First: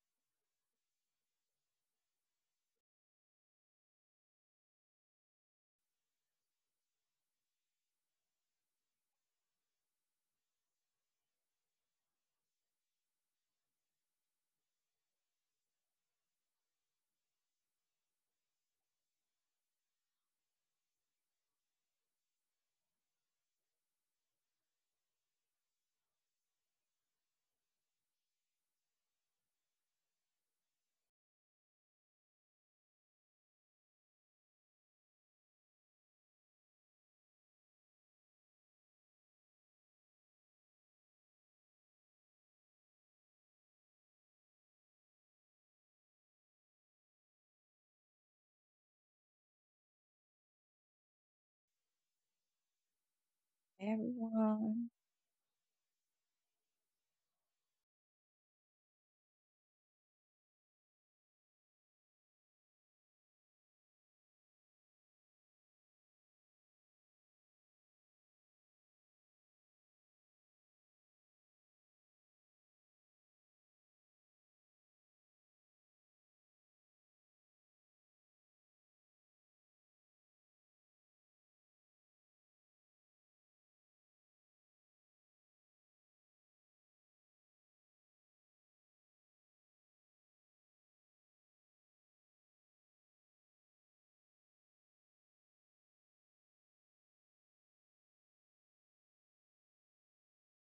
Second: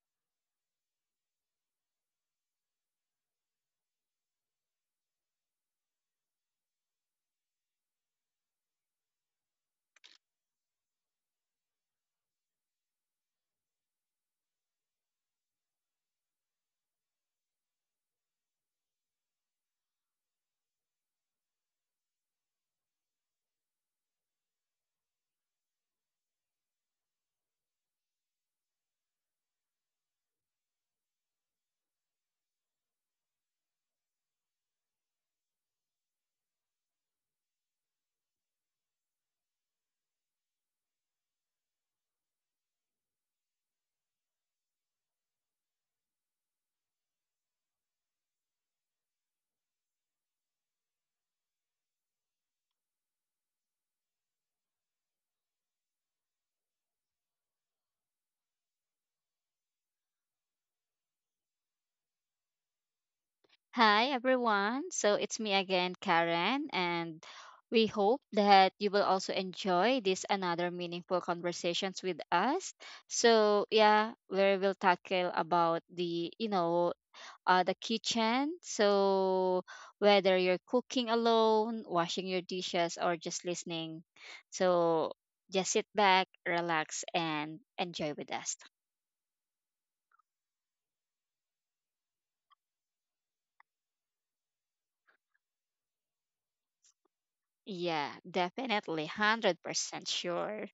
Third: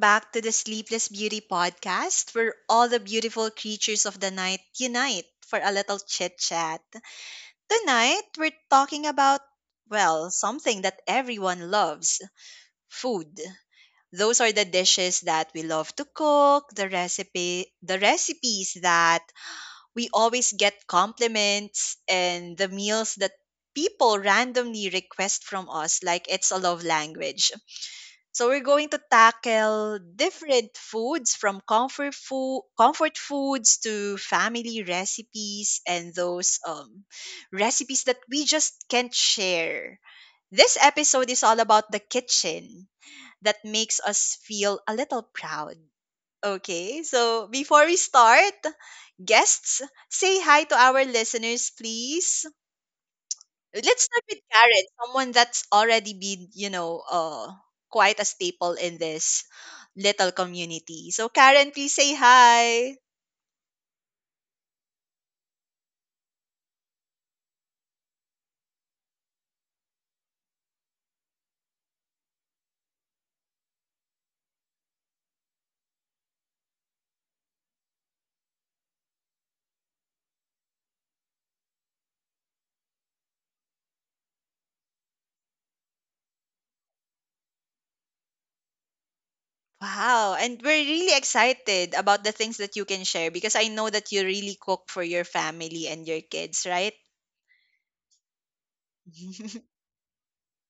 back to the Sleepless Beauty podcast, where all the beautiful creatures of the night unite for a little chit chat. Tonight, we're talking about, well, something that everyone loves food. Those are the dishes that we love to cook, the recipes that we always get compliments, and the meals that people randomly request from us like it's a love language. So we're going to tackle different foods from comfort foods to family recipes and those recipes that we just can't share. This episode is all about the kitchen that makes us feel a little proud. Okay, so before we start, guests, say hi to our listeners, please. Let's start with Karen, Everyone, someone that's already been, quite a staple in this little community. So, Karen, please say hi. Hi, everyone. So it's me again, Karen, and we hope that you will also enjoy this another meaningful conversations with us. So yeah, where we'll tackle about the kitchen. So whether you're cooking alone, washing your dishes, or just listening, so just sit back, relax, and enjoy with us. Wow. And we're really excited about the things that you can share because I know that you really cook for your family and your kids, right? Yeah, definitely, hundred percent sure.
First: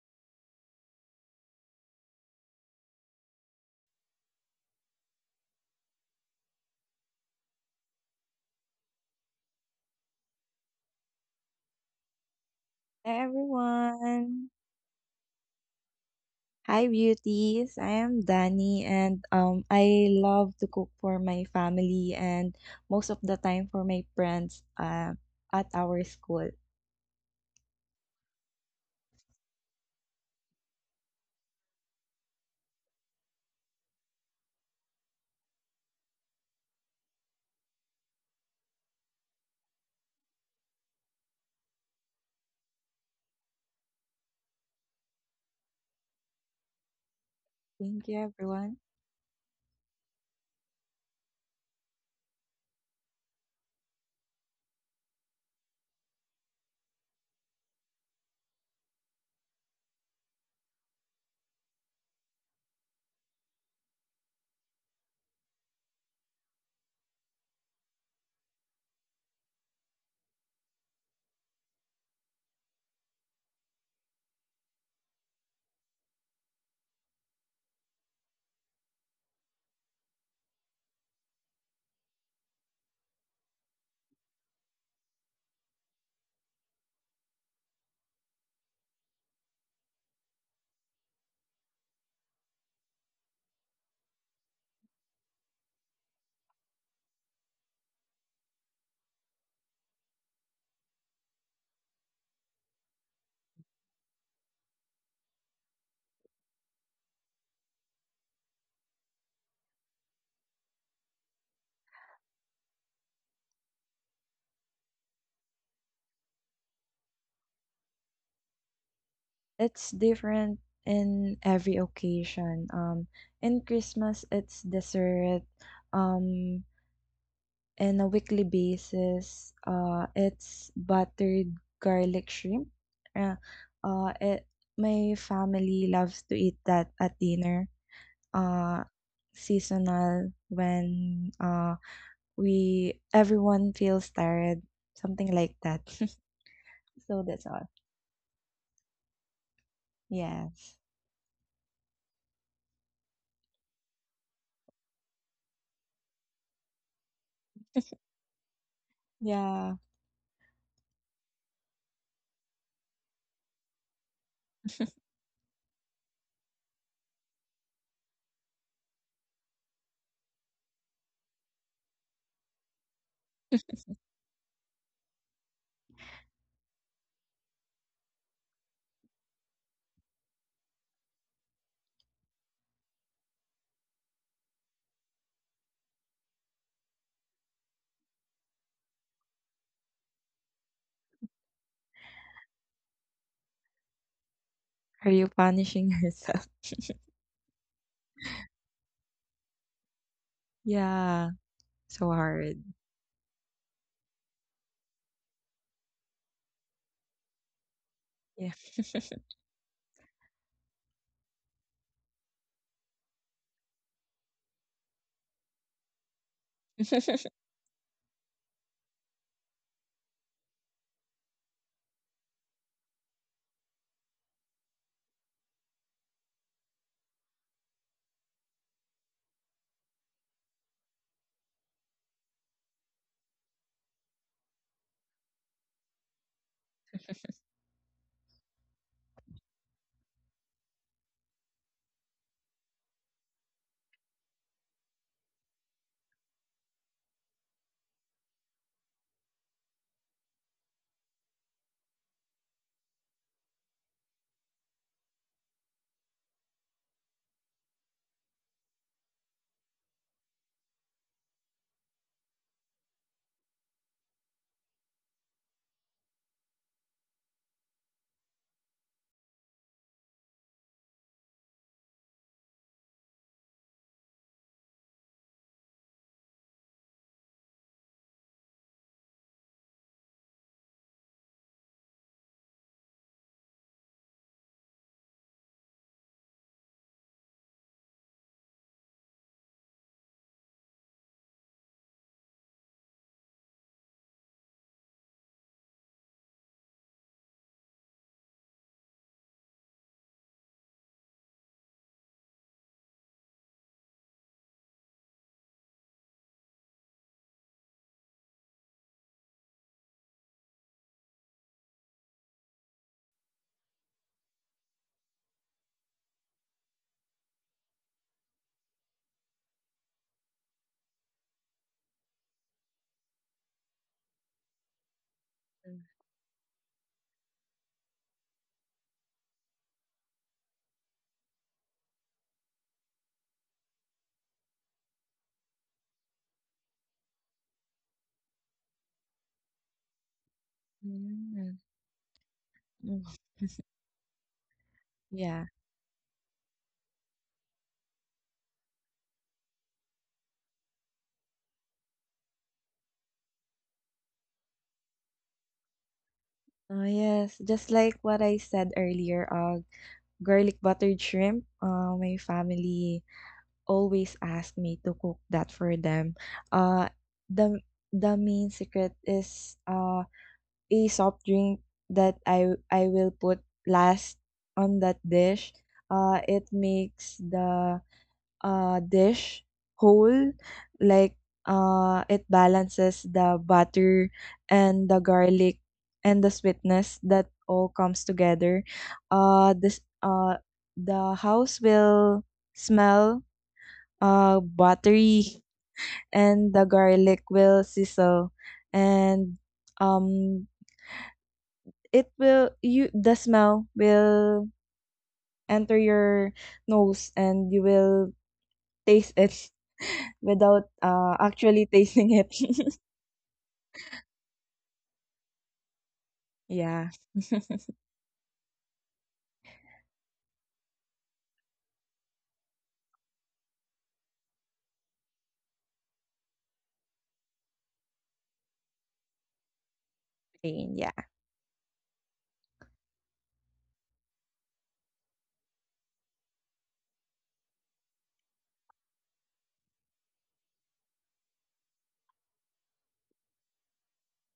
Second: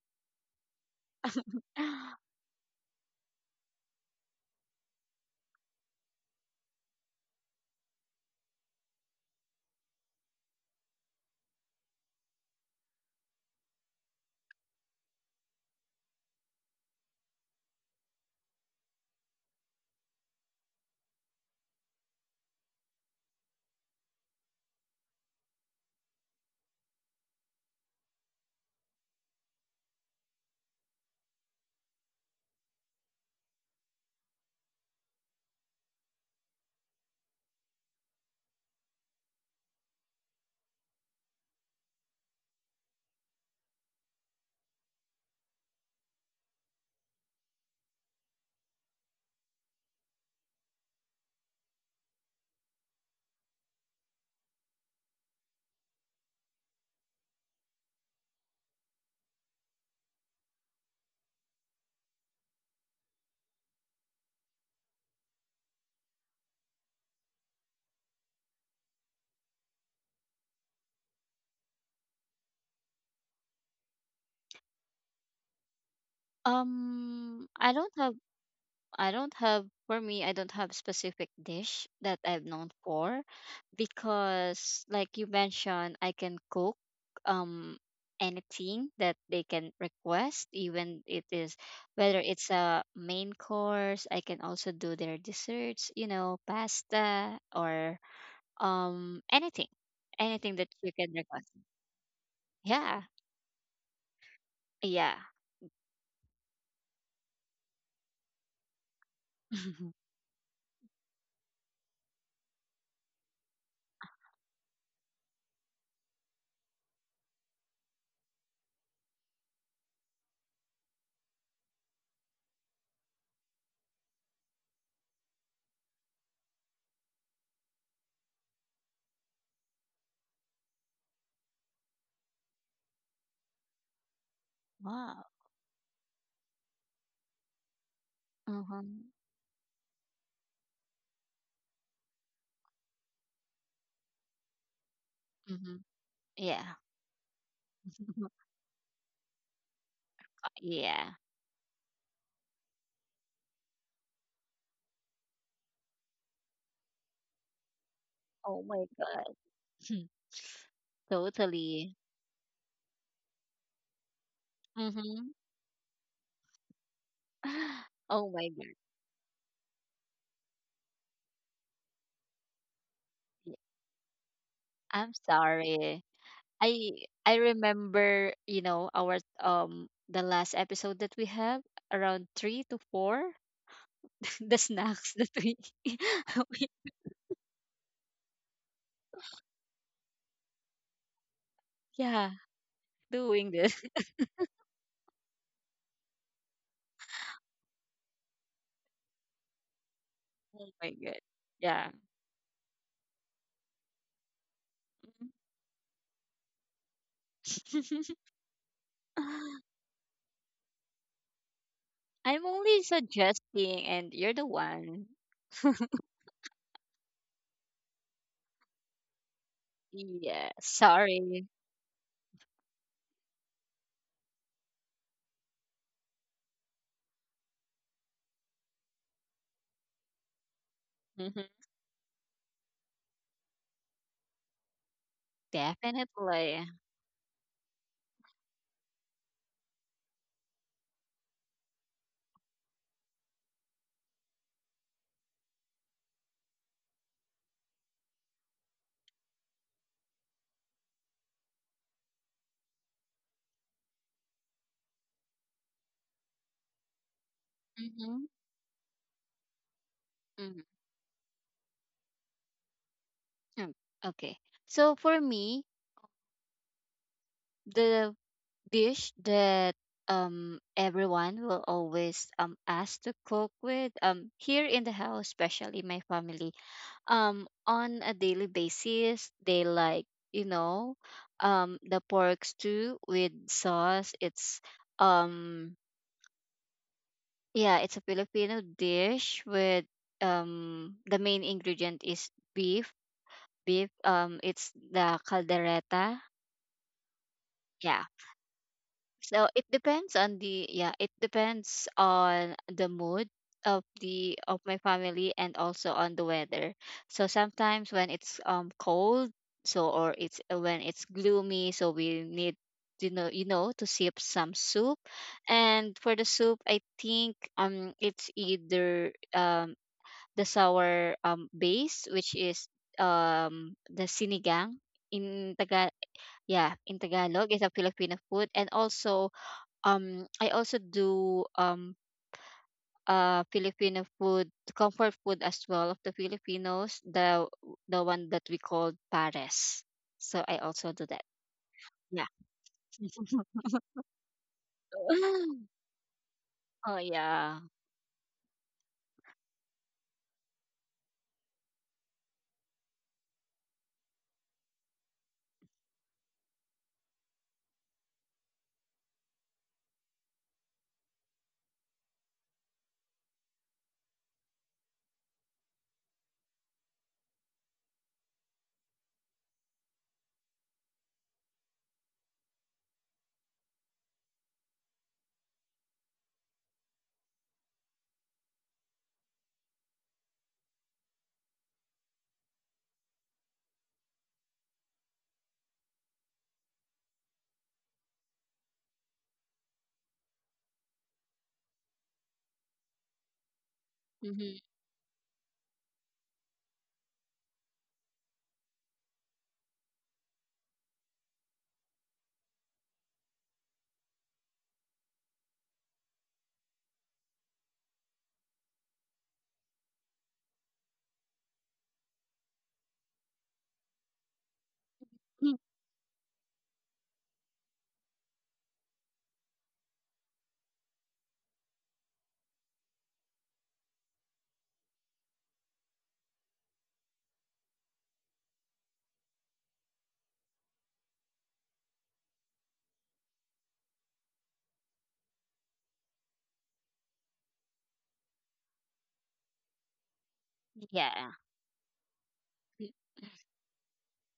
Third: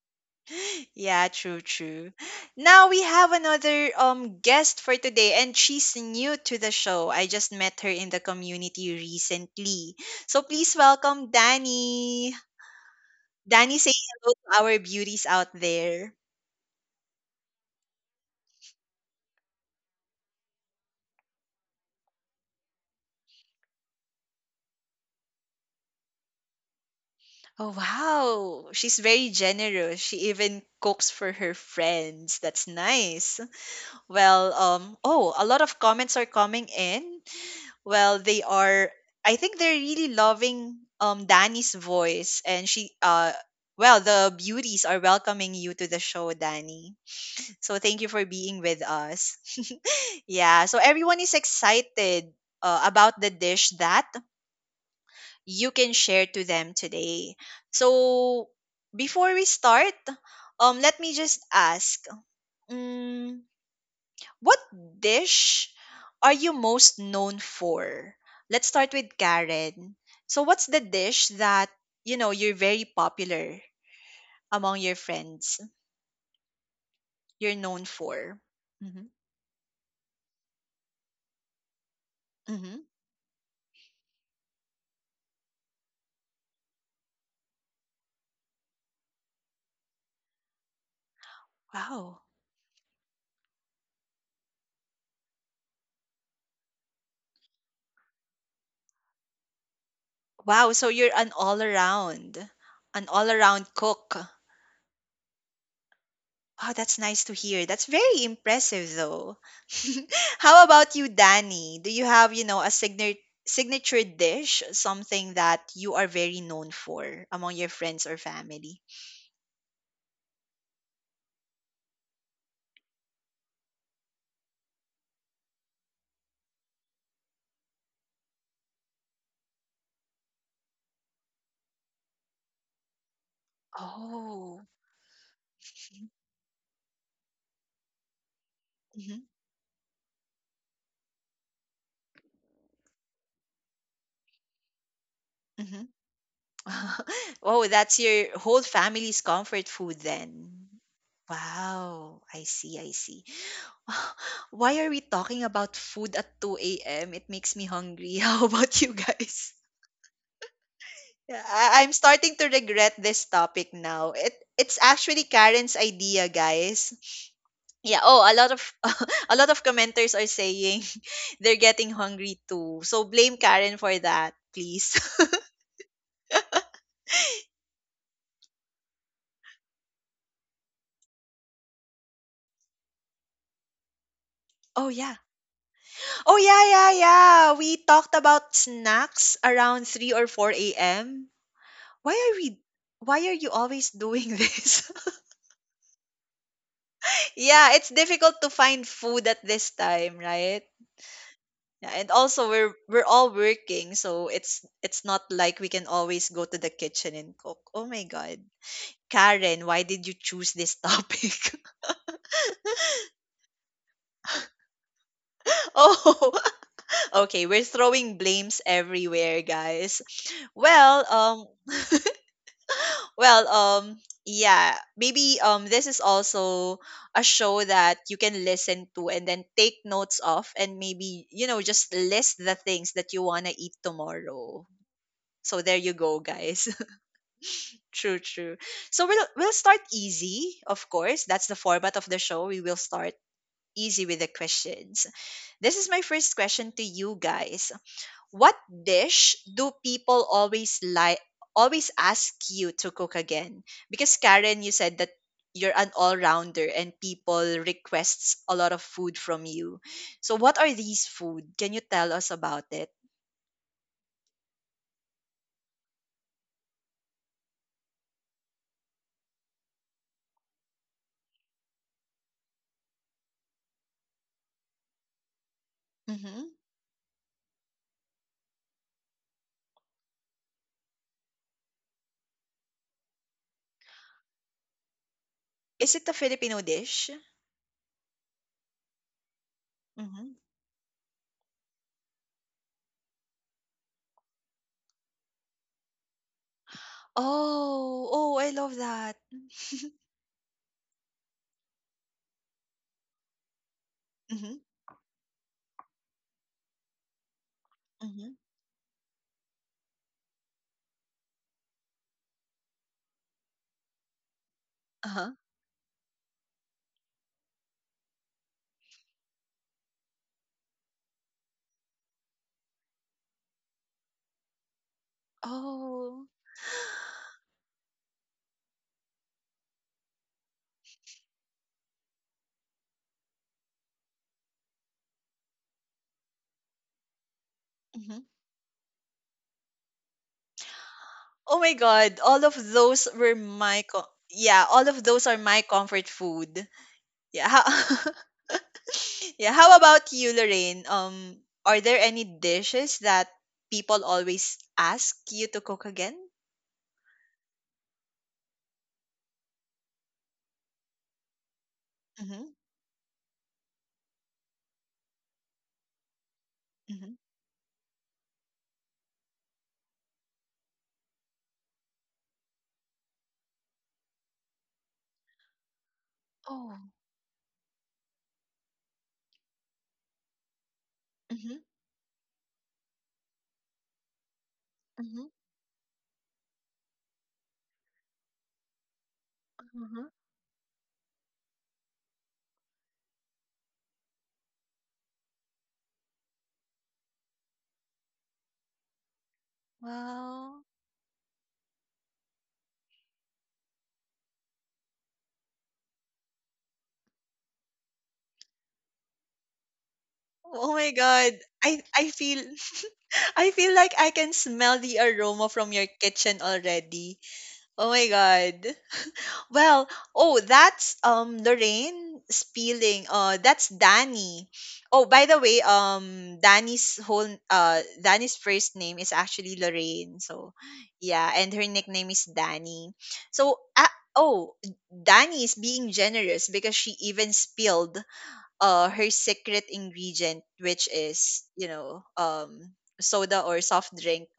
Yeah, true, true. Now we have another guest for today, and she's new to the show. I just met her in the community recently. So please welcome Danny. Danny, say hello everyone. to our beauties out there. Hi, beauties. I am Dani, and I love to cook for my family and most of the time for my friends at our school. Oh, wow. She's very generous. She even cooks for her friends. That's nice. Well, oh, a lot of comments are coming in. Well, they are, I think they're really loving Danny's voice, and she well, the beauties are welcoming you to the show, Danny. So thank you Thank you, for being everyone. with us. Yeah, so everyone is excited about the dish that you can share to them today. So, before we start, let me just ask um, what dish are you most known for? Let's start with Karen. So, what's the dish that you know you're very popular among your friends? Um, You're I known don't have for. Hmm. I don't have for me I don't have specific dish that I'm known Hmm. for because like you mentioned I can cook um anything that they can request, even it is whether Wow. it's a main course. I can also do their desserts, pasta or anything. Anything that Wow. So, you can you're request. Yeah. an all around cook. Yeah. Oh, that's nice to hear. That's very impressive, though. How about you, Danny? Do you have, you know, a signature dish, something that you are very known for among your friends or family? It's different in every occasion. In Christmas, it's dessert. Um, in a weekly basis. It's buttered garlic shrimp. Uh, uh, it, Oh, my Wow. family loves to eat that at dinner. Uh, Mhm. mhm, Seasonal when we everyone feels tired, something like Mhm. mhm. that. Yeah. So that's Oh, all. that's your whole family's comfort food then. Yes. Yeah. Wow, I see, I see. Why are we talking about food at 2 a.m.? It makes me hungry. How Oh about my you god. guys? Yeah. Hmm. I'm Totally. starting to regret this topic now. It's actually Mm-hmm. Karen's idea, guys. Yeah, oh, Oh a my lot of god. a lot of commenters are saying they're getting hungry too. So blame Y- Karen for that, please. I'm sorry. I I remember, our the last episode that we have around 3 to 4 the Oh, yeah. snacks that we, Oh, yeah, we yeah, yeah. We talked about snacks around 3 or 4 a.m. Why yeah are we why are you doing this. always doing this? Are you punishing yourself? Yeah, it's difficult to find food at this time, right? Oh my god. Yeah. Yeah, Yeah. and So also hard. We're all working, so it's not like we can always go to the kitchen and cook. Oh my god. Yeah. Karen, why did you choose this topic? I'm only suggesting, and you're the one. Oh, okay, we're throwing blames everywhere, guys. Yeah. Well, um Sorry. Well, yeah, maybe this is also a show that you can listen to and then take notes of, and maybe, you Mhm. know, just list the things that you wanna eat tomorrow. So there you go, guys. Definitely. True, true. So we'll start easy, of course. That's the format of the show. We will start easy with the questions. This is my first question to you guys. What dish do people always like always ask you to cook again? Because Karen, you said that you're an all-rounder and people Mm-hmm. requests a lot of food from you. So what Mm-hmm. are these food? Can you tell us about it? Um, okay. So for me, the dish that everyone will always ask to cook with here in the house, especially my Hmm. family, on a daily basis, they like, you know the pork stew with sauce. It's um Is it a Filipino dish? yeah, it's a Filipino dish with, Hmm. The main ingredient is beef. It's the caldereta. Yeah. Oh, oh, I love that. So it depends on the yeah, it depends on the mood of the Mhm, of my family, and also on the weather. So sometimes when mhm, it's cold, or it's when it's gloomy, so we need, to sip some soup. uh-huh. And for the soup, I think it's either, the sour, base, which is the sinigang. in taga Oh, yeah in Tagalog, is a Filipino food. And also, I also do Filipino food, comfort food as well, of the Filipinos, the mhm. one that we call pares. So I also do that. Mm. Oh my God, Yeah. all of Mm. those were my co yeah, all of those are Yeah. my comfort food. Oh Yeah. yeah. How yeah, how about you, Lorraine? Are there any dishes that people always ask you to cook again? Oh yes, just like what I said earlier, garlic buttered shrimp. My Mm-hmm. family always ask me to cook that for them. Uh, Mm-hmm. the main secret is a soft drink that I will put last on that dish. It Oh. makes the dish whole like Mm-hmm. It balances the butter and the Mm-hmm. garlic and the sweetness that all comes together this Uh-huh. The house will smell Hmm. buttery and the garlic will sizzle and um, Wow. it will you the smell will enter your nose and you will taste it without, Oh my God. actually I I tasting it. feel I feel like I can smell the aroma from your kitchen Yeah. already. Oh my god. Well, oh, that's Lorraine spilling. That's Danny. Oh, by the way, Danny's first name is actually Lorraine. So, Plain, yeah, yeah, and her nickname is Danny. So, uh, oh, Danny is being generous because she even spilled her secret ingredient, which Yeah. is, soda or soft drink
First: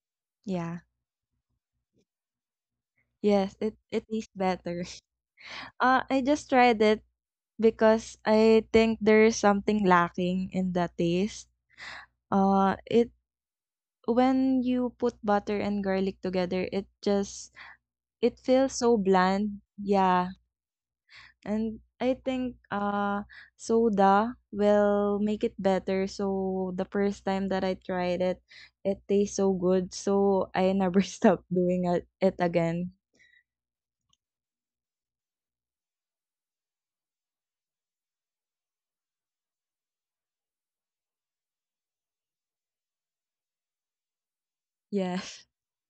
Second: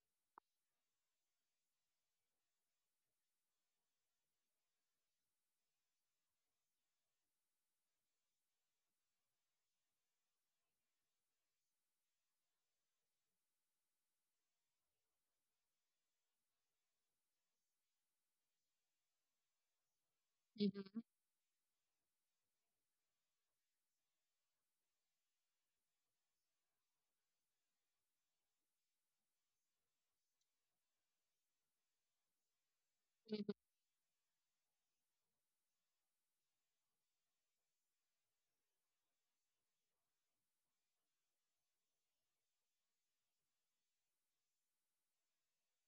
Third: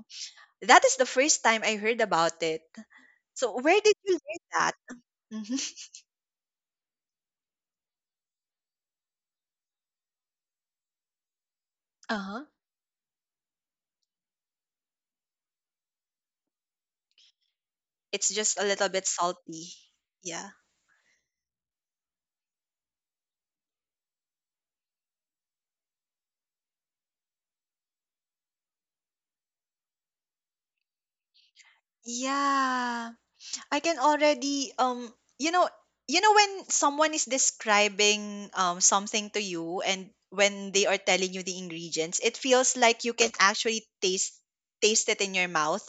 yeah. that is the first time I heard about it. Yes, So it where did it you tastes learn that? better. Hmm. I just tried it because I think there's something lacking in the taste. Uh-huh. It When you put butter and garlic together, it just It's it just a feels little so bit bland. salty. Yeah. Yeah. Mhm. And I think soda will make it better. So the first time that I tried it, it tastes so good. So I never stopped doing it again. Yeah. Mhm. I can already you know, when someone is describing something to you, and when they are telling you the ingredients, it feels like you can actually taste it in Yes, your mouth.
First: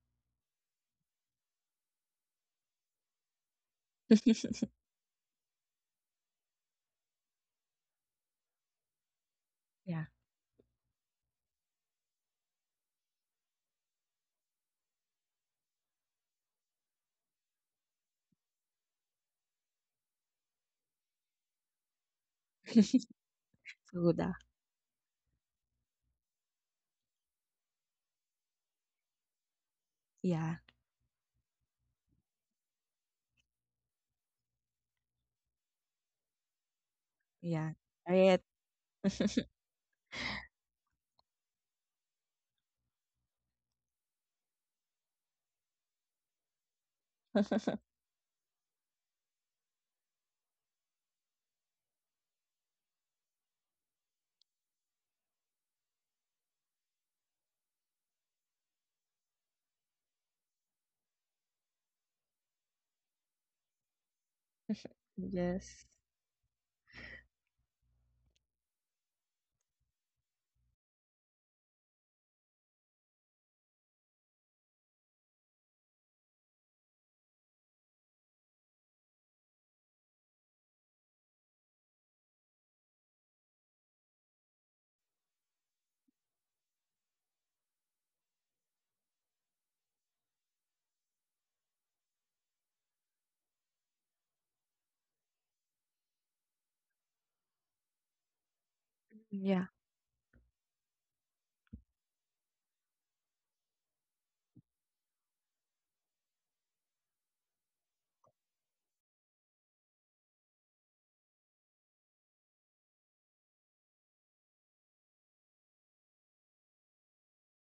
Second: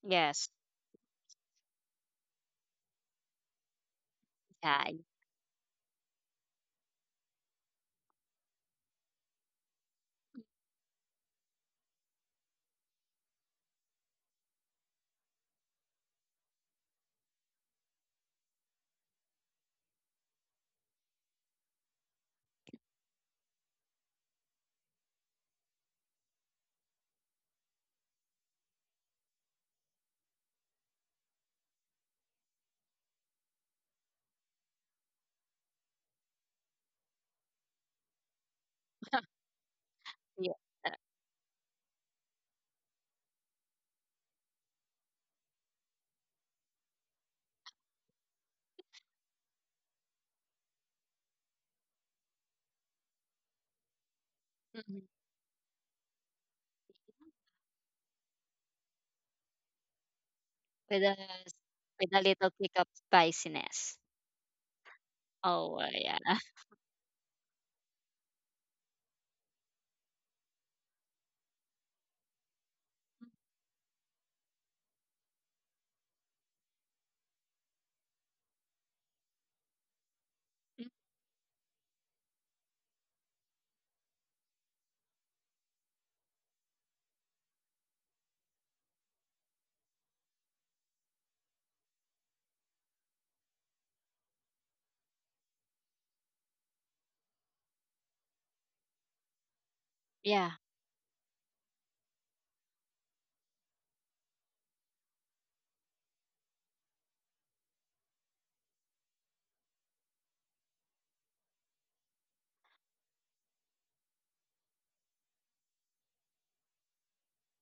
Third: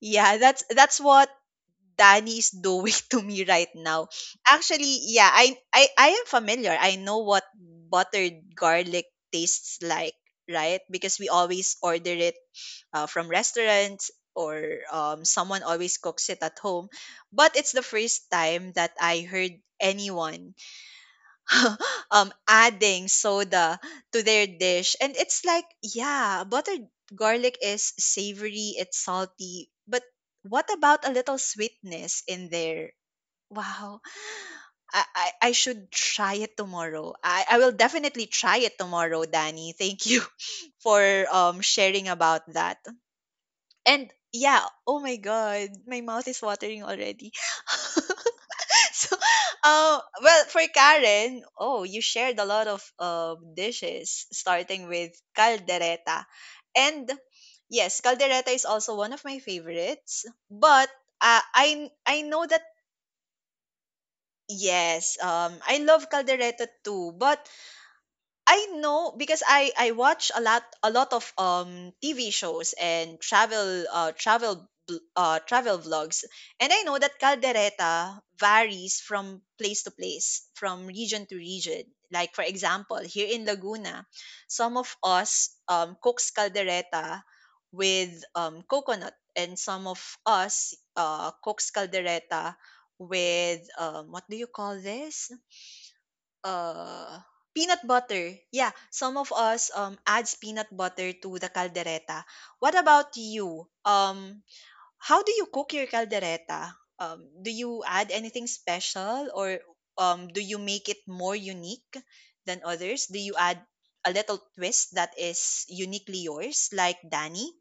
Yeah, Yes. that's what Danny is doing to me right now. Yeah. Actually, yeah, I am familiar. I know what buttered garlic tastes yeah. like, right? Because we always order it from restaurants or someone always cooks it at home. But it's the first time that I heard anyone adding soda to Soda. their dish, and it's like, yeah, buttered garlic is savory, it's salty, but Yeah. what about a little sweetness in there? Wow. I should try it tomorrow. I Yeah. will definitely Right. try it tomorrow, Danny. Thank you Yeah. for sharing about that. And yeah, oh my god, my mouth is watering already. So, well, for Karen, oh, you shared a lot of dishes, starting Mhm. with caldereta. And yes, caldereta is also one of my favorites. But With a, with I a know little that kick of spiciness. yes, Oh, I Yes. Love yeah. caldereta too. But I know because I watch a lot of TV shows and travel vlogs, and I know that caldereta varies from place to place, from region to region, like for example here in Laguna, some of us cooks caldereta with coconut, and some of us cooks caldereta with what do you call this uh peanut butter. Yeah, some of us Yeah. Adds Yeah. peanut butter to the caldereta. What about you? How do you cook your caldereta? Do you add anything special, or do you make it more unique than others? Do you add a little twist that is uniquely yours like Danny?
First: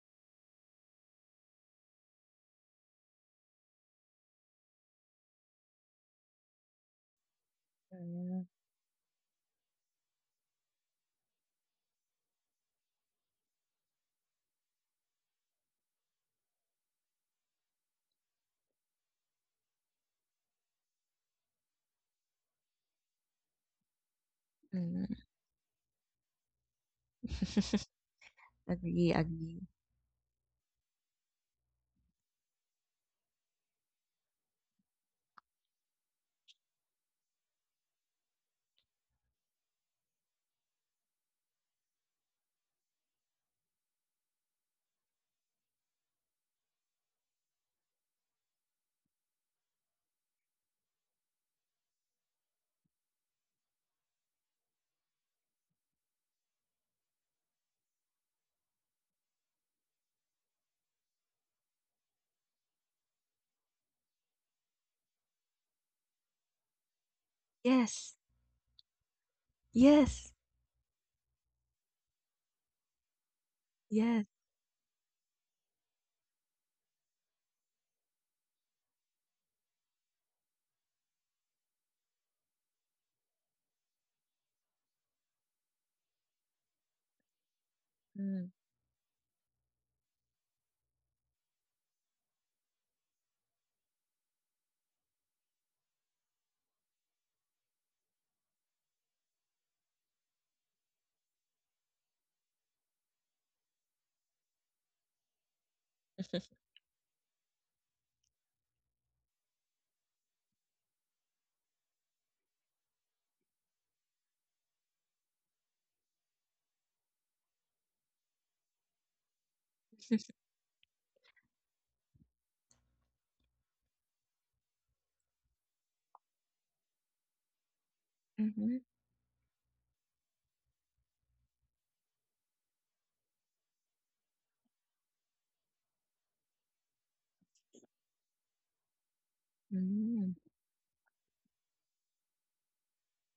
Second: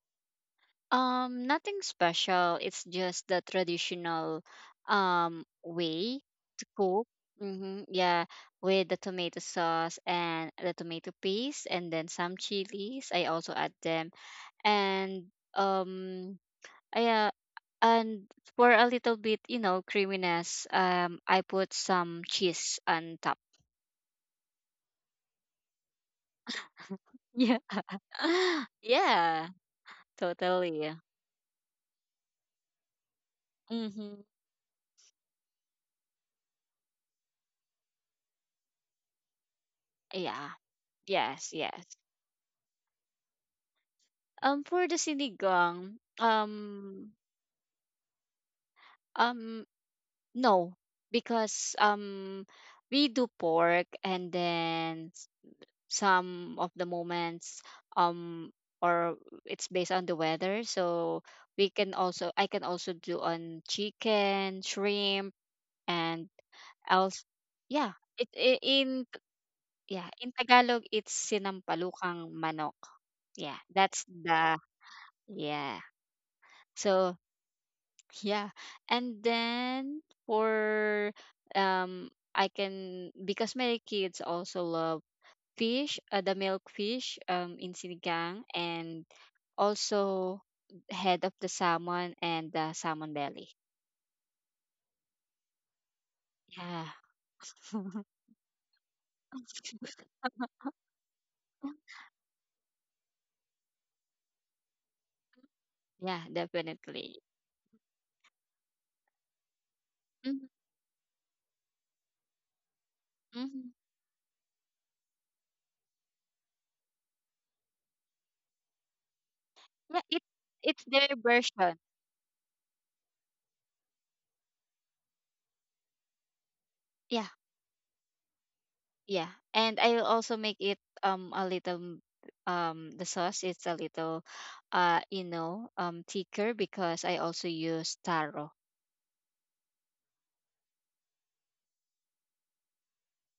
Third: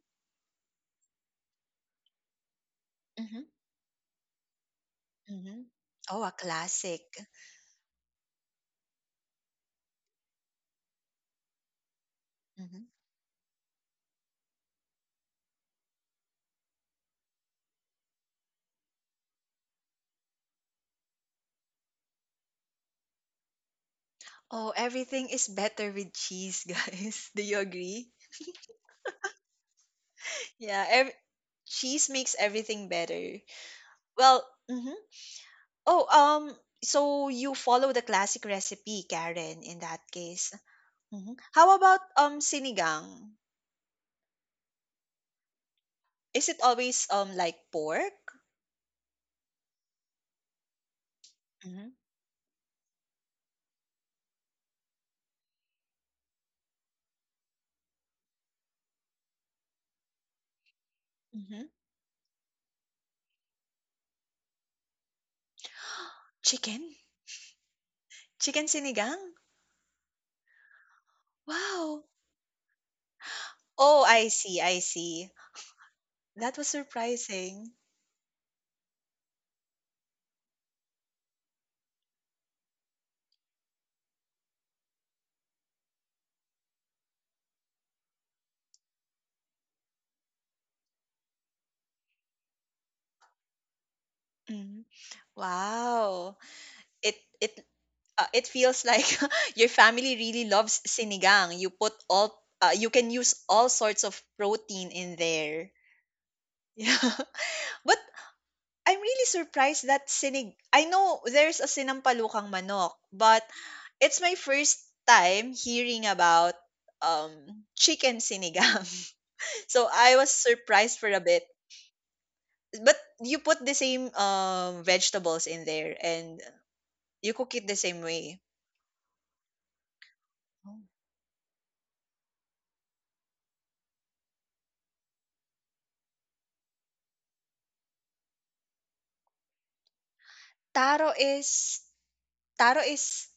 Nothing special. It's just the Mhm. traditional Mhm. way Oh, a to classic. cook. Mm-hmm. Yeah, Mm, with the tomato sauce and the tomato paste, and then some Mhm. chilies. I also add them, and um, I, uh, and for a little bit, you know, creaminess. I put some cheese on top. Oh, mm. everything is better with cheese, guys. Do Yeah, you agree? Agree, yeah, agree. Yeah, totally. ev- Cheese makes everything better. Mm-hmm. Well, mhm. Oh, so you follow the classic recipe, Karen, in that Yeah. case. Mhm. Yes. How Yes. about sinigang? For the sinigang, Is it always like pork? um, no, because, Hmm. We do pork and then some of the moments, um, or it's based on the weather. So we Hmm. can also, I can also do on chicken, shrimp, and Chicken? else. Yeah, Yes. it, I Chicken in sinigang? yeah in Yes. Tagalog it's Wow. sinampalukang manok. Yeah, that's Oh, Yes. I the see, I see. yeah. That was So, surprising. yeah. And then for um I can, because my kids also love fish, the milk fish in sinigang, Mm. and also head of the salmon and the salmon belly. Mhm. Wow. Yeah. it it it feels like your family really loves sinigang. You put all you can use all sorts of protein in there. Yeah, Yeah. definitely. But I'm really surprised that Mm-hmm. sinig I know there's a sinampalukang manok, but Mm-hmm. it's my first time hearing about um chicken sinigang. So Yeah, I it was it's surprised their for a bit. version. But you put the same vegetables in there, and Yeah. you cook it the same way. Mm-hmm. Yeah, and I'll also make it Oh. A little the sauce, it's a little, thicker, because I also use taro. Mm. Taro is Taro is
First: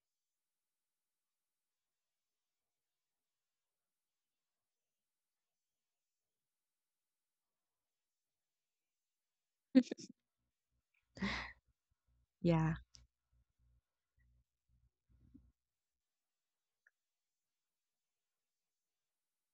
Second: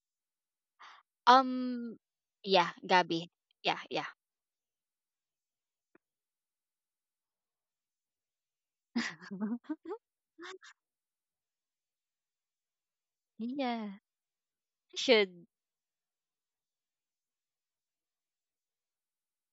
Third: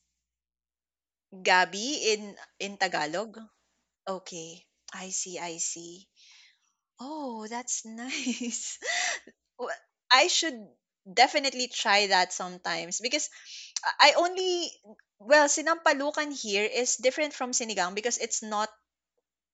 Um, gabi in yeah, Gabi. Tagalog? Yeah, yeah. Okay. I see, I see. Oh, that's nice. Wa I should definitely try that Yeah. sometimes, because Yeah. I only Should. well, sinampalukan here is different from sinigang because it's not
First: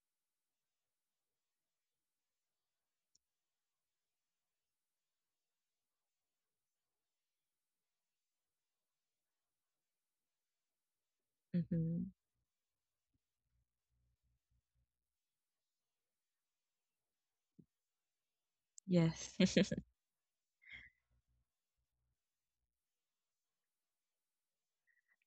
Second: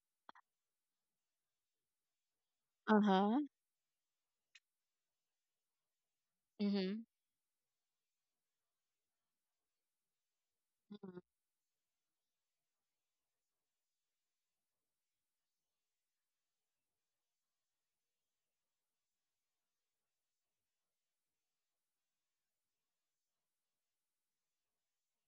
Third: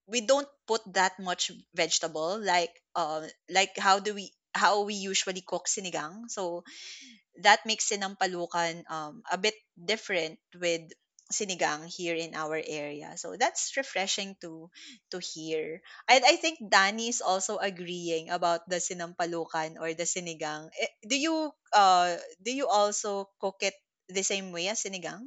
we don't put that much vegetable like Uh-huh. How we usually cook sinigang. So Mhm. that makes sinampalukan a bit different with Mhm. sinigang Mm-hmm. here in our area. So that's refreshing to hear. And I think Danny is also agreeing about the Yes. sinampalukan or the sinigang. Eh, do you do you also cook it the same way as sinigang?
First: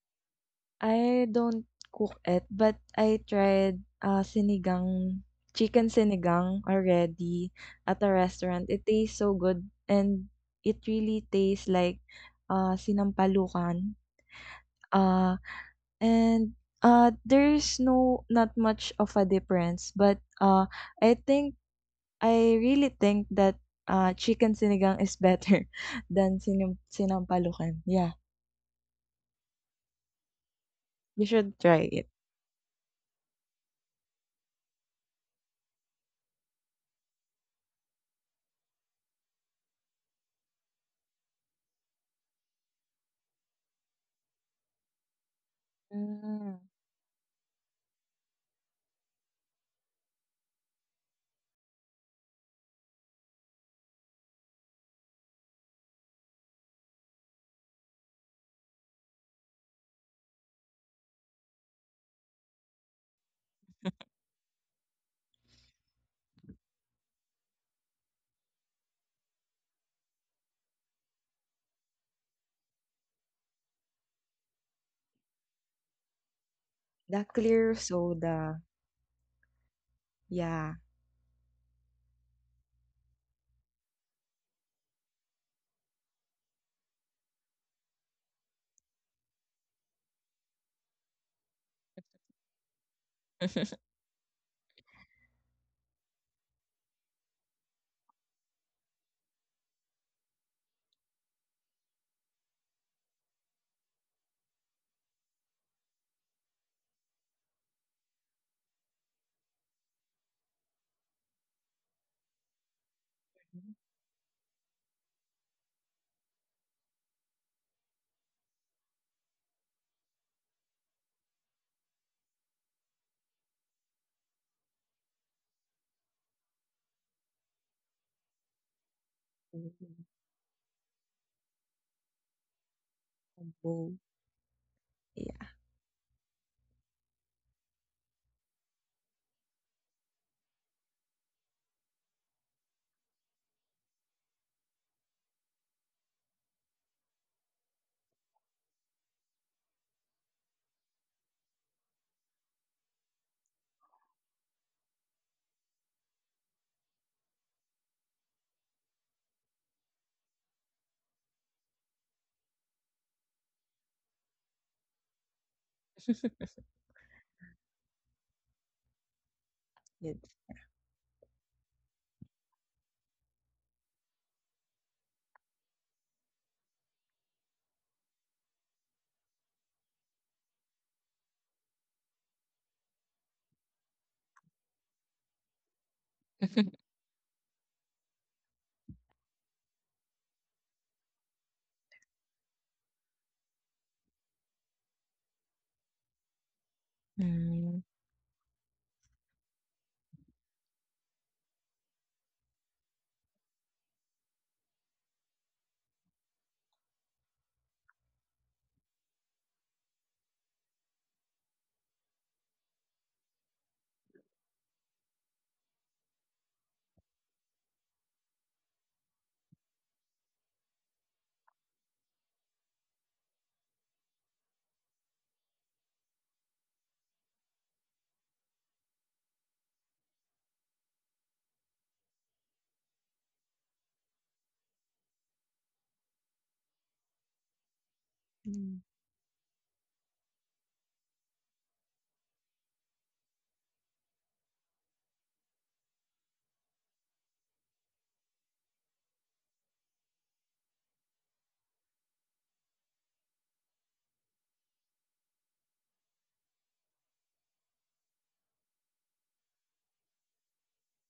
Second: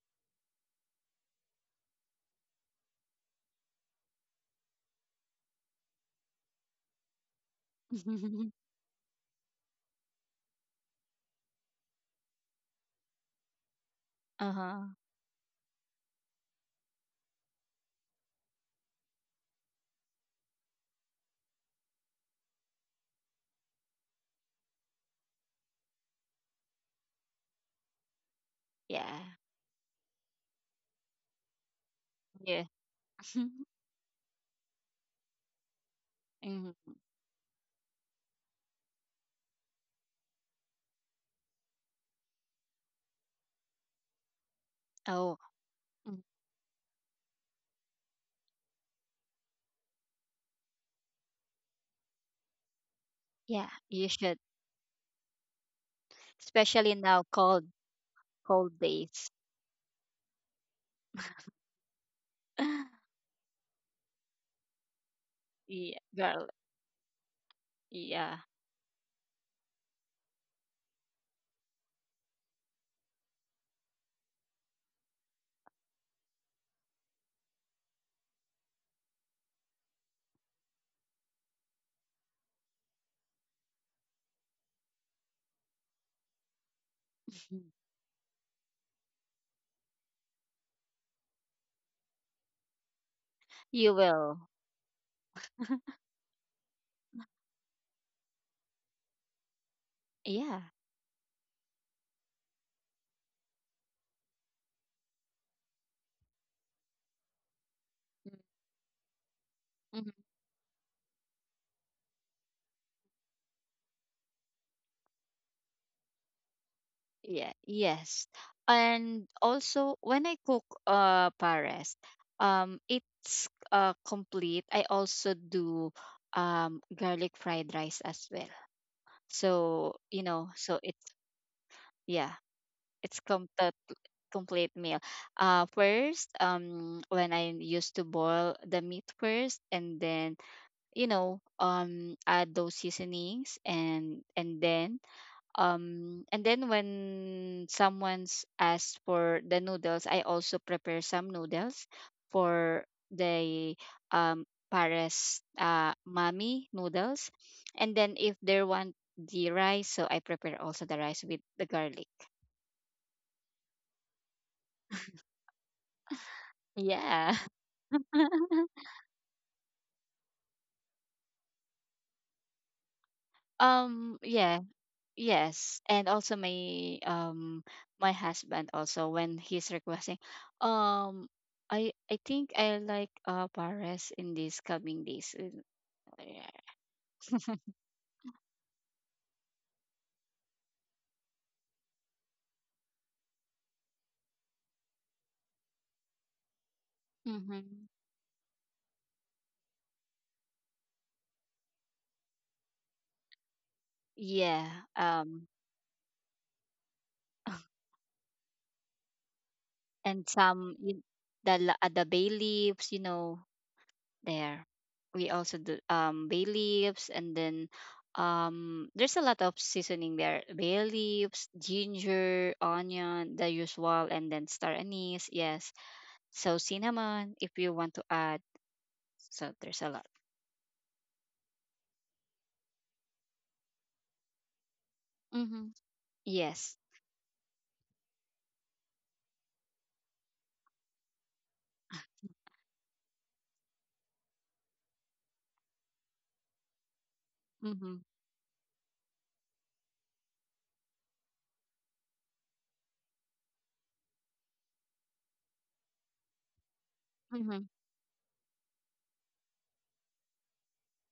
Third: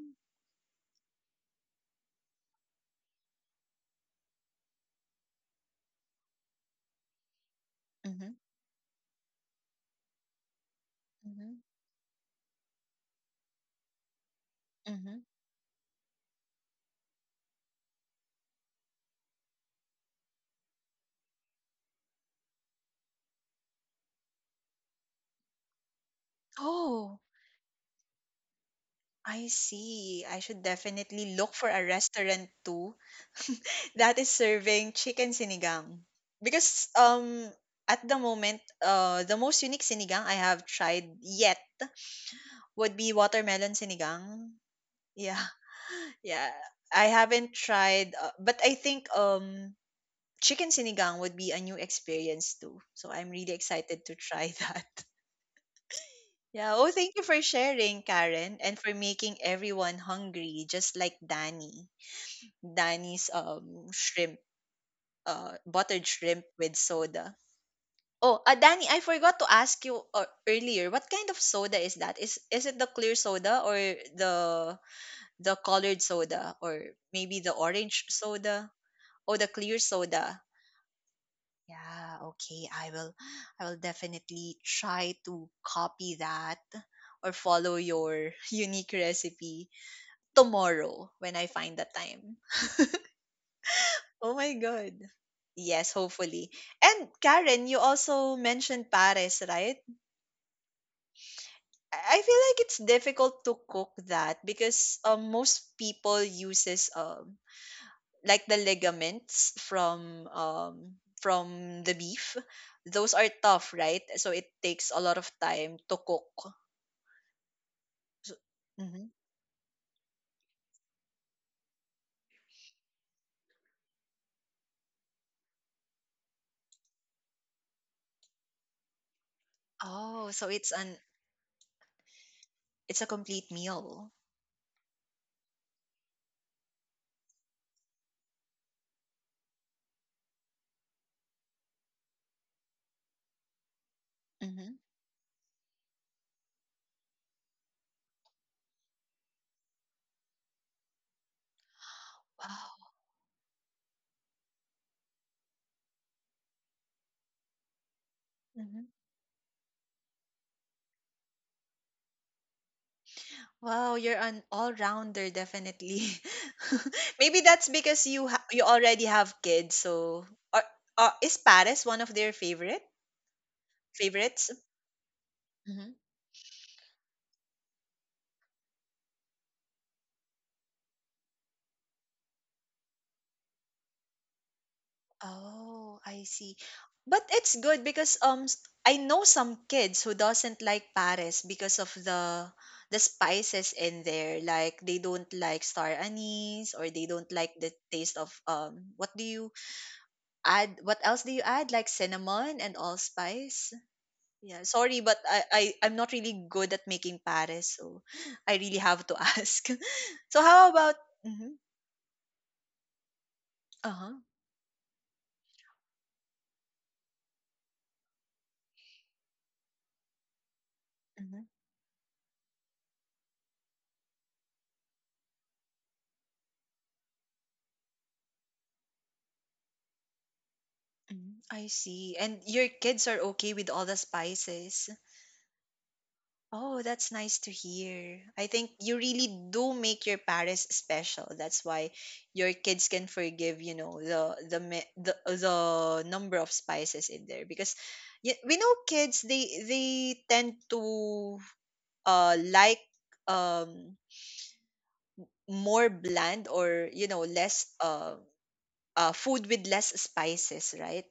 I don't cook it, but I tried, sinigang, chicken sinigang already at a Mm-hmm. restaurant. It tastes so good and it really Mm-hmm. tastes like, sinampalukan. Uh-huh. Mm-hmm. Ah, and, there's no not much of a difference, but, I think I really think that, chicken sinigang is better than sinim Oh, sinampalukan. Yeah, Yeah. I see. I should you definitely look should for a try it. restaurant Yeah. too that is serving chicken sinigang. Mhm. Because at the moment, the most unique sinigang I have tried yet would be watermelon sinigang. Oh, Yeah. Mm, Yeah. Hmm. I haven't tried but I think chicken sinigang would be a new experience too. So I'm really yeah, excited you to should. try that. Yeah, oh, Especially thank now you for cold, sharing, Karen, and cold for days. making everyone hungry just like Danny. Danny's shrimp Yeah, Buttered shrimp girl. with soda. Yeah. Oh, Danny, I forgot to ask you earlier. What kind of soda is that? Is it the clear soda, or the the colored soda, or The maybe the clear orange soda. soda or the clear soda? Yeah. Yeah, okay. I will definitely try to copy that or follow your unique recipe tomorrow when I find the time. You Oh will. my god. Yes, hopefully. And Karen, you also mentioned Paris, right? Yeah. I feel like it's difficult to cook that because most people uses like the ligaments Mm-hmm. from the beef. Those are tough, right? So it takes a lot of time to cook. Yeah, yes. So, mhm. And also when I cook pares, it's complete. I also do garlic fried rice as well. So, Oh, so it's so an it's, yeah, it's a it's complete complete Combo. meal. complete meal. Yeah. First, when I used to boil the meat first, and then, add those seasonings, and Hmm. then, and then when someone's asked for the noodles, I also prepare some noodles for Wow. the, pares, mommy noodles. And then if they Hmm. want the rice, so I prepare also the rice with the garlic. Wow, you're an all-rounder definitely. Yeah. Maybe that's because you already have kids. Yes. So are, is Paris one of their favorites? Favorites? Yeah. Yes, Mhm. and also my, my husband, also when he's requesting, um I think I like Paris in these coming days. Oh, I see. But it's good because I know some kids who doesn't like pares because of the spices in there. Like they don't like star anise or they don't like Mm-hmm. the Mm. taste of what do you add? What else do you add? Like cinnamon and allspice? Yeah, Yeah, sorry, but I, um I I'm not really good at making pares, so I really have to ask. and So how some about? y- the Hmm. la- the bay leaves, you know, Uh-huh. there. We also do bay leaves, and then, there's a lot of seasoning there. Bay Mm-hmm. leaves, ginger, onion, the usual, and then star anise. Yes. So cinnamon, if you want to add. So there's a lot. Mm, I see. And your kids are okay with all the spices. Mm-hmm. Yes. Oh, that's nice to hear. I think Mm. you really do make your Paris special. That's why your kids can forgive, you know, the number of spices in there because Mm-hmm. We know kids they tend to like um more bland, or you know Mm-hmm. less food with less spices, right?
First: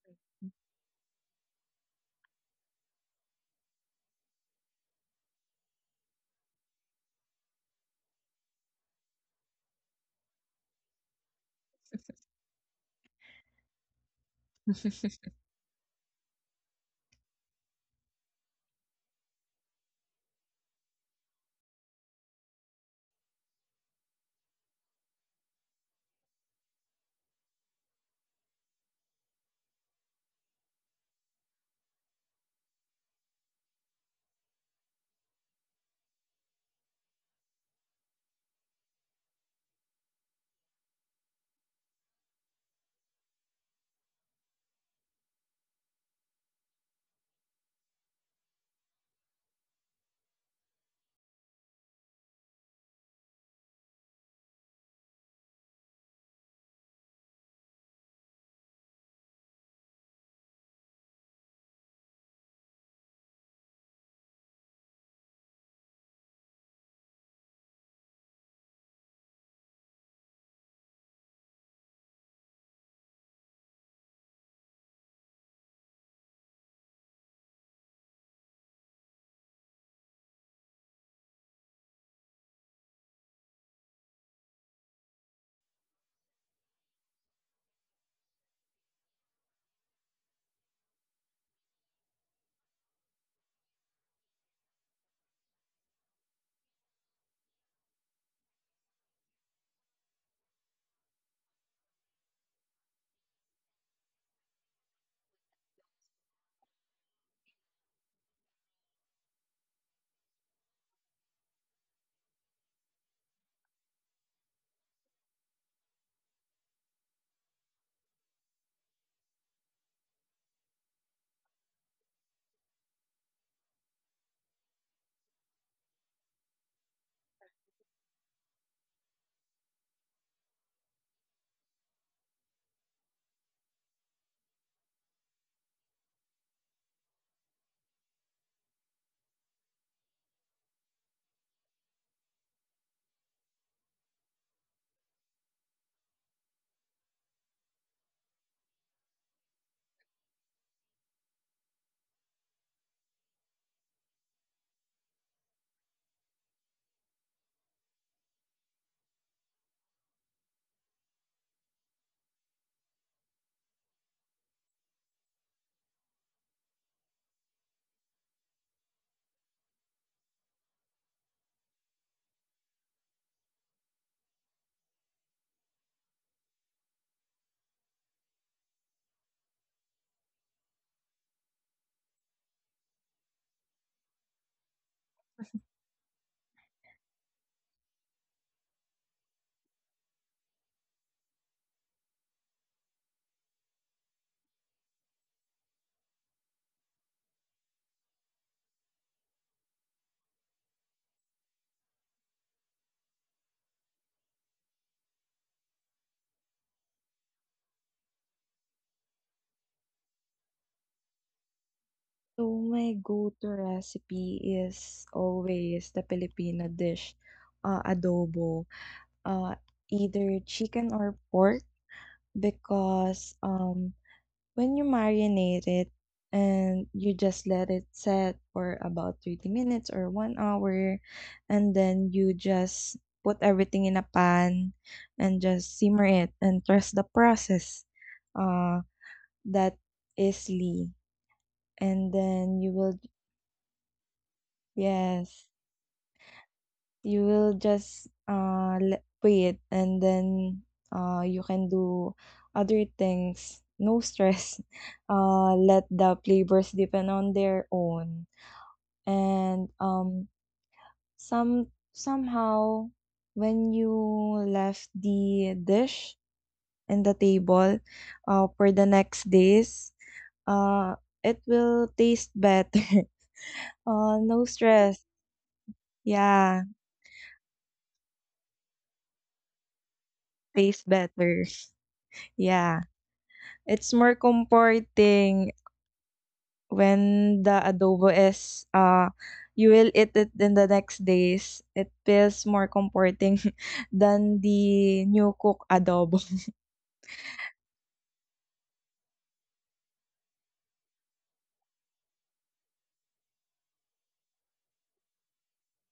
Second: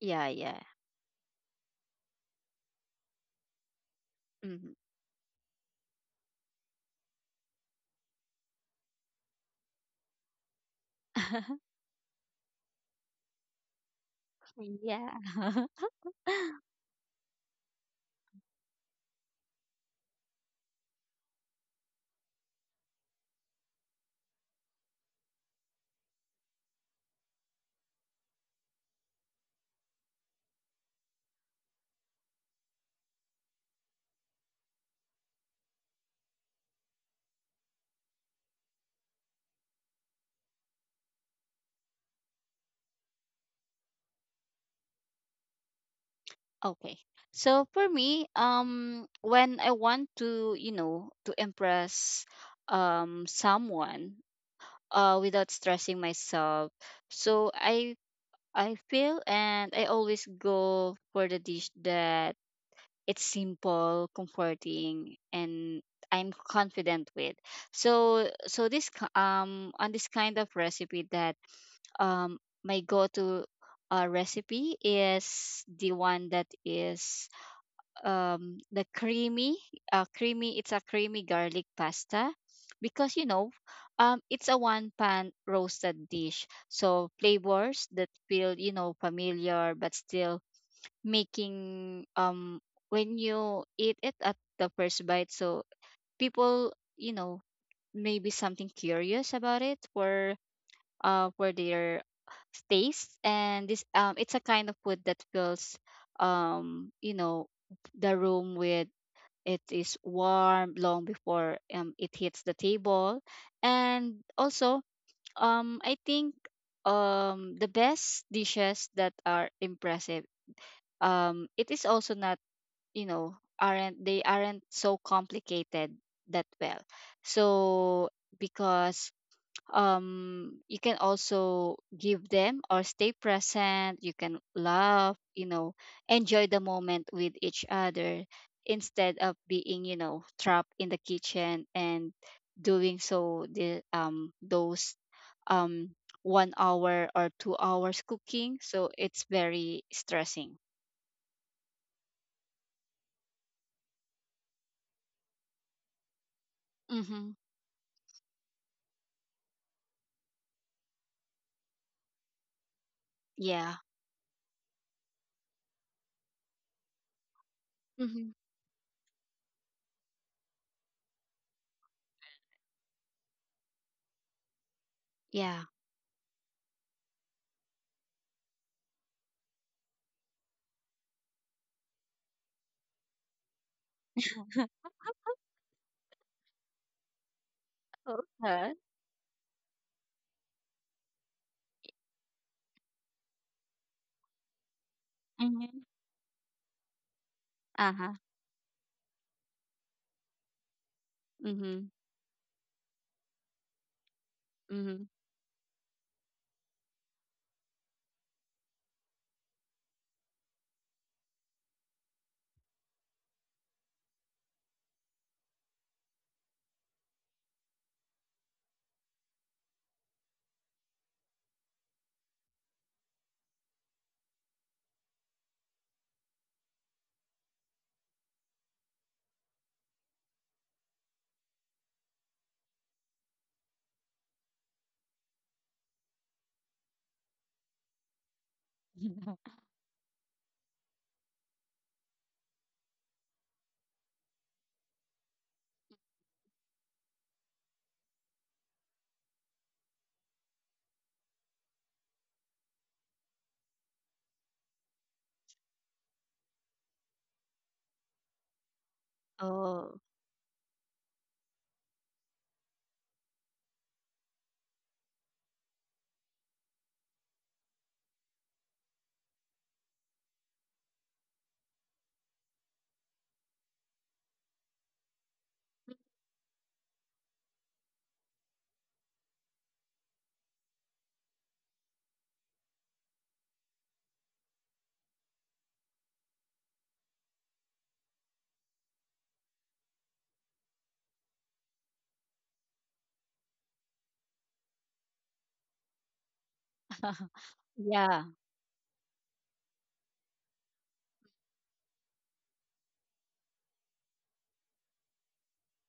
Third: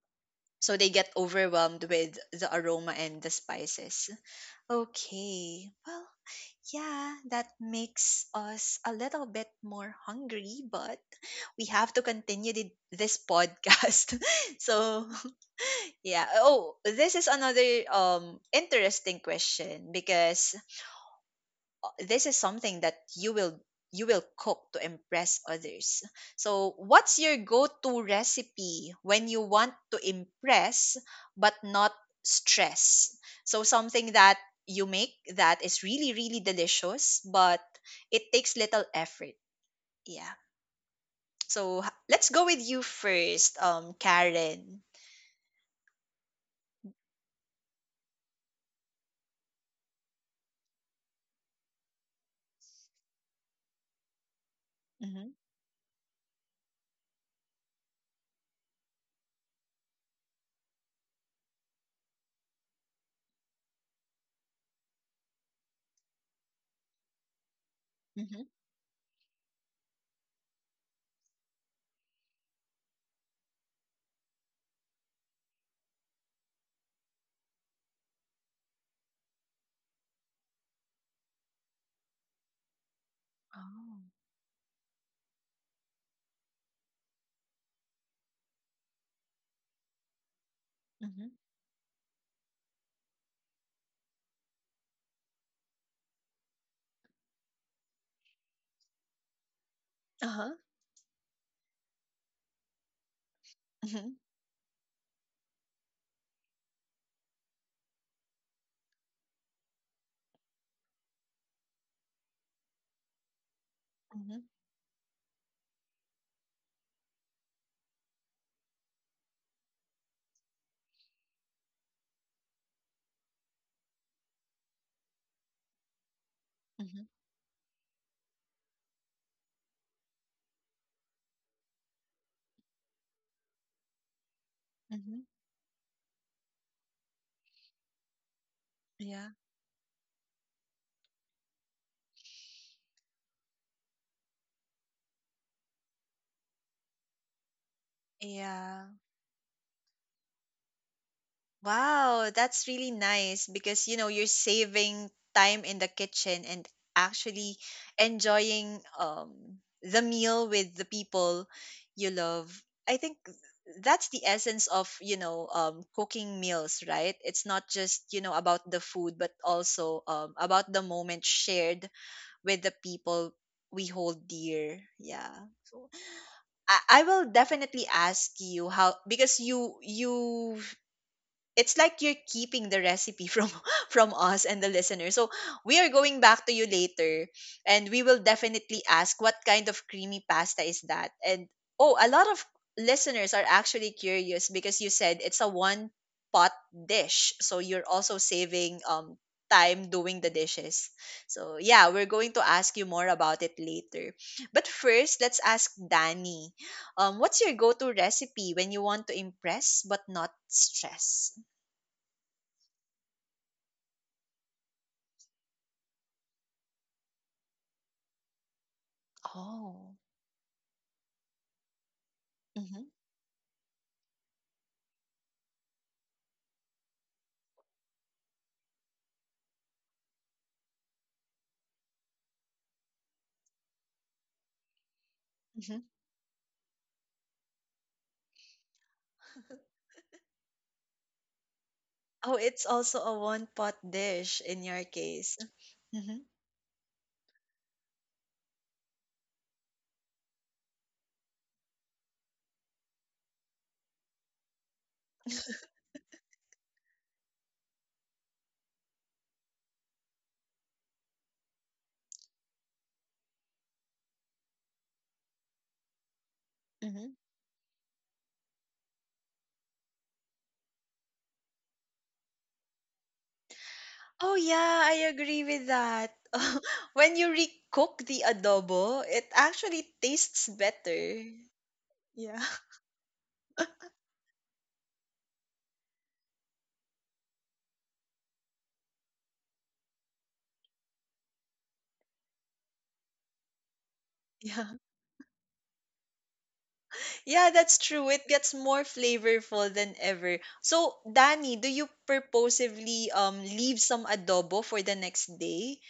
Yeah, yeah. So they get overwhelmed with the aroma and the spices. Mm-hmm. Okay. Well, yeah, that makes us a little bit more hungry, but we have to continue this podcast. So, Yeah. yeah. Oh, this is another interesting question because this is something that you will cook to impress others. So, what's your go-to recipe when you want to impress but not stress? So, something that you make that is really really delicious but it takes little effort. Yeah. So, let's go with you first, Karen. Okay. So for me, when I want to, to impress someone, Mhm. without stressing myself, so I feel and I always go for the dish that it's simple, comforting, and I'm confident with. So Mhm. so on this kind of recipe that, my go-to, recipe is the one that is, the creamy creamy it's a creamy garlic pasta, because, Oh. It's a one pan roasted dish. So flavors that feel, familiar, but still Mhm. making, when you eat it at the first bite, so people, maybe something curious about it for, Uh-huh. For their taste. And this, Mhm. it's a kind of food that fills, um you know the room with, it is warm long before, it hits the table. And Mhm. also, I think the best dishes that are impressive, it is also not, aren't, they aren't so complicated that, well, Mhm. so, because, you can also give them or stay present. You can laugh, Mhm. Enjoy the moment with each other, instead Yeah. of being, trapped in the kitchen and doing so the, those, um 1 hour or 2 hours cooking. Yeah. So it's very stressing. Wow, that's really nice because you know you're saving time in the kitchen and Mm-hmm. actually enjoying the meal with the people you love. I think Yeah. that's the essence of, you know, cooking meals, right? It's not just, Mm-hmm. you know, about the food but also about the moment shared with the people we hold dear. Yeah. Yeah. I will definitely ask you how because you it's like you're keeping the recipe from from us and the listener. So we are going back to you later and we will Okay. definitely ask what kind of creamy pasta is that. And oh, a lot of listeners are actually curious because you said it's a Mhm. one pot dish. So you're Uh-huh. also saving time doing the dishes. So Mhm. yeah, we're going to ask you more about it later. But Mhm. first, let's ask Danny. What's your go-to recipe when you want to impress but not stress? So my go-to recipe is always the Filipino dish, adobo, uh, Oh. either chicken or pork Mhm, because, when you marinate it and you just let it set for about 30 minutes or 1 hour and then you just put everything in a pan and just mhm. simmer it and trust the process uh that is Lee and Oh, then it's you will also a one pot dish in your case. yes Mhm. you will just wait and then you can do other things, no stress. Let the players depend on their own. And Oh. Some somehow when you left the dish in Mhm. the table for the next days, uh it will taste better. Oh No yeah, I stress. agree with that. Yeah, When you recook the adobo, it actually tastes taste better. better. Yeah. Yeah. It's more comforting when the adobo is, you will eat it in the next days. It feels more comforting than Yeah. the new cook adobo. Yeah, that's true. Yeah. It gets more flavorful than ever. So, Danny, do you purposively leave some adobo for the next day?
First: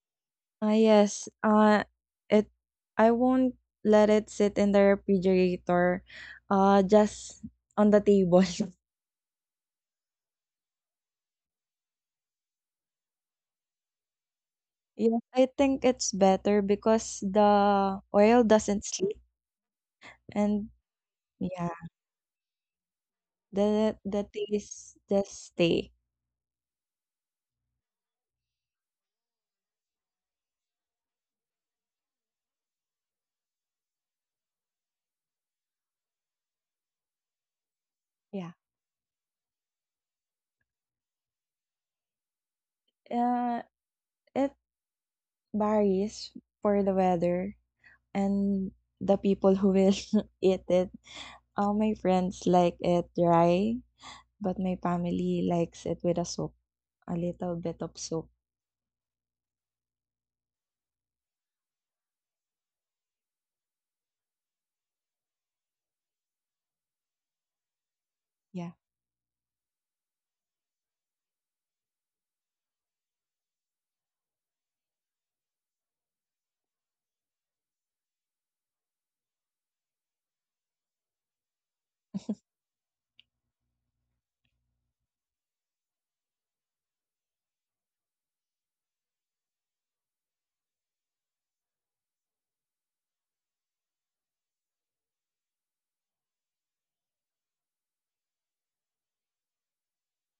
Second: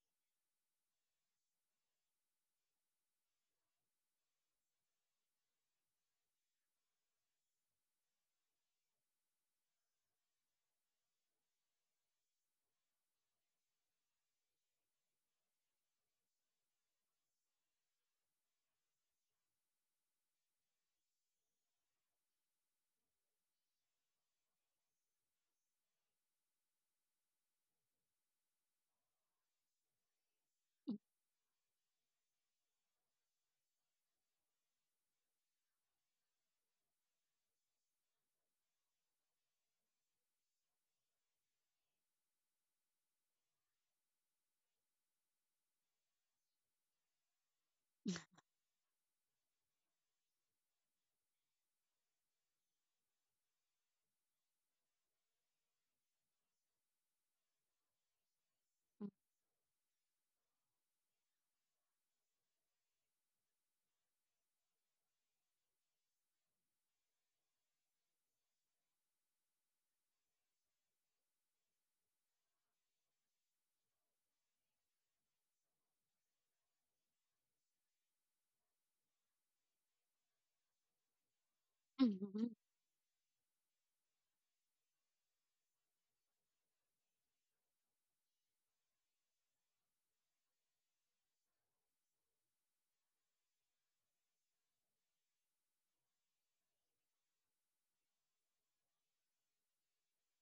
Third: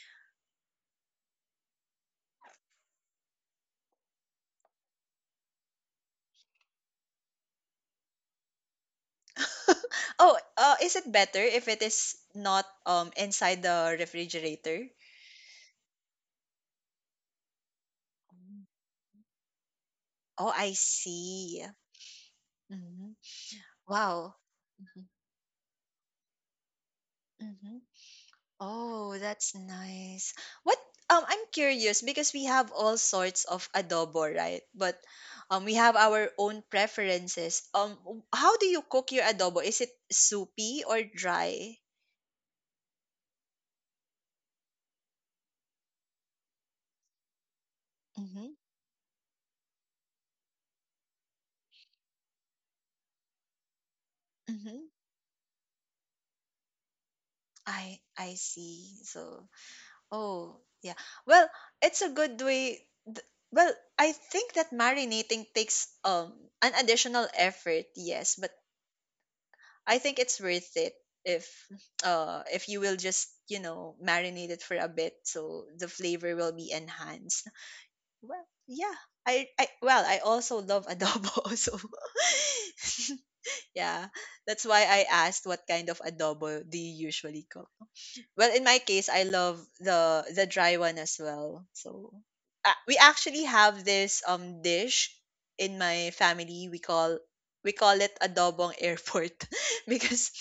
Ah, yes, it I won't let it sit in the refrigerator, just on the table. Oh, is it better if it is not inside the refrigerator? Yeah, I think it's better because the oil Mm. doesn't sleep Oh, and I see. yeah, Mhm. The Wow. taste just stay. Mhm. Oh, that's nice. What I'm curious because we have all sorts of adobo, right? But we have our own preferences. Um, Yeah. how do you cook your adobo? Is it soupy or dry? Uh, It varies for the weather Mhm. and the people who will eat it. All my friends like it dry, but my Mhm. family likes it with a soup, a little bit of soup. I see. So, oh, yeah. Well, it's a good way well, I think that marinating takes an additional effort, yes, but Yeah. I think it's worth it if if you will just you know marinate it for a bit so the flavor will be enhanced. Well, yeah. I well I also love adobo so Mhm. yeah that's why I asked what kind of adobo do you usually cook. Well, in my case, I love the dry one as well. So we actually have this dish in my family. We call it adobong airport because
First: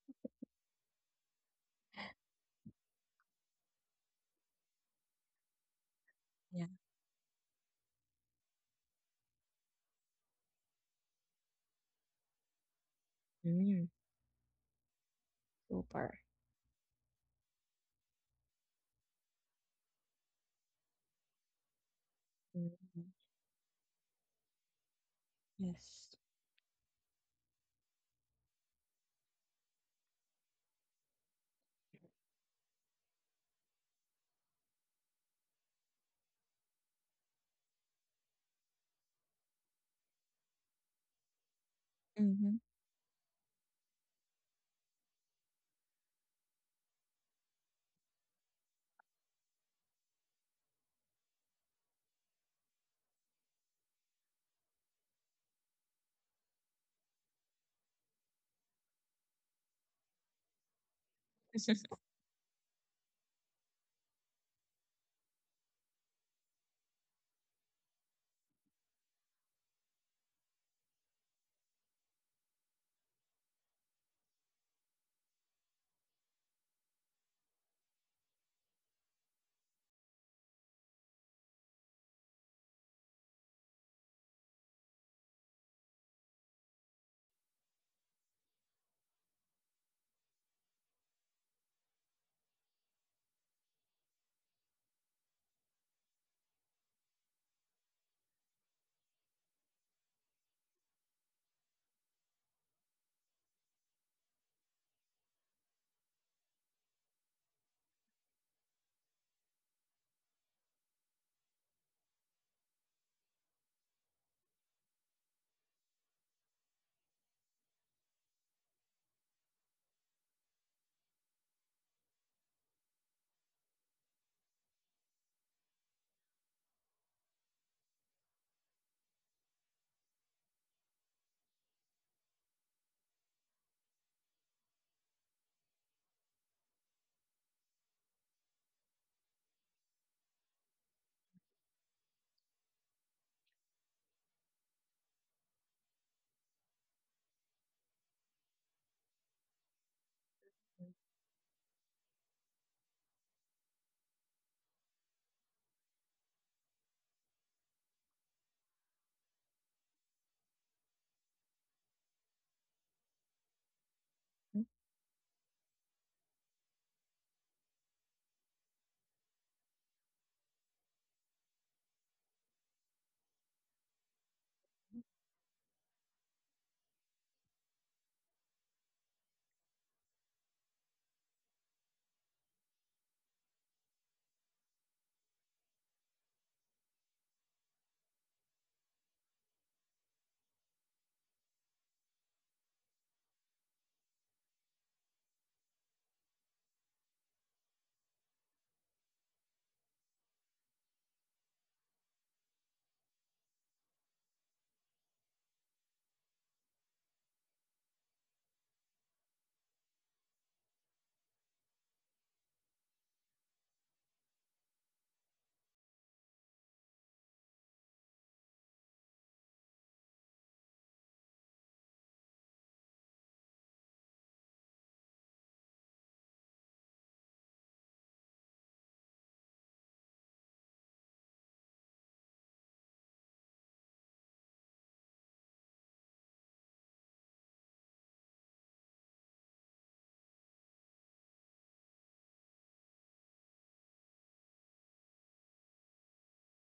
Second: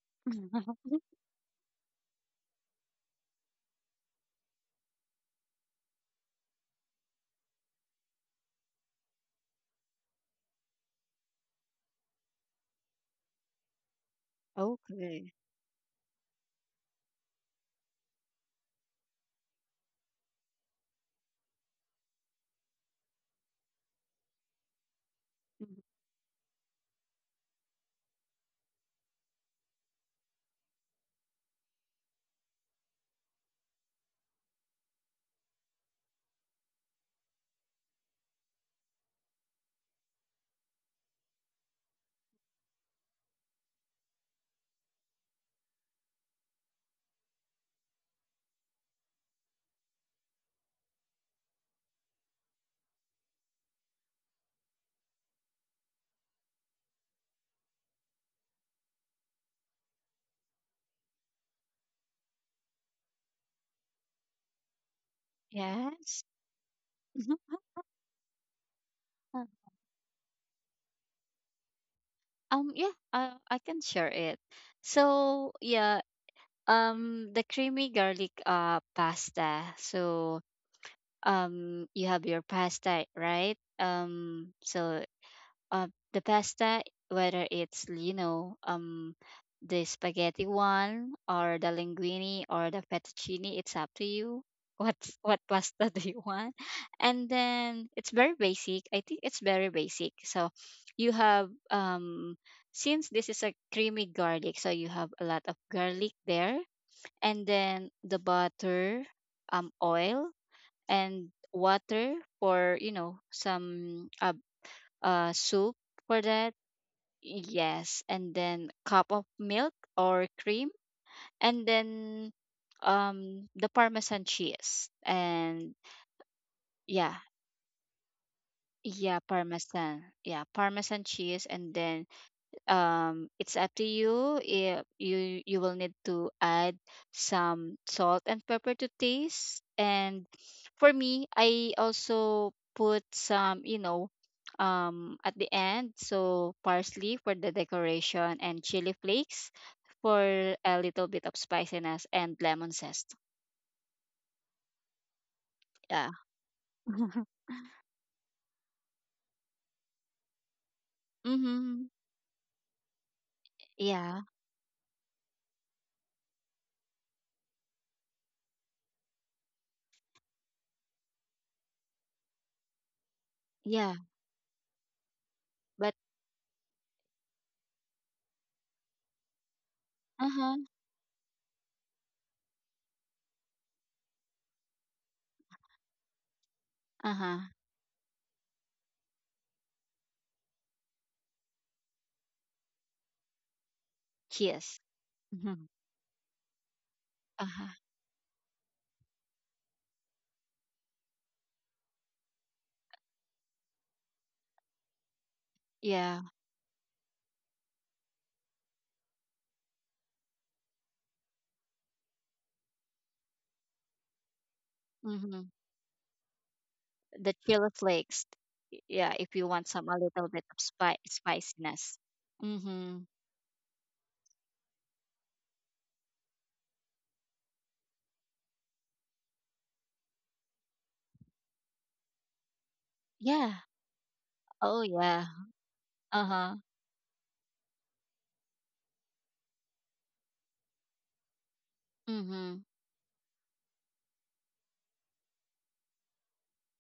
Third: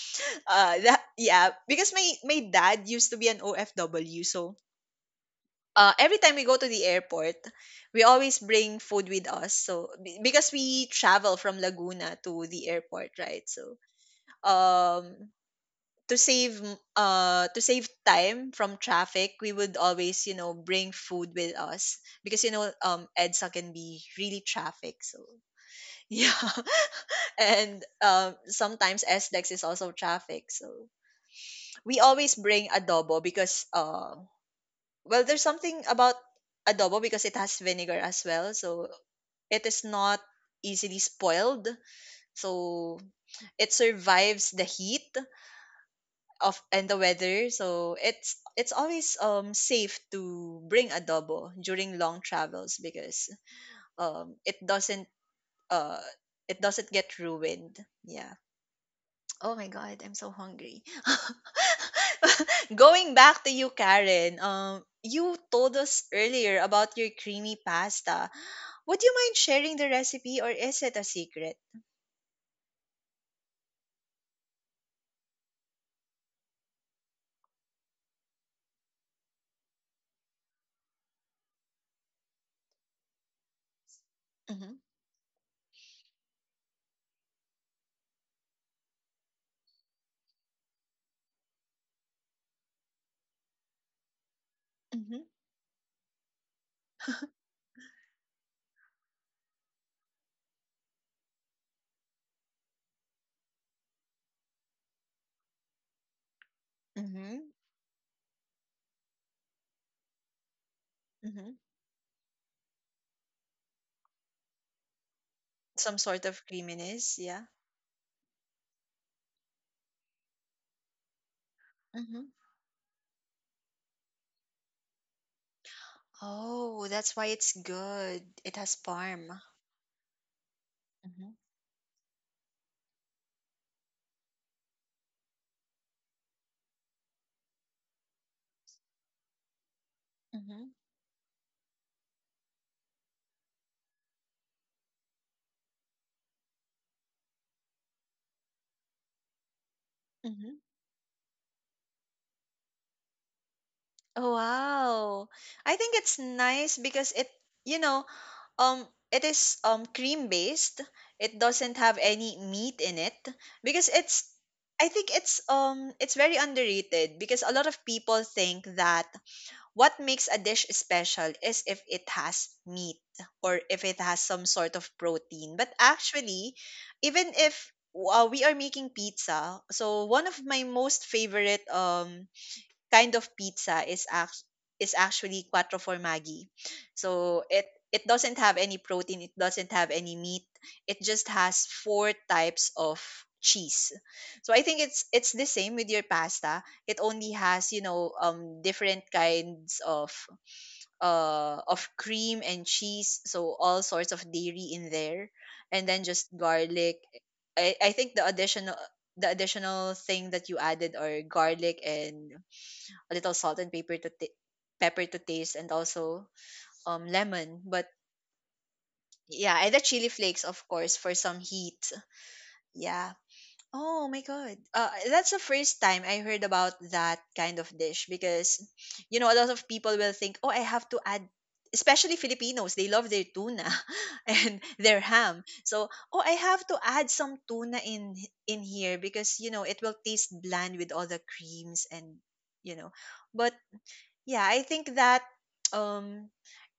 that yeah because my dad used to be an OFW. So uh, every time we go Yeah. to the airport we always bring food with us because we travel from Laguna to the airport, right? So Mm, um, Okay. super. Uh, to save time from traffic we would always you know bring food with us because you know Mm, edsa can be really traffic. So Mhm. yes. yeah, and sometimes SLEX is also traffic, so we always bring adobo because well there's something about adobo because it has vinegar as well, so it is not easily spoiled, Mm-hmm. so it survives the heat of and the weather, so it's always safe to bring adobo during long travels because um it doesn't uh it doesn't get ruined, yeah. Oh my god, I'm so hungry. Going back to you, Karen. You told us Yes. earlier about your Mhm. creamy pasta. Would you Uh, mind sharing the recipe, or is it a secret? um, yeah, I can share it. So, yeah, the creamy garlic pasta. So, you have your pasta, right? Mm-hmm. Uh, the pasta, whether it's, the spaghetti one, or the linguine, or the fettuccine, it's up to you. What Mm-hmm. what pasta do you want? And then it's very basic. I think it's very basic. So you have, since this is a creamy garlic, so you have a lot of garlic there, and Mm-hmm. then the butter, oil, and Mm-hmm. water for, some, soup Some for sort of that. creaminess, yeah. Yes, and then cup of milk or cream, and Mm-hmm. then, the parmesan cheese. And Oh, yeah, that's why it's good. It has parm. Yeah, parmesan Mm-hmm. cheese, and then, it's up to you, if you, you will need to add some salt and pepper to taste. And Mm-hmm. for me, I also put some, at the end, so parsley for the decoration, and chili flakes for Mm-hmm. a little bit of spiciness, and lemon zest. Oh, wow. I think Yeah. it's nice because it, you know, it is cream based. It doesn't Mm-hmm. have any meat in it because Yeah. it's. I think it's very underrated because a lot of people think that what makes a dish special is if it has meat or if Yeah. it has some sort of protein. But But actually, even if we are making pizza, so one of uh-huh. my most favorite kind of pizza is actually quattro formaggi. So Uh-huh. It doesn't have any protein, it doesn't have any meat. It just has four types of cheese. So I Cheers. think it's the same with your pasta. It only Uh-huh. has, you know, different kinds of cream and cheese, so all sorts of dairy in there and then Yeah. just garlic. I think the additional thing that you added are garlic and a little salt and pepper to Mm-hmm. taste, and also The lemon. chili But flakes. Yeah, if you yeah, want and the some a chili little bit flakes, of of course, for some heat. spiciness. Mhm. Yeah. Oh my god. That's the first time I heard about that kind of dish because, you know, a lot of people will think, oh, I have to add. Especially Filipinos, they love their Yeah. tuna and Oh their yeah. ham. So, oh, I Uh-huh. have to add some tuna in here because you know it will taste bland with all the creams and Mhm. you know. But yeah, I think that um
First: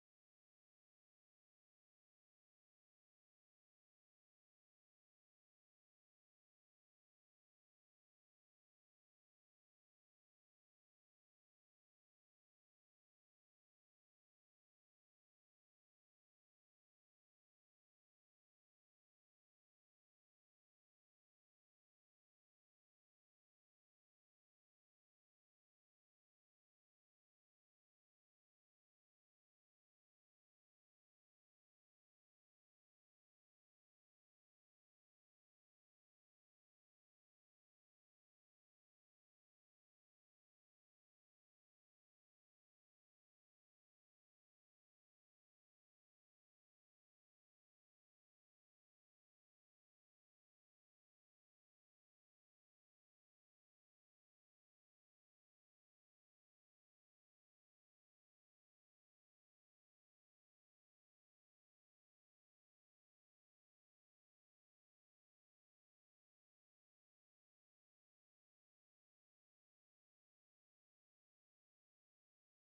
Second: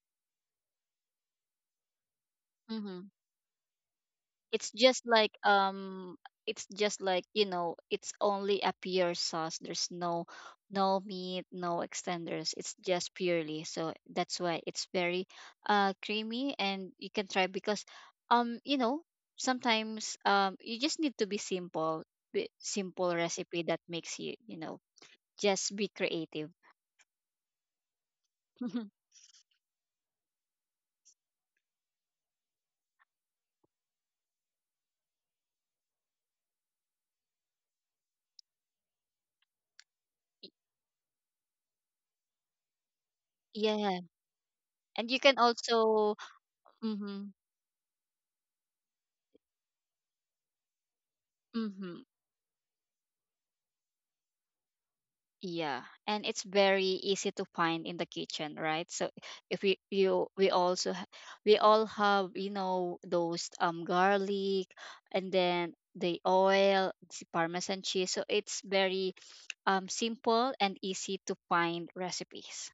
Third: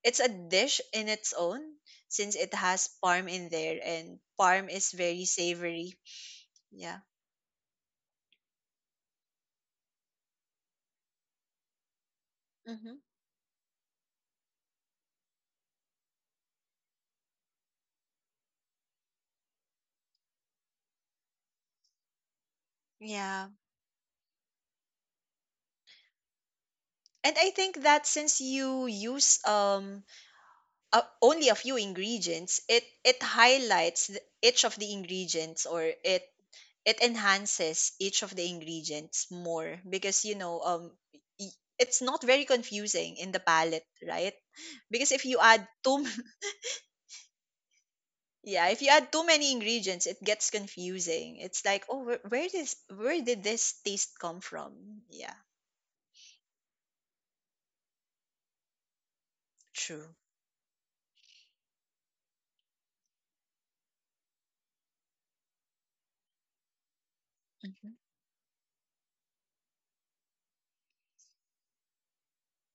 it's a dish in its own since it has Mhm. parm in there and parm it's is just very like savory. um it's Yeah. just like, it's only a pure sauce. There's no, no meat, no extenders. It's Hmm. just purely, so that's why it's very, creamy. And you can try, because, um you know sometimes, you just need to be simple. Simple Yeah. recipe that makes you, you know just be creative. And I think that since you use only a few ingredients, it highlights each of the ingredients, or it enhances each of the ingredients more because you Y- know um, y- it's not very confusing in the palate, yeah. right? And Because you if can you add too also, mm-hmm, yeah, if you add too many ingredients, it gets confusing. It's like, mm-hmm, oh, where did this taste come from? Yeah, yeah, and it's very easy to find in the kitchen, right? So, if we true. you we also ha- we all have, those, garlic, and then the oil, the parmesan Mhm. cheese. So it's very, simple and easy to find recipes.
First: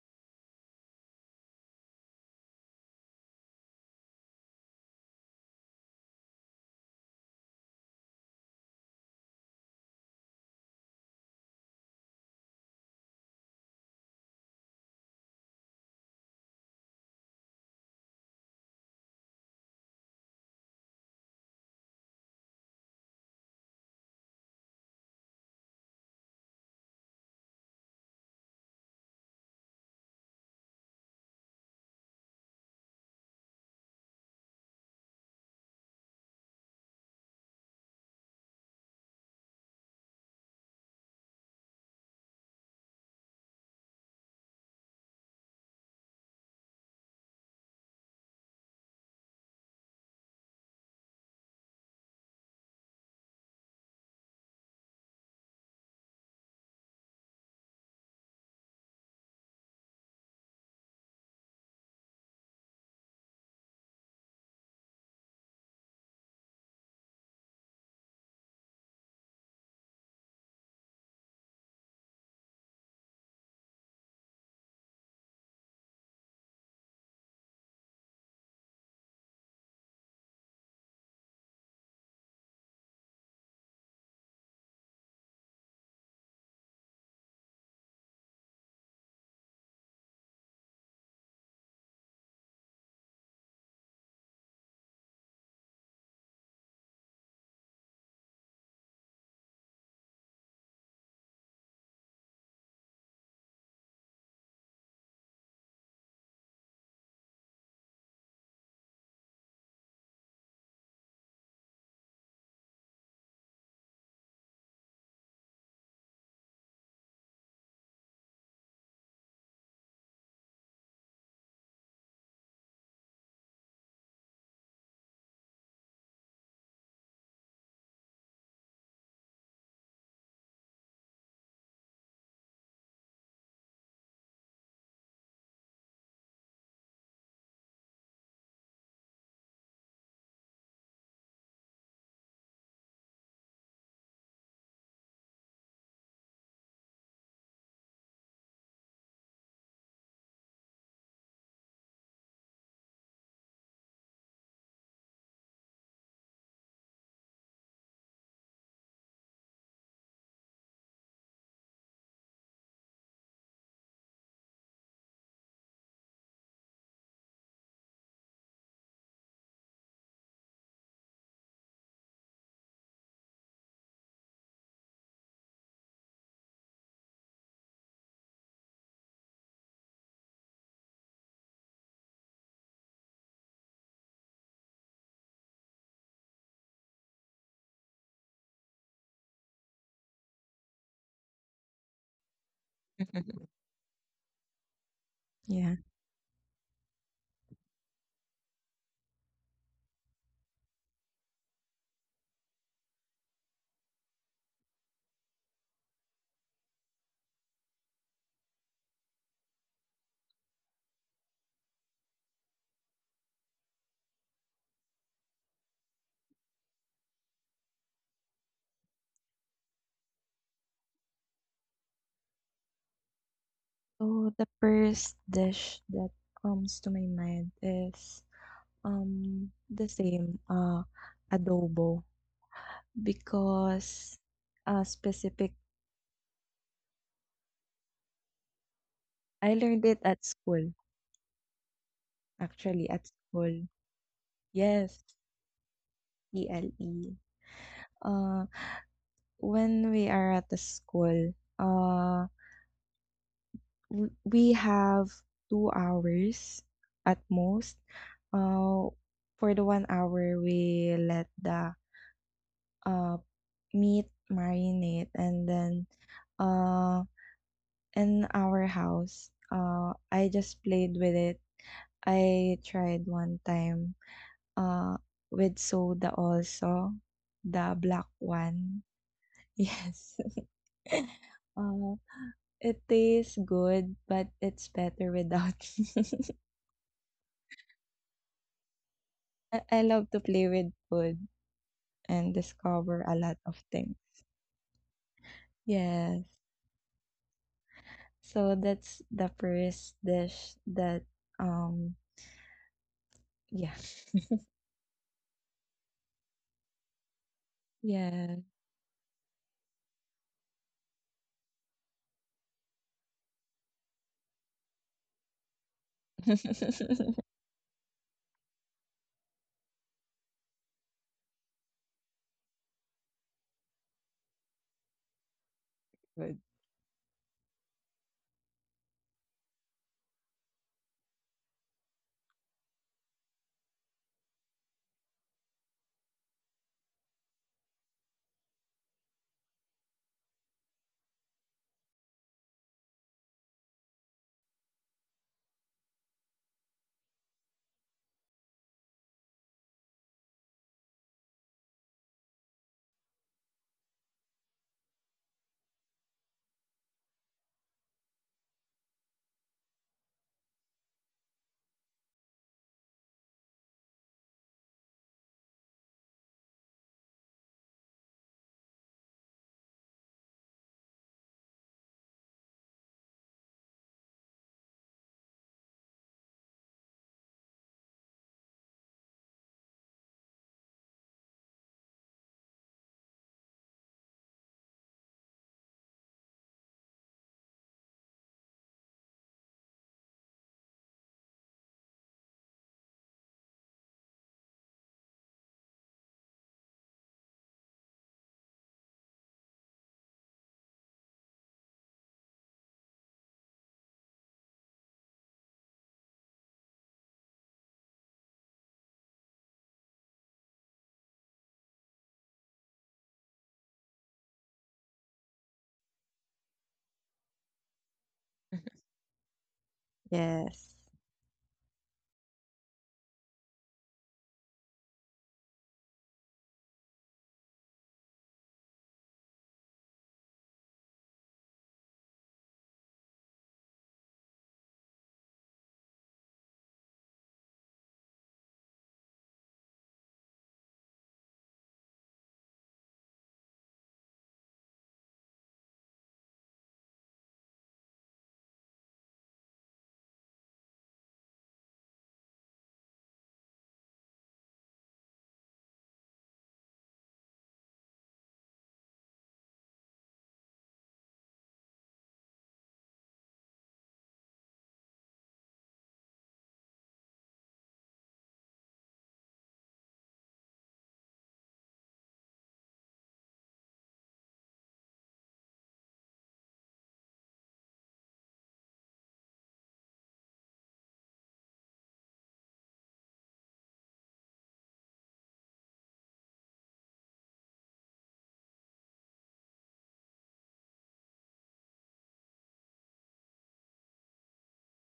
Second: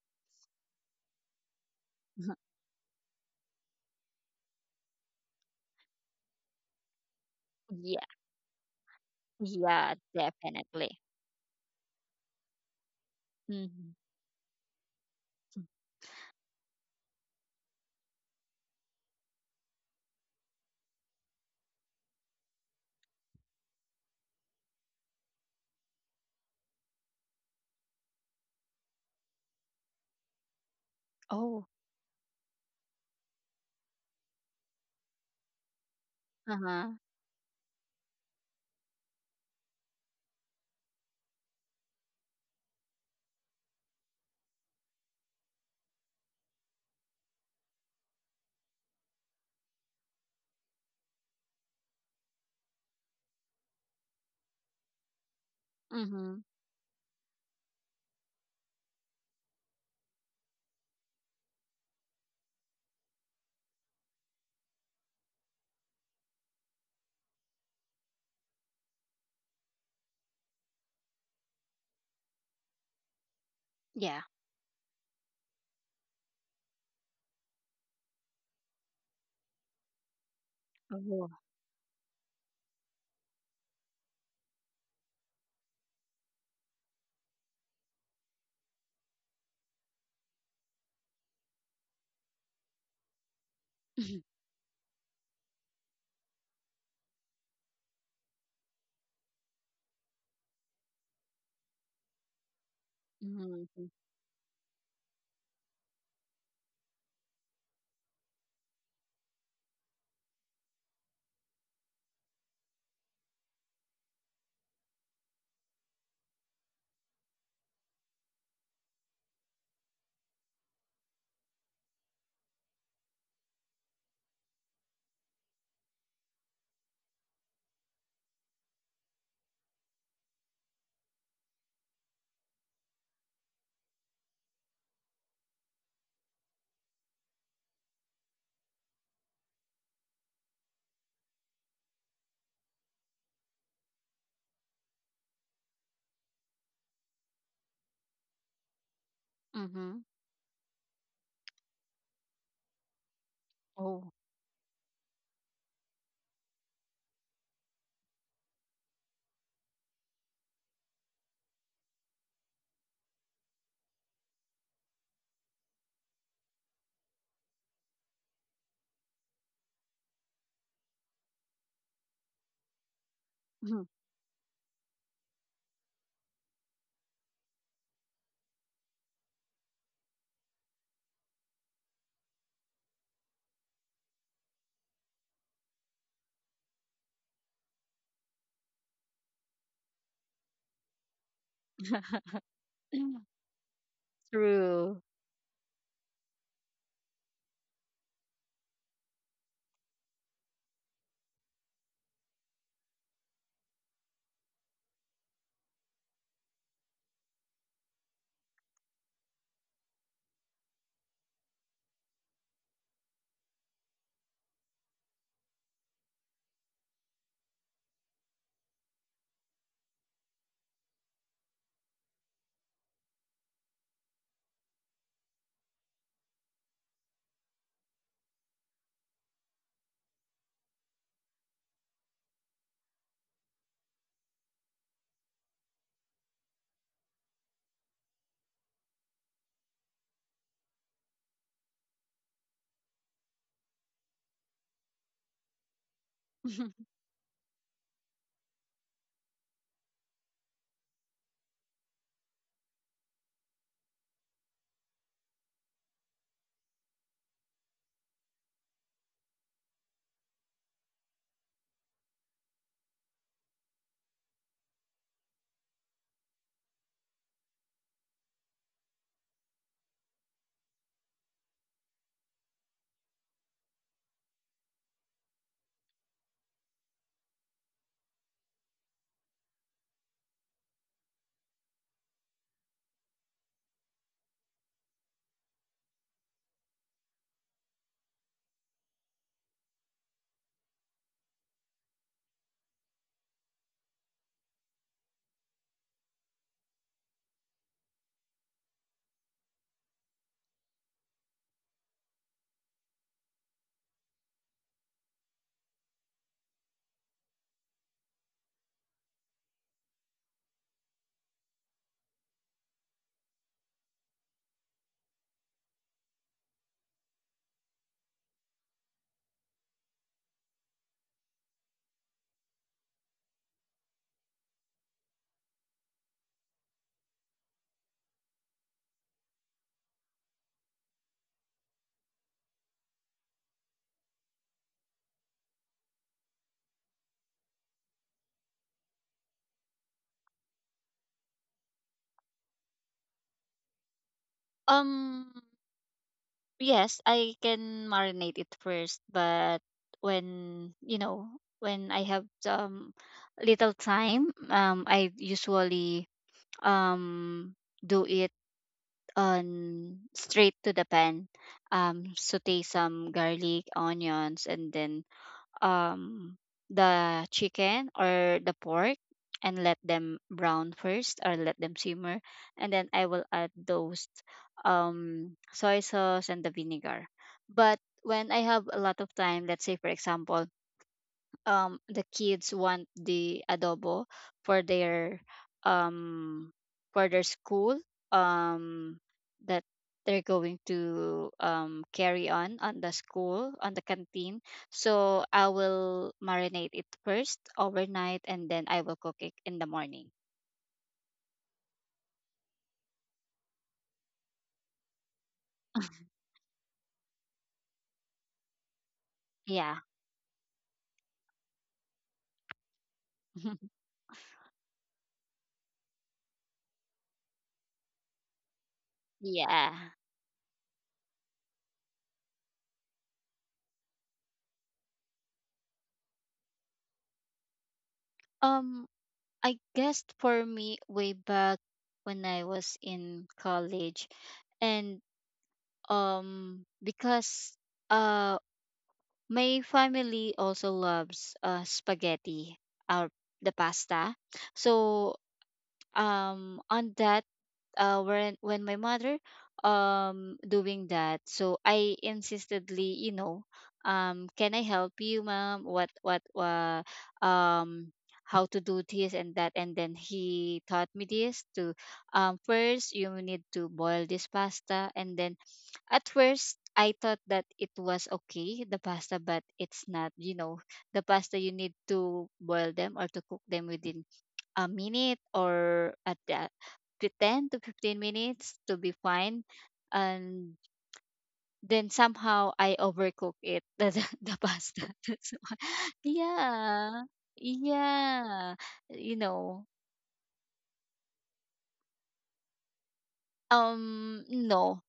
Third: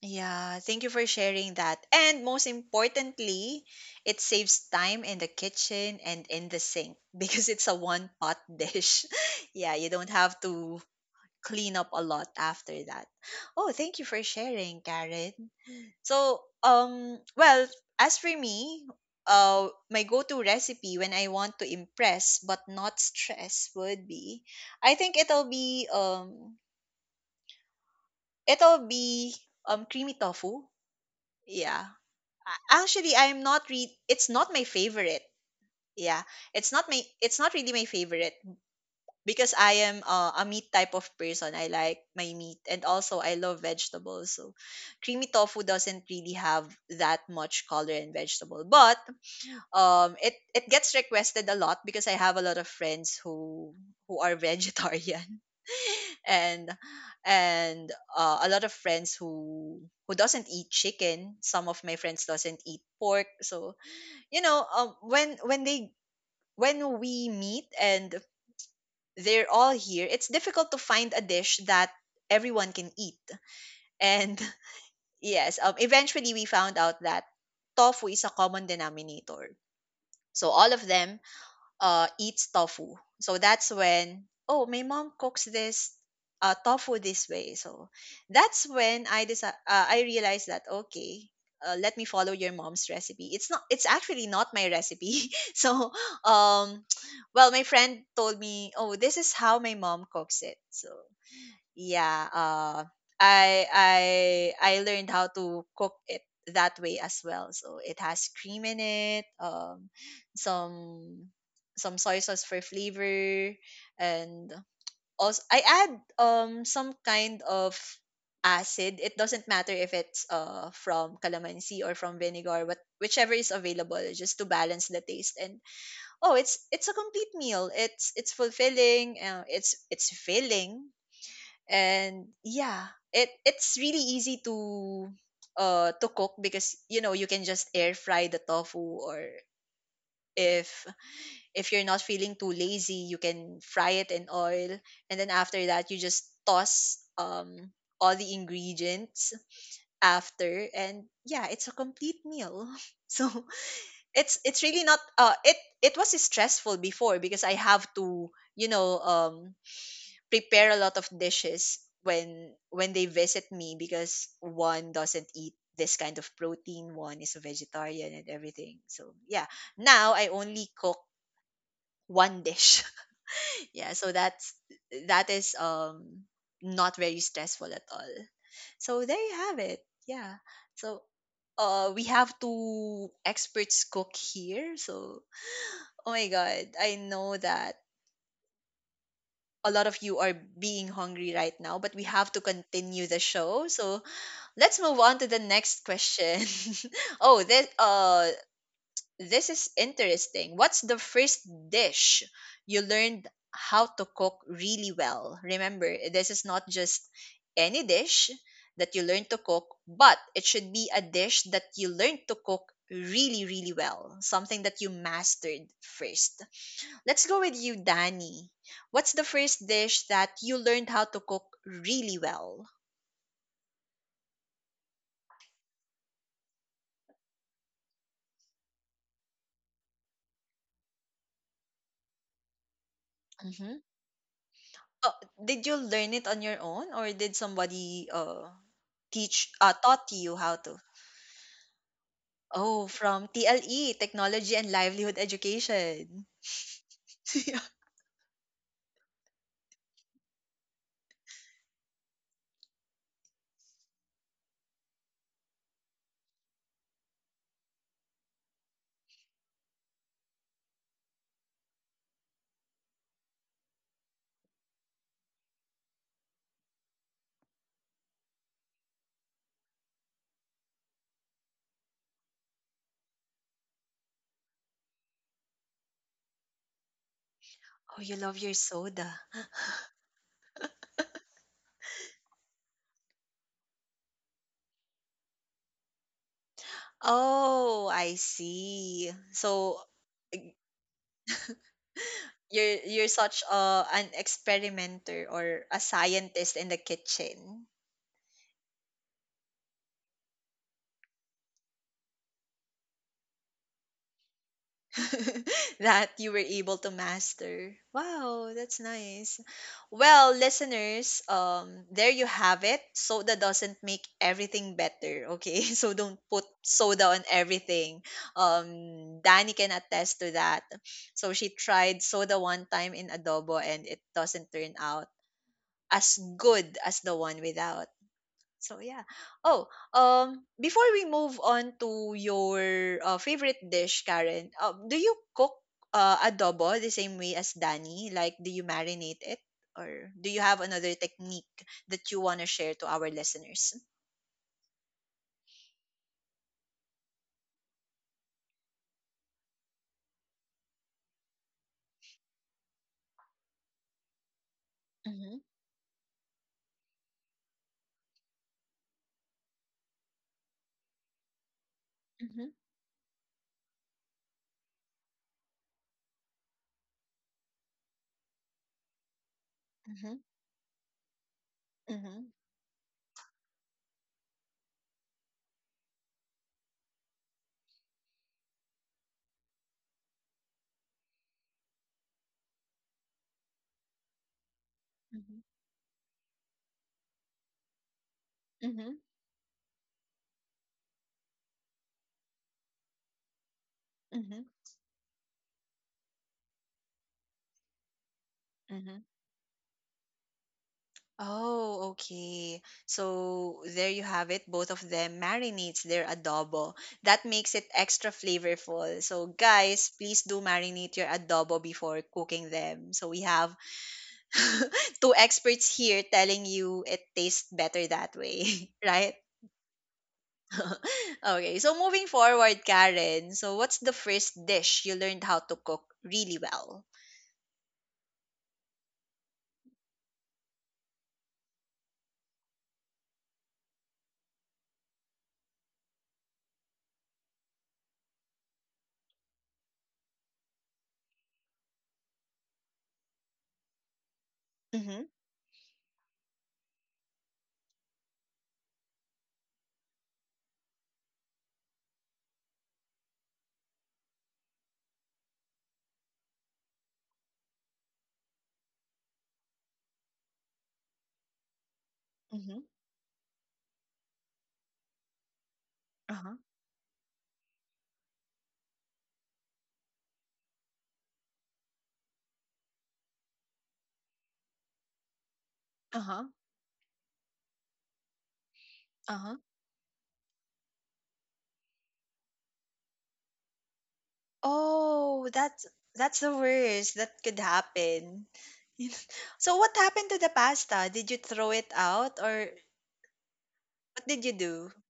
Yeah, thank you for sharing that. And most importantly, it saves time in the kitchen and in the sink because it's a Mhm. Yeah, one pot dish. Yeah, you yeah, don't have to definitely. clean up a lot after that. Oh, Hmm. thank you for sharing, Karen. So, well, as for me, my go-to recipe when I want to impress but not stress would be, I think it'll be creamy tofu. Oh, Yeah, actually, I'm not re- it's not my favorite. Yeah, uh-huh. It's not really my favorite because I am a meat type of person. I like my meat, and also I love vegetables. So, creamy tofu doesn't really have that much color and vegetable, but it it gets requested a lot because I have a lot of friends who are vegetarian Mm-hmm. and and a lot of friends who doesn't eat chicken, some of my friends doesn't eat pork, so you know when they when we meet and they're all here, it's difficult to find a dish that everyone can eat Yeah. and yes eventually we found out that tofu is a common denominator, so all of them Oh. Eats tofu. So that's when, oh, my mom cooks this tofu this way. So that's when I realized that okay, let me follow your mom's recipe. It's not it's actually not my recipe. Um well, my friend told me, "Oh, this is how my mom cooks it." So yeah uh i Mm-hmm. i I learned how to cook it that way as well, so it has cream in it, some some soy sauce for flavor, and also I add some kind of acid. It doesn't matter if it's from calamansi or from vinegar, but whichever is available, just to balance the taste. And it's a complete meal. It's fulfilling, it's filling. And yeah, it's really easy to cook, because you know, you can just air fry the tofu, or if if you're not feeling too lazy, you can fry it in oil, and then after that you just toss all the ingredients Mm-hmm. after. And yeah, it's a complete meal. So Oh. it's really not. It it was stressful before, because I have to, you know um prepare a lot of dishes when they visit me, because one doesn't eat this kind of protein, one is a vegetarian and everything. So yeah, now I only cook one dish. Yeah, so that is not very stressful at all. So there you have it. Yeah. So we have two experts cook here. So oh my god, I know that a lot of you are being hungry right now, but we have to continue the show. So let's True. move on to the Yeah. next question. Oh, this is interesting. What's the first dish you learned how to cook really well? Remember, this is not just any dish that you learn to cook, but it should be a dish that you learned to cook really, really well. Something that you mastered first. Let's go with you, Danny. What's the first dish that you learned how to cook really well? So the first dish that comes to my mind is the same adobo Hmm. because Oh, specific did you learn it on your own, or did somebody I teach learned it taught at you how school, to? actually Oh, at from school. TLE, Technology and Yes, Livelihood Education. ELE. Yeah. uh when we are at the school, we have 2 hours at most. uh for the 1 hour we let the uh meat marinade and then uh in our house I just played with it. I tried one time uh with soda also, the Oh, black you love your one. soda. Yes. uh it tastes good but it's better without. Oh, I see. So I love to play with food and discover you're a lot such of a things. an experimenter or a Yes. scientist in the kitchen. So that's the first dish that um yeah. That you were able to master. Yeah. Wow, that's nice. Well, listeners, there you have it. Soda doesn't make everything better, okay? So don't put soda on everything. Danny can attest to that. So she tried soda one time in adobo and it doesn't turn out as Good. good as the one without. So yeah. Oh, before we move on to your favorite dish, Karen, do you cook adobo the same way as Danny? Like, do you marinate it, or do you have another technique that you want to share to our listeners? Um, yes, I can marinate it first, but when, you know, when I have some little time, I Mm-hmm, usually, um do it on straight to the pan. Mm-hmm, Saute some garlic, onions, and then, um the chicken or the pork, and let mm-hmm, them brown first, or let them mm-hmm, simmer, and then I will add those, soy sauce and the vinegar. But when I have a lot of time, let's say for example, the kids want the adobo for their, um for their school, mm-hmm, um that they're going to carry on the school on the mm-hmm, canteen. So I will marinate it first overnight, and then I will mm-hmm. cook it in the morning. Oh, okay. So there you have it. Both of them marinates their adobo. That makes it extra flavorful. So Yeah. guys, please do marinate your adobo before cooking them. So we have two experts here telling you it tastes better that way, right? Yeah. Yes. Okay, so moving forward, Karen, so what's the first dish you learned how to cook really well? um I guess for me way back when I was in college, and because uh my family also loves spaghetti or the pasta. Mm-hmm. So on that, when my mother doing that, so I insistedly, can I help you, mom? What um how to do this and that? And then he taught me this to, Mm-hmm. first you need to boil this pasta, and then at Uh-huh. first, I thought that it was okay, the pasta, but it's not. The pasta, you need to boil them or to cook them within a minute, or at Uh-huh. the, to 10 to 15 minutes to be Uh-huh. fine. And then somehow I overcook it, the pasta. Oh, That's why. that's the worst Yeah. that could happen. Yeah. You So know, what happened to the pasta? Did you throw it out, or what did you do? no,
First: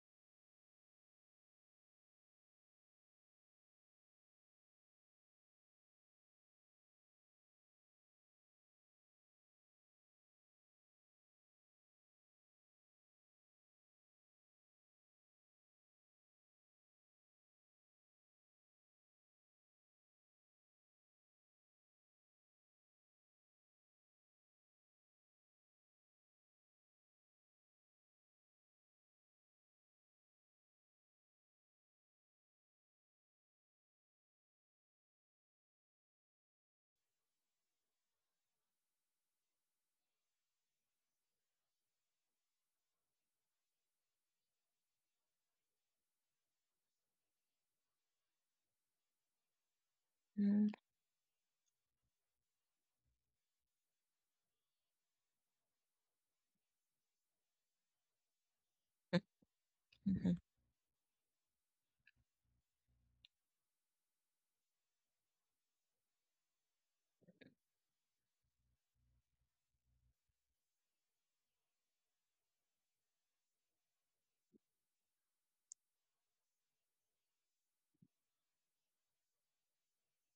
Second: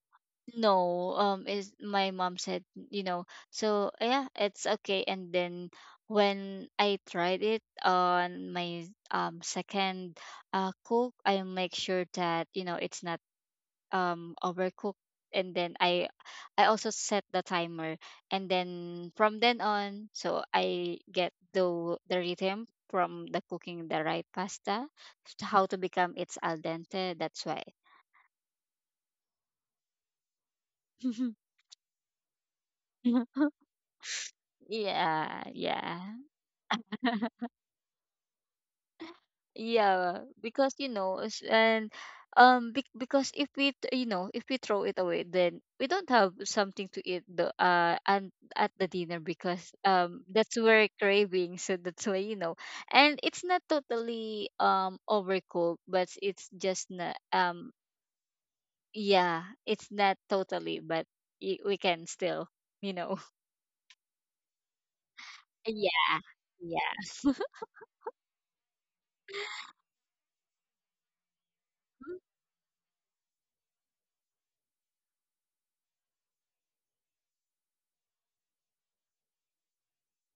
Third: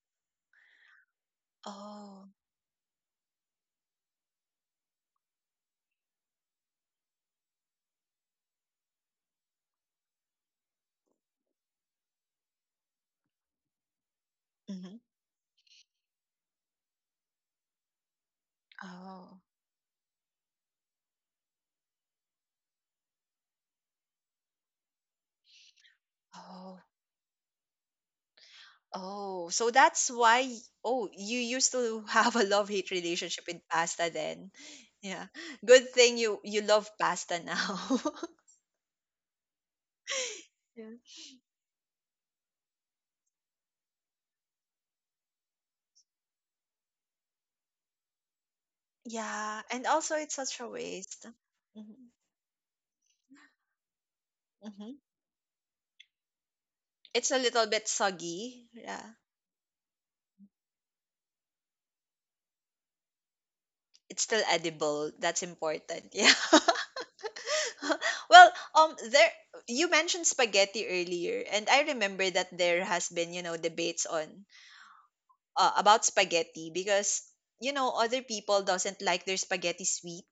no, is my Oh. mom said, you know, so yeah, it's okay. And then when I tried it on my, second, cook, I make sure that you know, it's not Hmm. overcooked. And then I, also set the timer, and then from Oh. then on, so I get the rhythm from the cooking the right pasta, how to become it's al Oh. dente. That's why. Oh. So that's why, oh, you used to have a love-hate relationship with pasta then. Yeah. Yeah, Good yeah. thing you you love pasta now. Yeah, because Yeah. you know, s- and bec because if we, you know, if we throw it away, then we don't have something to eat the and at the dinner, Yeah, because and also it's that's such a Mm, where waste. craving. So Hmm. that's why, you know, and it's not totally Hmm. Overcooked, but it's just not It's a little bit soggy. Yeah. yeah, it's not mhm, totally, but we can still, you know. It's still edible. That's Yeah. important. Yeah. Yeah. Well, there you mentioned spaghetti earlier, and I remember that there has been, you know, debates on about spaghetti, because you know, other people doesn't like their spaghetti sweet,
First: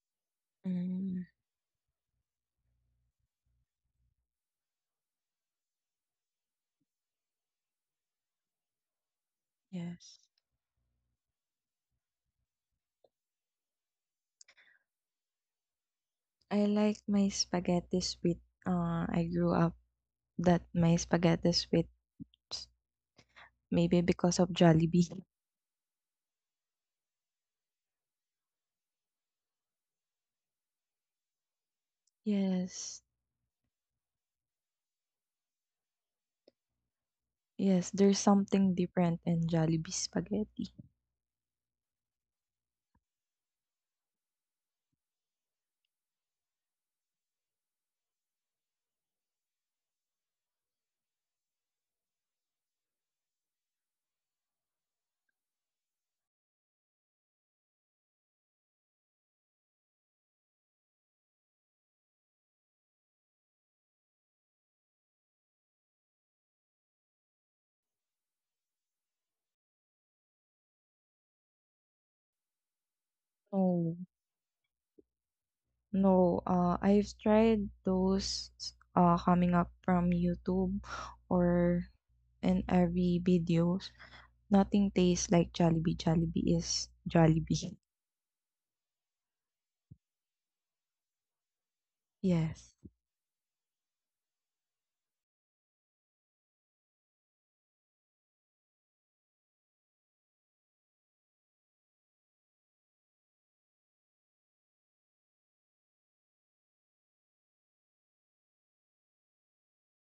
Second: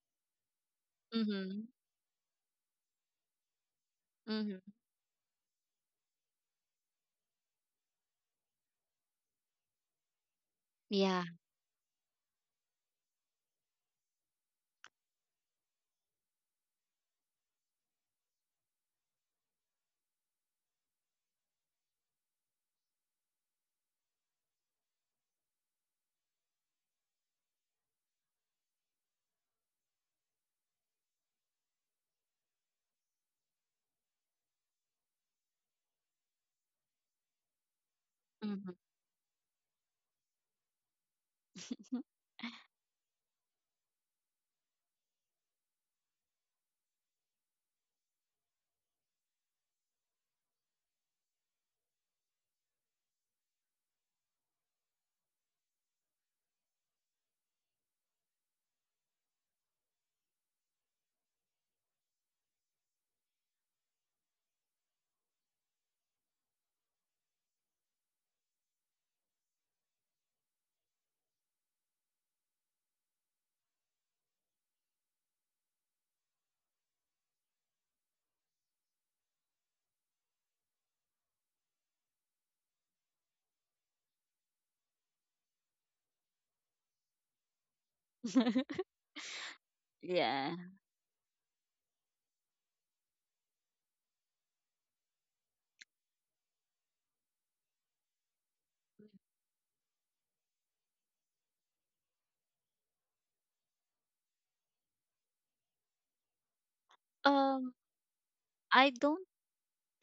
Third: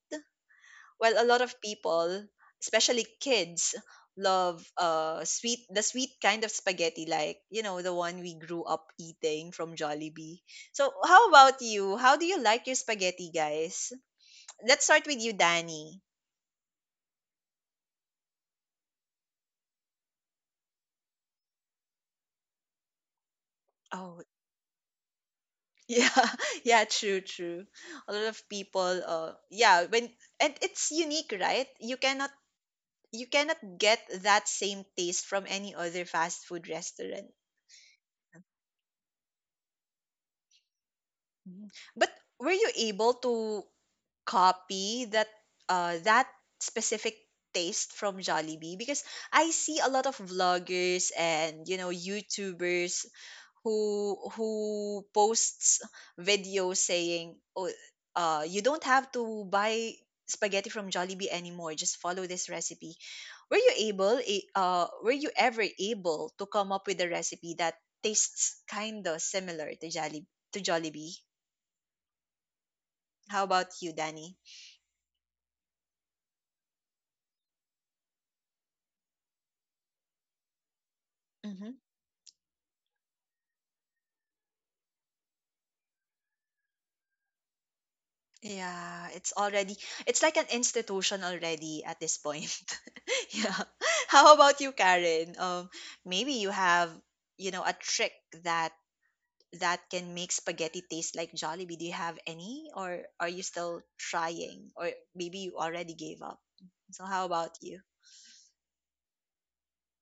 while mm, a lot of Mm-hmm. people, especially kids, love Mm-hmm. Sweet the sweet kind of spaghetti, like, you know, the one we grew up eating from yes. Jollibee. So, Yeah. how about you? How do you like your spaghetti, guys? Let's start with you, Danny. I like my spaghetti with I grew up that my spaghetti with maybe Oh, because of Jollibee. yeah, yeah, true, true. A lot of people, yeah, when and it's unique, right? Yes. You cannot get that same taste from any other fast food restaurant. Yes, there's Mm-hmm. something different in Jollibee spaghetti. Mhm. But were you able to copy that uh that specific taste from Jollibee? Because I see a lot of vloggers and you know YouTubers who posts videos saying, "Oh, you don't have to buy spaghetti from Jollibee anymore. Just follow this recipe." Were you able? Were you ever able to come up with a recipe that tastes kinda similar to Jollibee? How about you, No, Danny? no. I've tried those coming up from YouTube Hmm. or in every videos. Nothing tastes like Jollibee. Jollibee is Jollibee. Yeah, it's already it's like an Yeah. institution already at this point. Yes. Yeah. How about you, Karen? Maybe you have, you know, a trick that that can make spaghetti taste like Jollibee? Do you have any, or are you still trying, or maybe you already gave up? So how about Um, you? I don't.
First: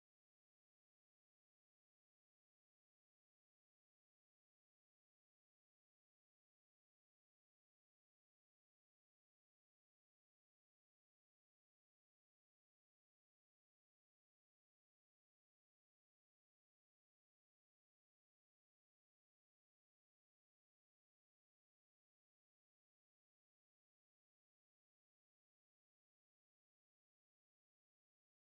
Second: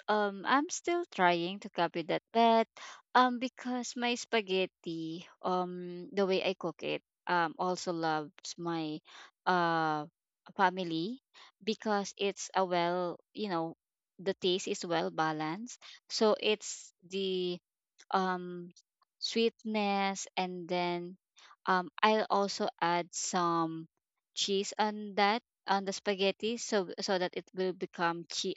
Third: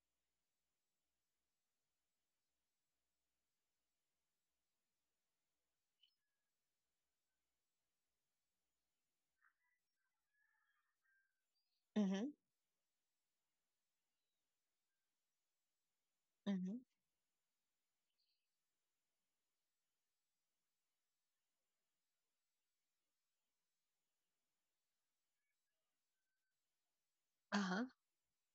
I'm still trying to copy that, but because my spaghetti, the way I cook it, also loves my, uh family, because Mm-hmm. it's a well, you know, the taste is well balanced. So Mm-hmm. it's the um sweetness, and then I'll also add some cheese on that, on the spaghetti, so so that it will Uh-huh. become cheese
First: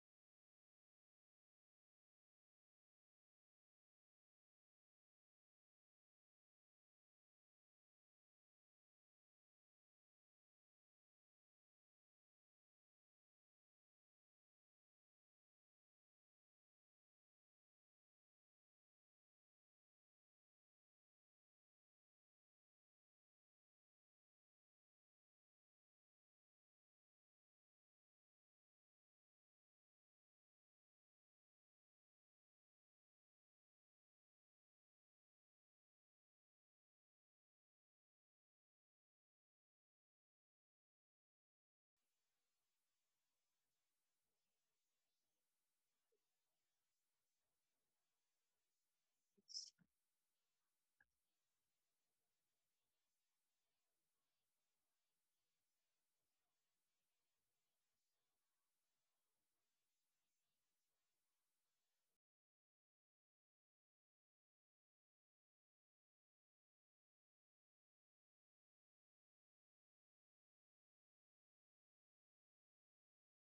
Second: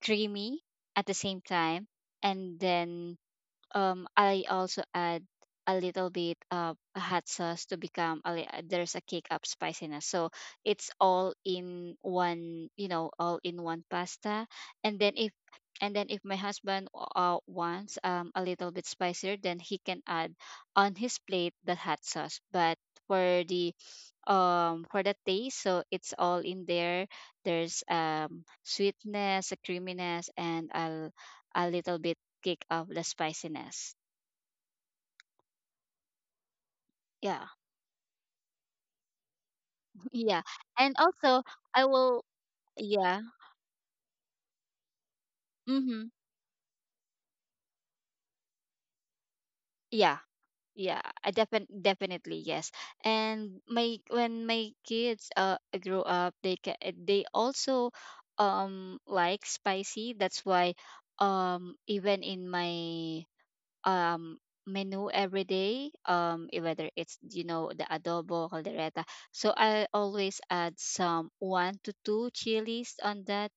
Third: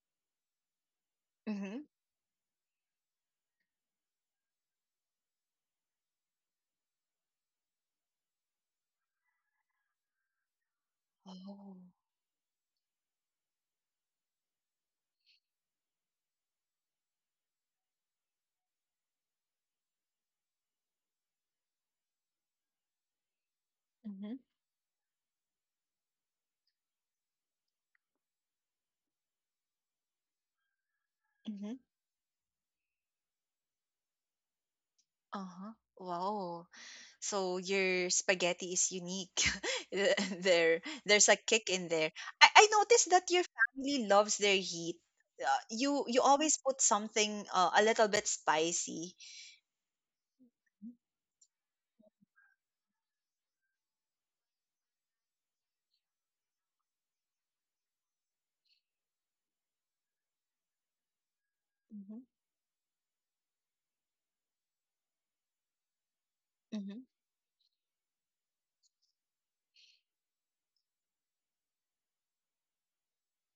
dreamy at the same Mm-hmm. time. And then I also add a little bit of a hot sauce to become a, there's a kick up spiciness. So it's all Oh. in one, you know, all in one pasta. And then if, my husband wants a little bit spicier, then he can add on his plate the hot sauce. But for the, Mm-hmm. For the taste, so it's all in there. There's sweetness, a creaminess, and a Mm-hmm. little bit kick of the spiciness. Uh-huh. Wow. Yeah. So your spaghetti is unique. Yeah. There, And there's a also kick I in there. will, I noticed yeah. that your family loves their heat. You Mhm. you always put something, a little bit spicy. Yeah. Yeah, I definitely yes. And my, when my kids grow up, they they also like spicy. That's why Mhm, even in my um menu every day, whether mhm, it's, you know, the adobo caldereta, so I always add some one to two chilies on that.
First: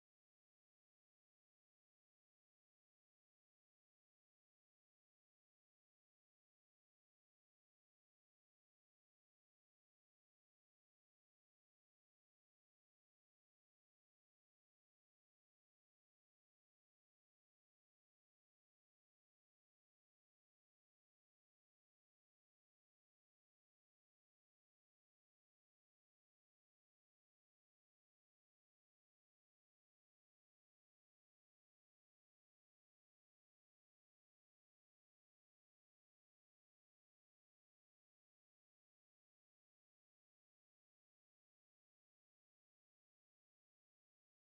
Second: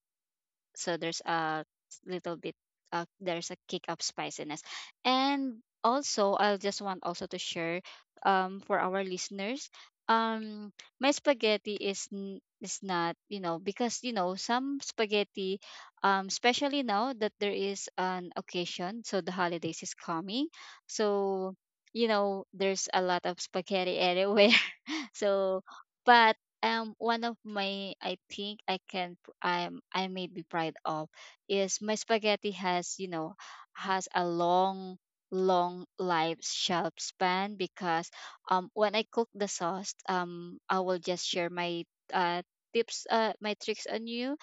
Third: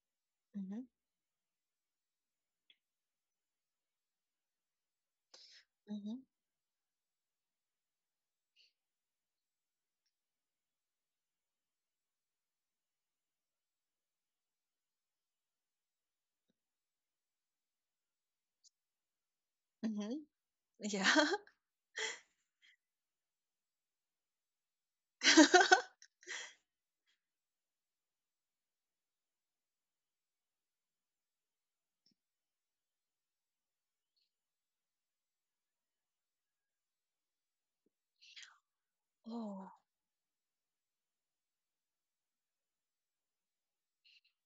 mhm, So there's a little bit, there's a kick of spiciness. And mhm, also I'll just want also to share, for our listeners, um my spaghetti is is not, you know, because you know some spaghetti, especially now that there is an occasion, so the holidays is mhm. coming, Yeah. so you know there's a lot of spaghetti everywhere. So, but one of my, I think I can I may be proud of, is my spaghetti has, you know, has a long, long life shelf span, because when I cook the Oh. sauce, I will just share my uh tips, my tricks on you.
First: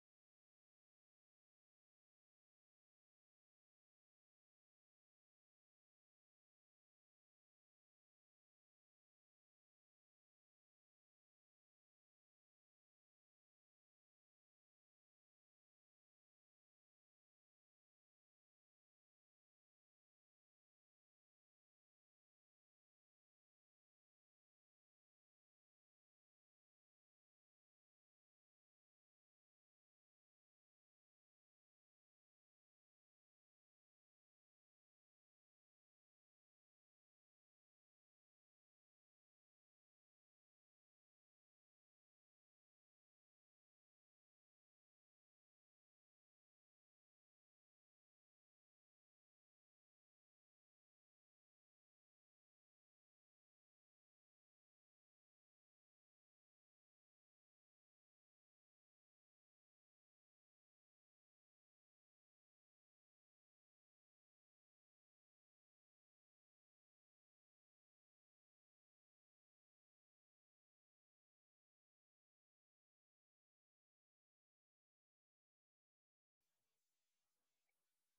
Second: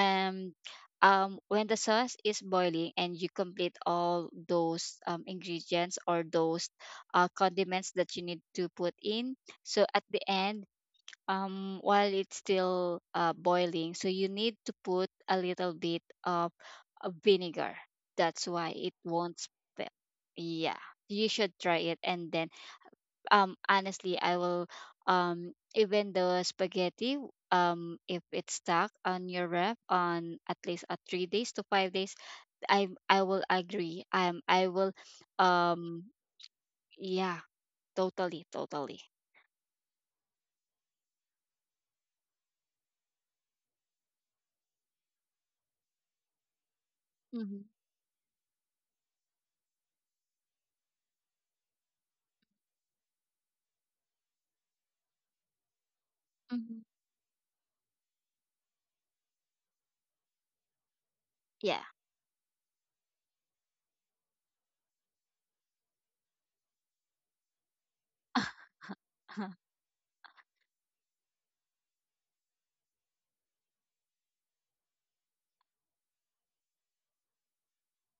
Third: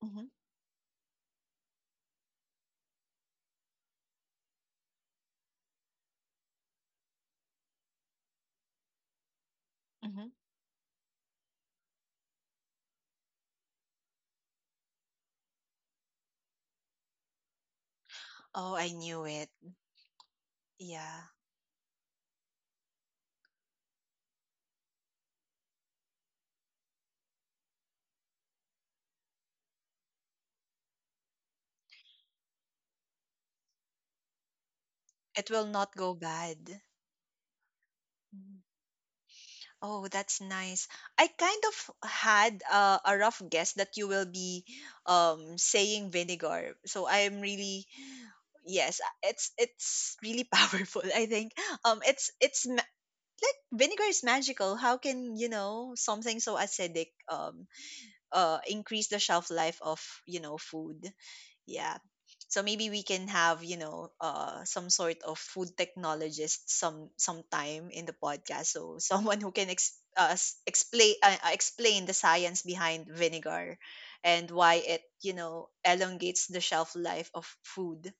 Mhm, um when the sauce is boiling and you complete all those ingredients, or those condiments that you need to put in, so at the mhm. end, while it's still boiling, so you need to put a little bit of vinegar. That's Oh, why I it knew won't it. spill. Yeah, Yeah, you should try it. And then, honestly, I will, even the spaghetti, if it's stuck on your ref on at least a 3 days to 5 days, I will agree. I will, it will not go um, bad. yeah, totally, Mhm. totally. Oh, that's nice. I kind of had, a rough guess that you will be, saying vinegar. So I am Mm-hmm. really, yes, it's really powerful. I think um it's it's ma- like vinegar is magical. How can, you know, something so Mm-hmm. acidic increase the shelf life of, you know, food? Yeah. Yeah. So maybe we can have, you know, uh, some sort of food technologist sometime in the podcast. So someone who can explain the science behind vinegar, and why it, you know, elongates the shelf life of food.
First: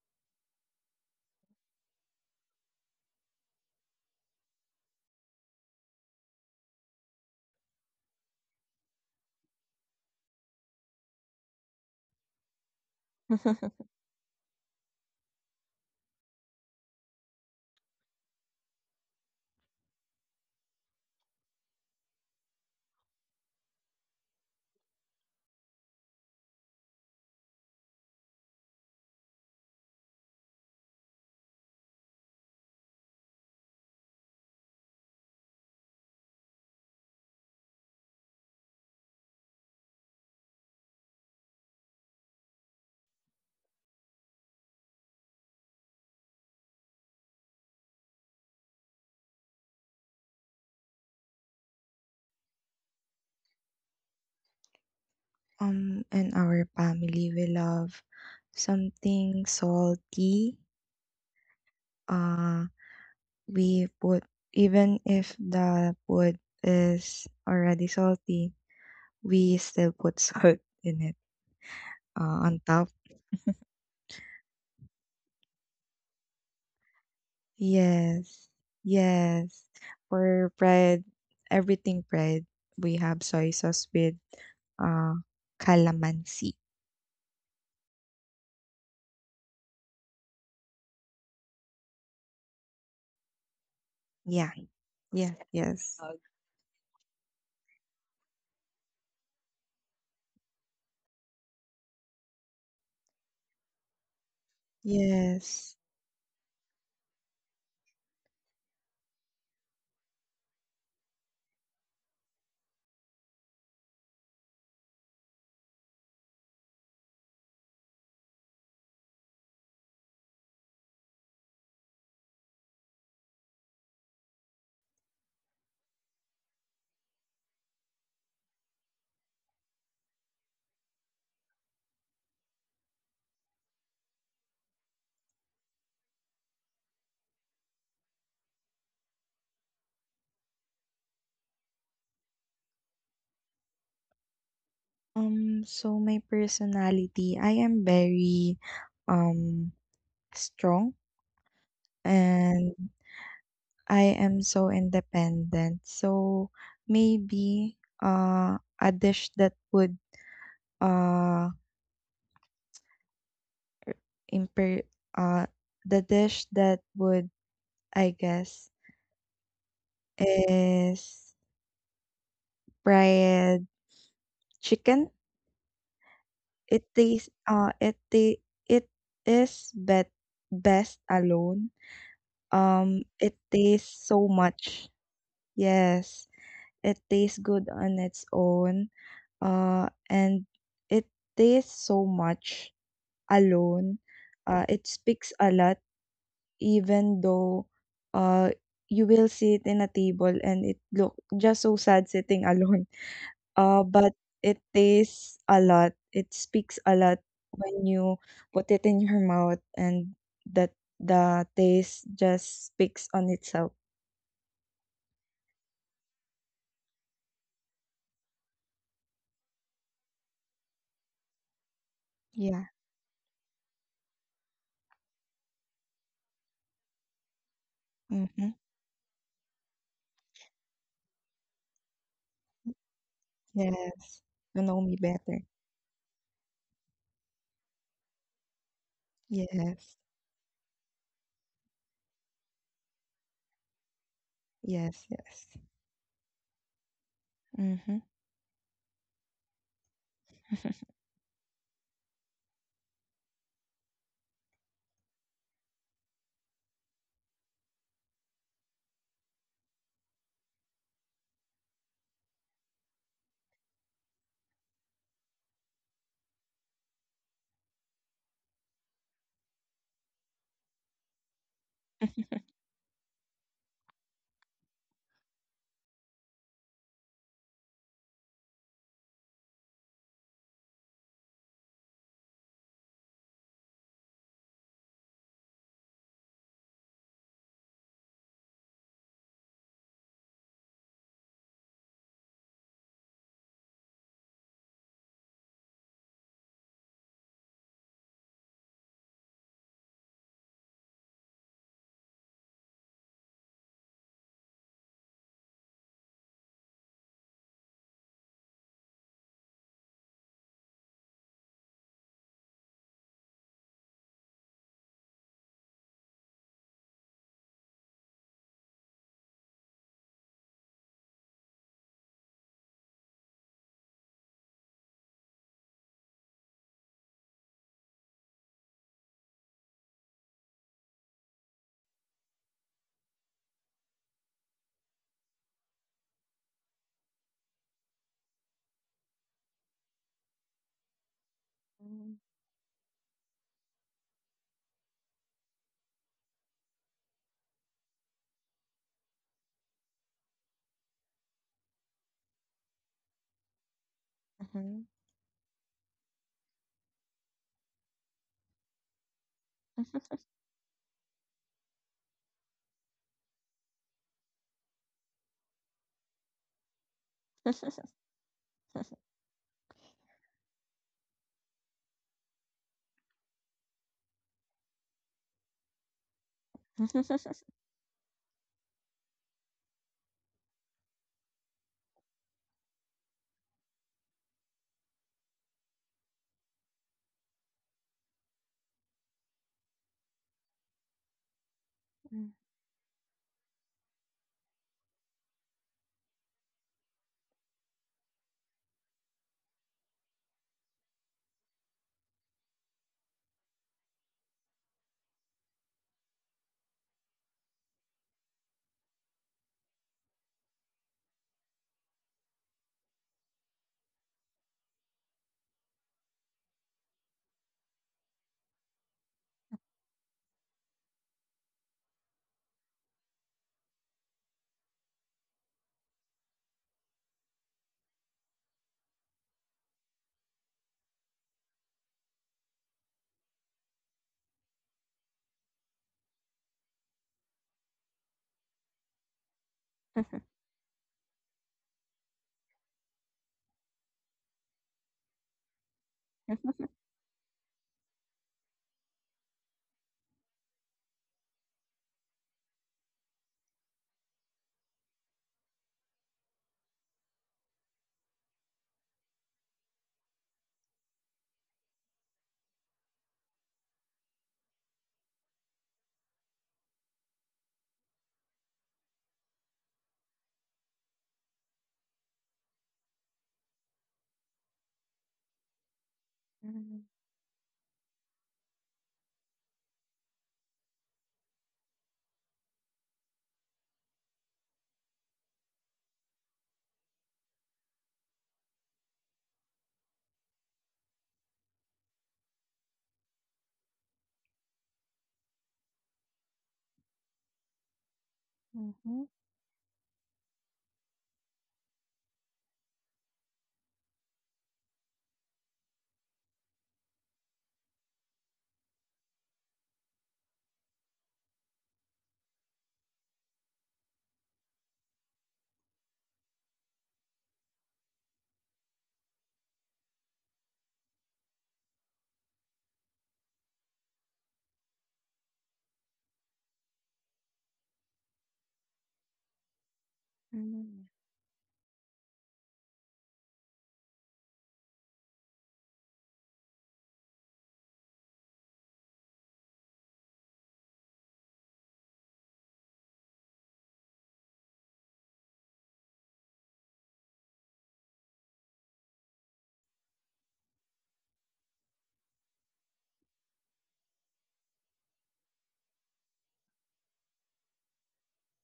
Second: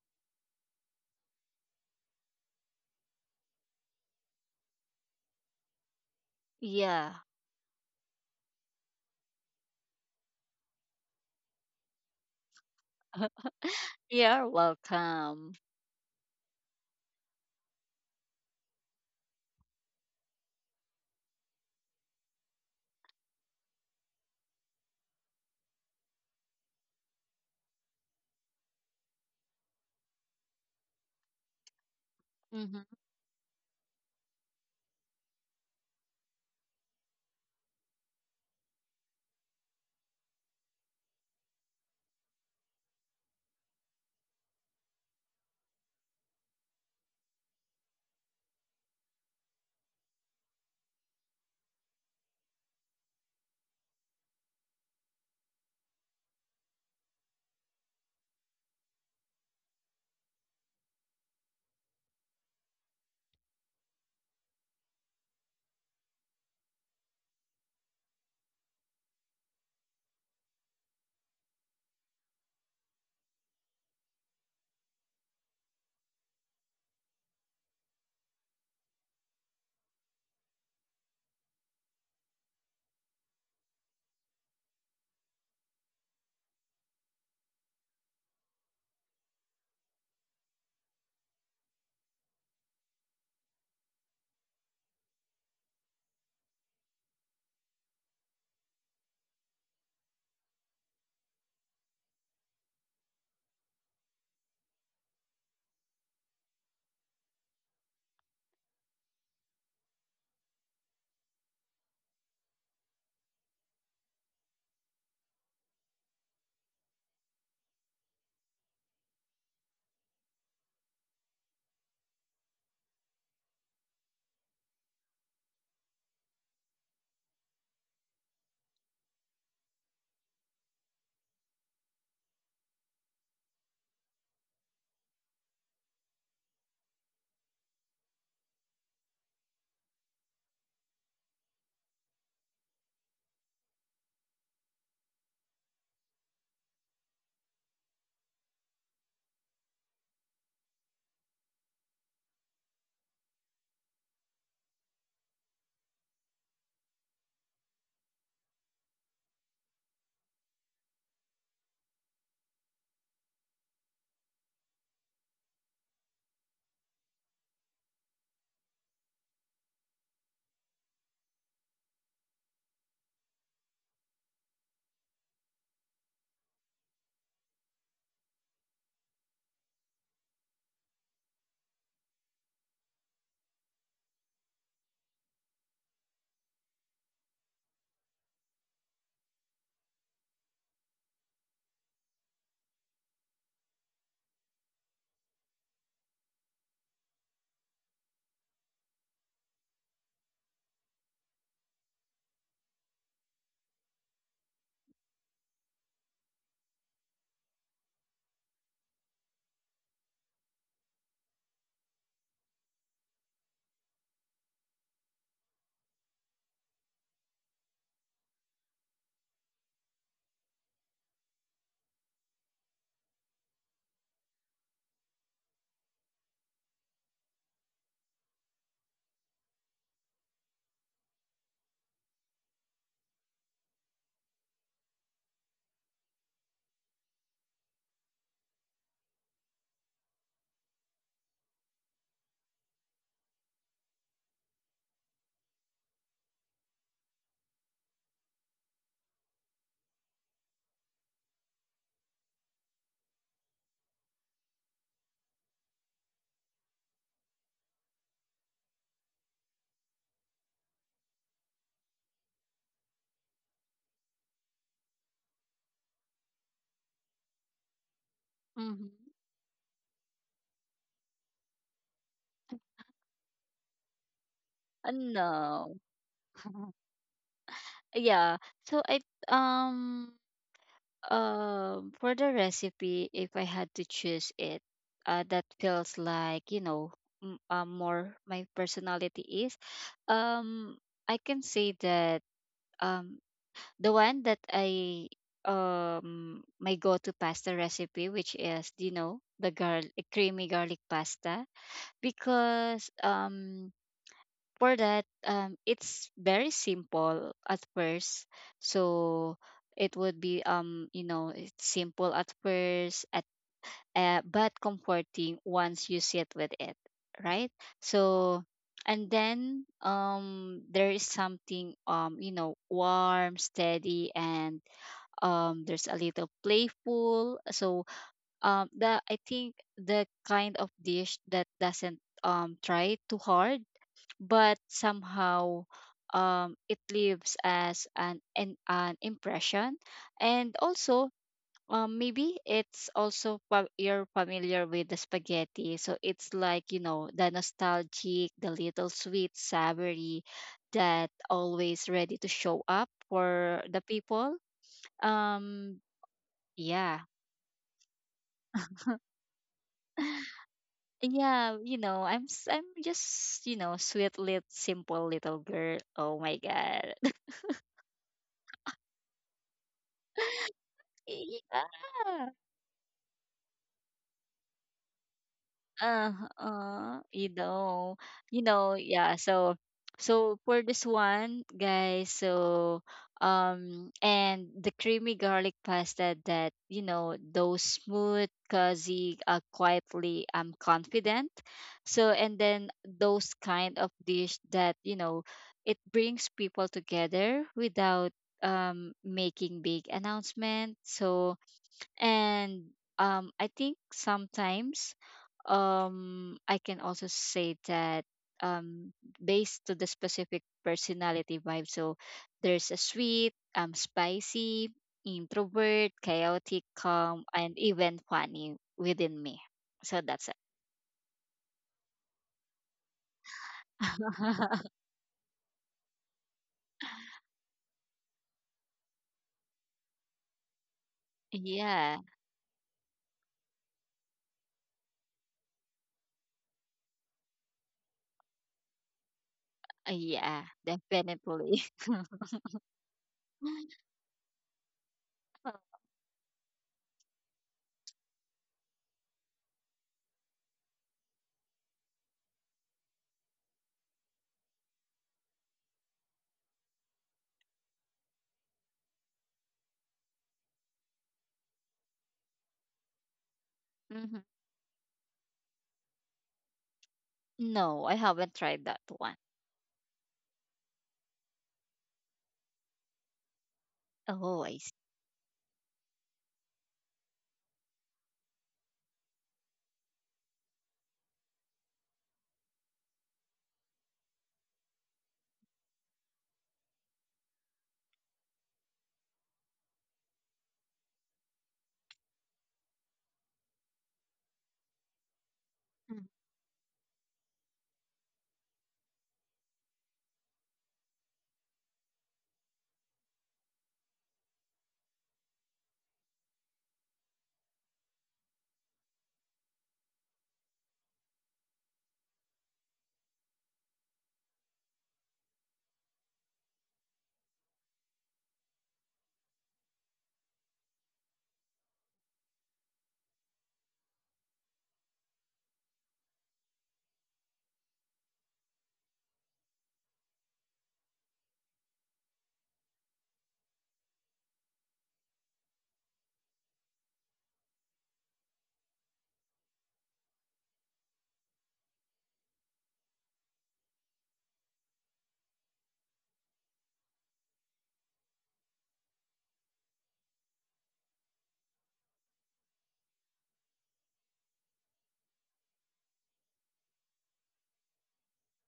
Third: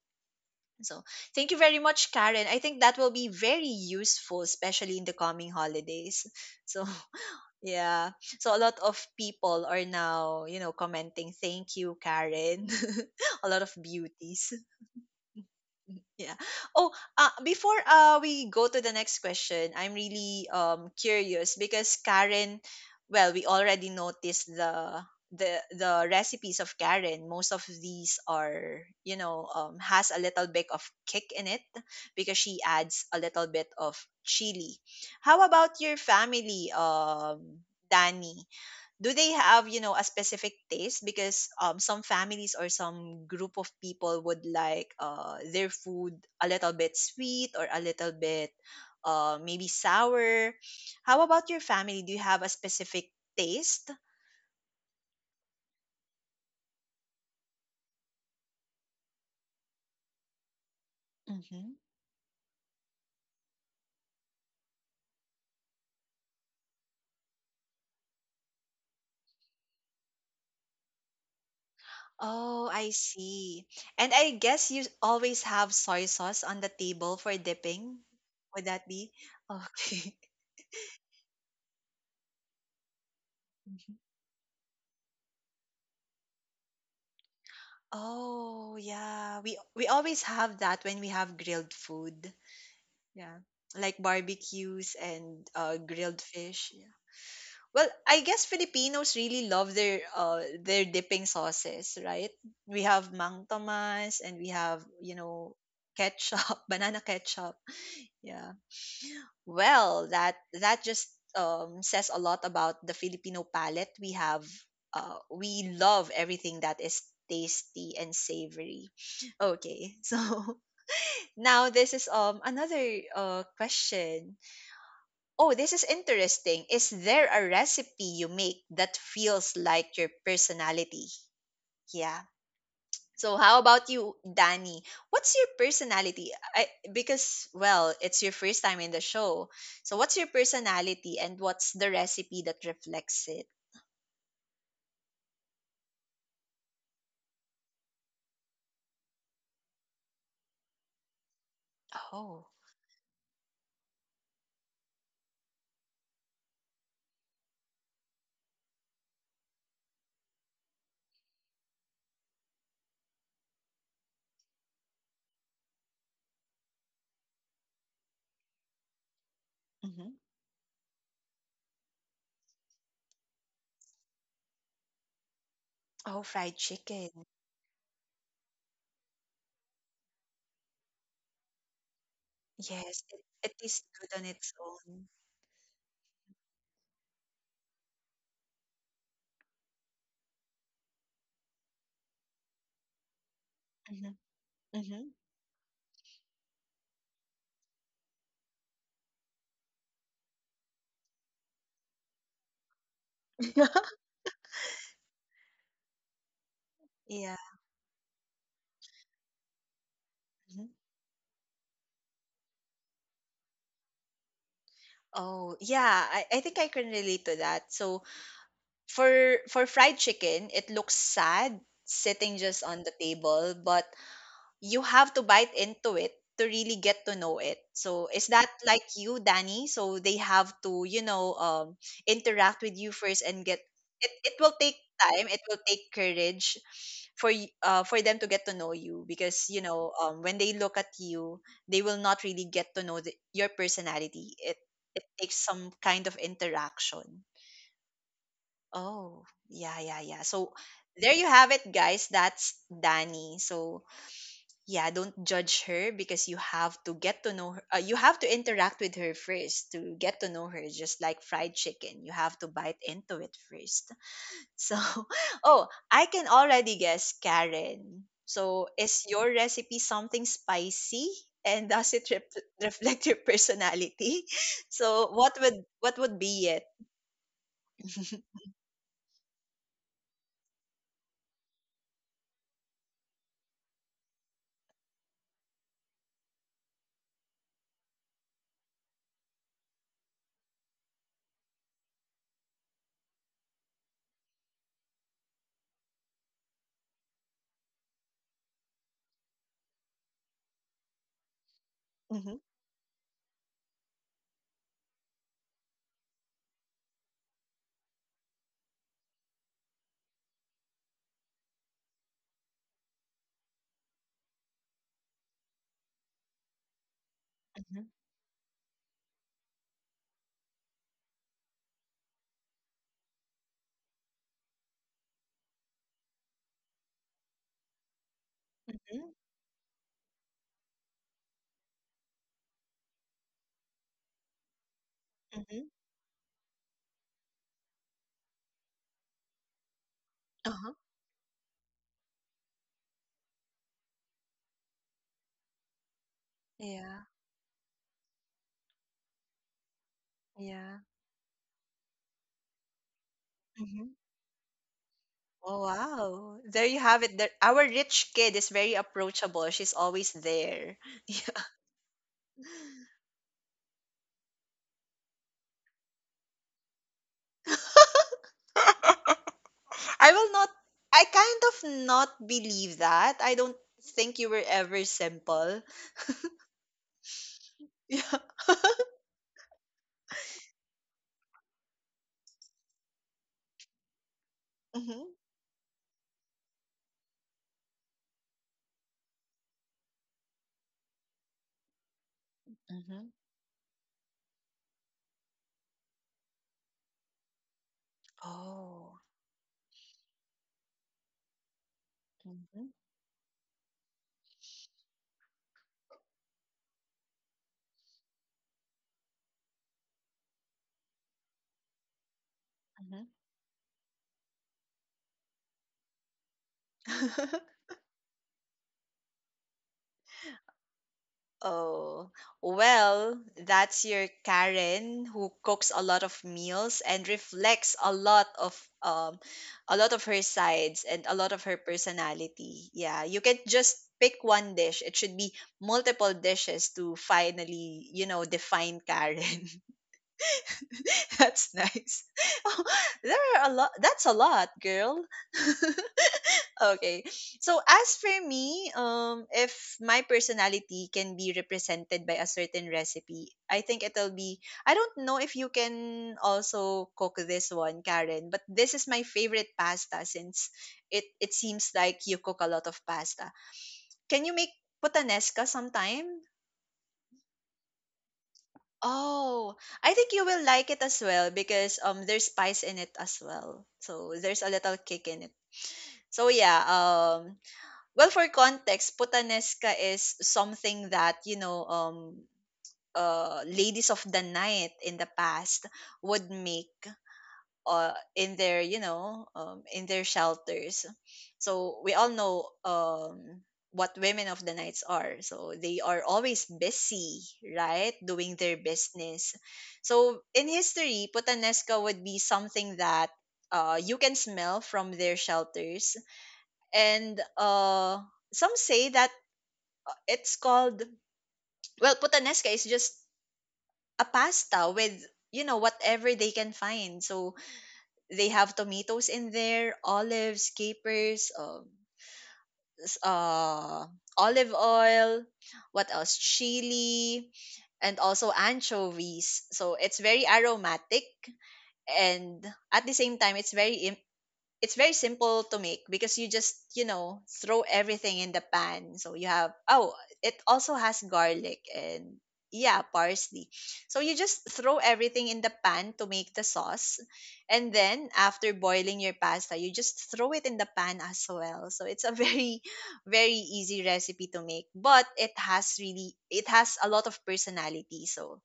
So thank you very much, Karen. I think that will be very useful, especially in the coming holidays. So Yeah, yeah. So a lot of people are now, you know, commenting, thank you, Karen. A lot of you're beauties. welcome. Yeah. Oh, before we go to the next question, I'm really, curious, because Karen, well, we already noticed the the recipes of Karen. Most of these are, you know, has a little bit of kick in it because she Mm-hmm. adds a little bit of chili. How about your family, Danny? Do they have, you know, a specific taste? Because um, some families or some group of people would like their food a little bit sweet or a little bit maybe sour. How about your family, do you have a specific taste? And our family, we love something salty. Hmm. Uh, we put, Even if the food is already salty, we still put salt in it, on Oh, top. I see. And I guess you always have soy sauce on the table for dipping, Yes, would that be yes. okay? For bread, everything bread, we have soy sauce Mhm. with uh, calamansi. Oh yeah, we always have that when we have grilled food. Yeah. Like Yeah. barbecues Yes, and, yes. Grilled fish. Yeah. Well, I guess Filipinos really love their dipping sauces, right? We have Mang Tomas, and we have, you know, yes. ketchup, banana ketchup. Yeah. Well, that just, um, says a lot about the Filipino palate. We have we love everything that is tasty and savory. Okay. So now this is, um, another question. Oh, this is interesting. Is there a recipe you make that feels like your personality? Yeah. So how about you, Danny? What's your personality? I, because well, it's your first time in the show. So what's your personality, and what's the recipe that reflects it? So my personality, I am very um strong Oh. and I am so independent. So maybe a dish that would uh imper uh the dish that would, I guess, Hmm. is fried chicken. Oh, fried It chicken. tastes it ta- it is bet best alone. Yes, it, It it tastes tastes good on so its much. own. Yes, it tastes good on its own. And it tastes so much alone. Hmm. It Hmm. speaks a lot, even though uh, you will sit in a table and it look just so sad sitting alone. But it tastes a lot. It speaks a lot Yeah. when you put it in your mouth and Mhm. that the taste just speaks on itself. Oh, yeah, I think I can relate to that. So for fried chicken, it looks sad sitting just Yeah. on the table, but you have to bite into it to really get to know it. So is that Mhm. like you, Danny? So they have to, you know, interact with you first and get it. Yes. It will You take know me time. better. It will take courage for for them to get to know you, because you know, Yes. When they look at you, they will not really get to know the, your personality. It Yes, takes yes. some kind of interaction. Mhm. Oh, yeah, yeah, yeah. So there you have it, guys. That's Danny. So yeah, don't judge her, because you have to get to know her. You have to interact with her first to get to know her, just like fried chicken. You have to bite into it first. So, oh, I can already guess, Karen. So Mm-hmm. is your recipe something spicy? And does it rep reflect your personality? So No. what would be it? Yeah. So I, um for the recipe, if I had to choose it, that feels like, you know, more my personality is. Um, I can say that um the one that I, my go-to pasta recipe, which is, you know, the garlic creamy garlic pasta, Mm-hmm. because for that, it's very simple at first. So it would be, you know, it's simple at first, at, but comforting once you sit with it, right? Mm-hmm. So, and then there is something, you know, warm, steady, and there's a little playful. So the Mm-hmm. I think the kind of dish that doesn't try too hard, but somehow, Mm-hmm. It leaves as an, an impression. And Uh-huh. also, Mhm. maybe it's also you're familiar with the spaghetti, so it's like, you Yeah. know, the nostalgic, the little sweet savory, Yeah. that always ready to show up for the Mm-hmm. people. Mhm. Oh, um wow. There you yeah, have it. There, our rich kid is very approachable. She's always there. Yeah. yeah, you know, I'm just, you know, sweet little simple little girl. Oh my god. I will not, I kind of not Yeah. believe that. I don't think you were ever simple. Uh, uh, you Mhm. know, Yeah. you know, yeah. So, so for this one, guys, so and the creamy Mm-hmm. garlic pasta that, you know, those smooth, cozy, quietly, confident. So, and then Mm-hmm. those kind of dish that, you know, it brings people together without Oh. making big announcement. So, Mm-hmm. and I think sometimes I can also say that um, based to the specific personality vibe. So there's a sweet, spicy, introvert, chaotic, calm, Mm-hmm. and even funny within me. So that's it. Oh, well, that's your Karen who cooks a lot of meals and reflects a lot of her sides and a lot of her Yeah, personality. Yeah, you can't just pick one dish. It should be multiple dishes to finally, define Karen. yeah, That's definitely. nice. There are a lot. That's a lot, girl. Okay. So as for me, if my personality can be represented by a certain recipe, I think it'll be. I don't know if you can also cook this one, Karen, but this is my favorite pasta since it seems like you cook a lot of pasta. Hmm. Can you make puttanesca sometime? No, I haven't tried that one. Oh, I think you will like it as well because there's spice in it as well. So there's Oh, a I see. little kick in it. So yeah, Mhm. Well, for context, putanesca is something that ladies of the night in the past would make in their in their shelters. So we all know what women of the nights are. So they are always busy, right, doing their business. So in history, putanesca would be something that you can smell from their shelters. And some say that it's called, well, putanesca is just a pasta with, whatever they can find. So they have tomatoes in there, olives, capers, s- uh, olive oil, what else? Chili, and also anchovies. So it's very Mhm. aromatic and at the same time it's very, it's very simple to make because you just, throw everything in the pan, so you have, oh, it also has garlic and, yeah, parsley. So you just throw everything in the pan to make the sauce, and then after boiling your pasta you just throw it in the pan as well. So it's a very very easy recipe to make, but it has really, it has a lot of personality. So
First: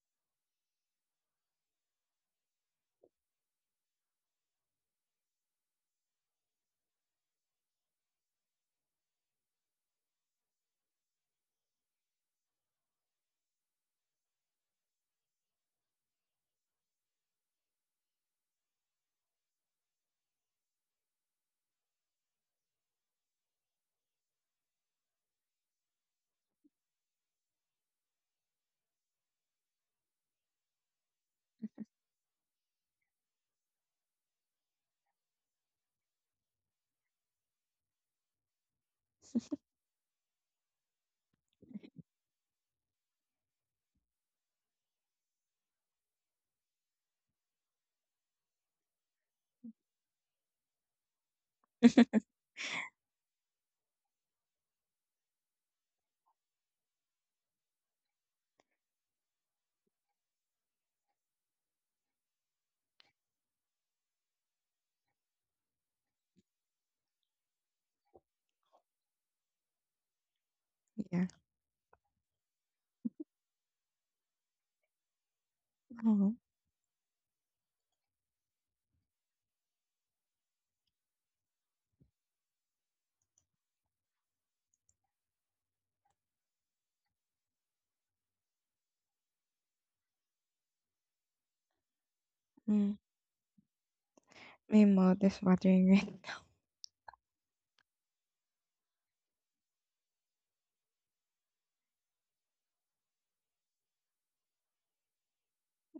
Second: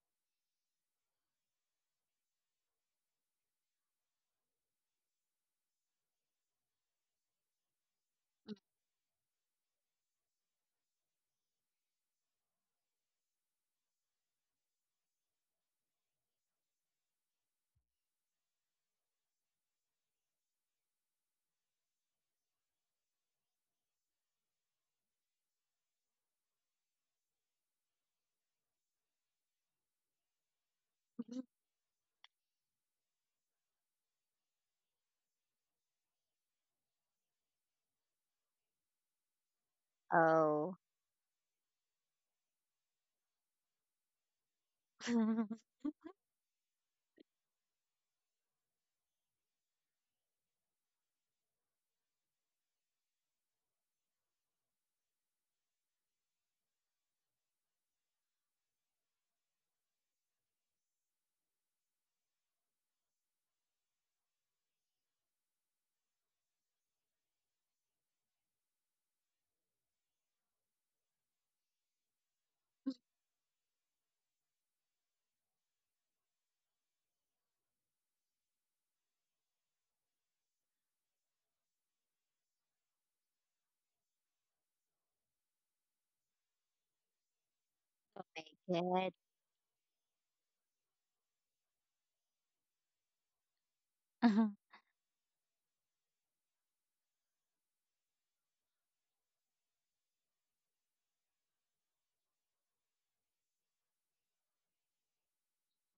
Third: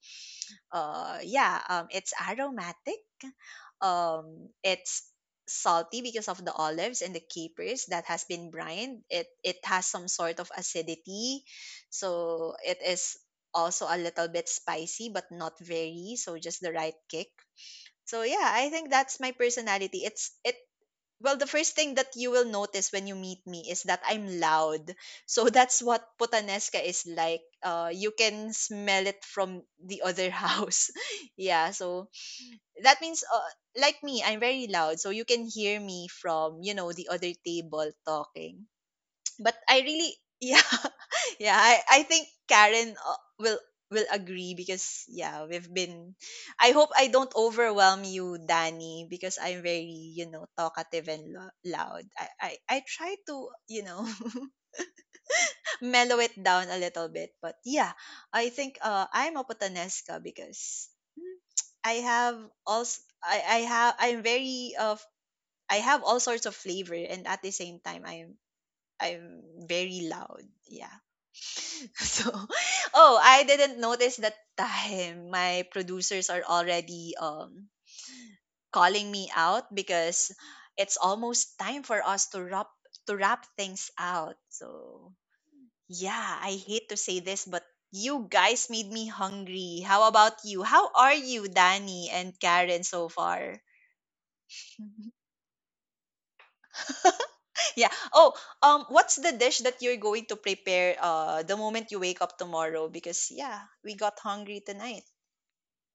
yeah it's aromatic, it's salty because of the olives and the capers that has been brined. It has some sort of acidity, so it is also a little bit spicy but not very, so just the right kick. So yeah, I think that's my personality. It's it Well, the first thing that you will notice when you meet me is that I'm loud. So that's what putanesca is like. You can smell it from the other house. Yeah, so that means like me, I'm very loud, so you can hear me from, the other table talking. But I really, yeah, Oh, yeah, I think Karen will agree because yeah, my we've been. I hope I don't overwhelm you, Danny, because I'm very, talkative and loud. I, I i try to, mellow it down a little bit. But yeah, I think I'm a Putanesca because mm, I have, also, I have, I'm very of, I have all sorts of flavor and at the same time I'm very loud. Yeah. Yeah. So, oh, I didn't notice that time. My producers Oh, are already calling me out because it's almost time for us to wrap, to wrap things out. So yeah, I hate to say this, but you guys made god. me hungry. How about you? How are you, Danny and Karen, mm. so far? Uh-huh. My mouth is watering right Yeah. Oh, what's the dish that you're going to prepare the moment you wake up tomorrow? Because yeah, we got hungry tonight.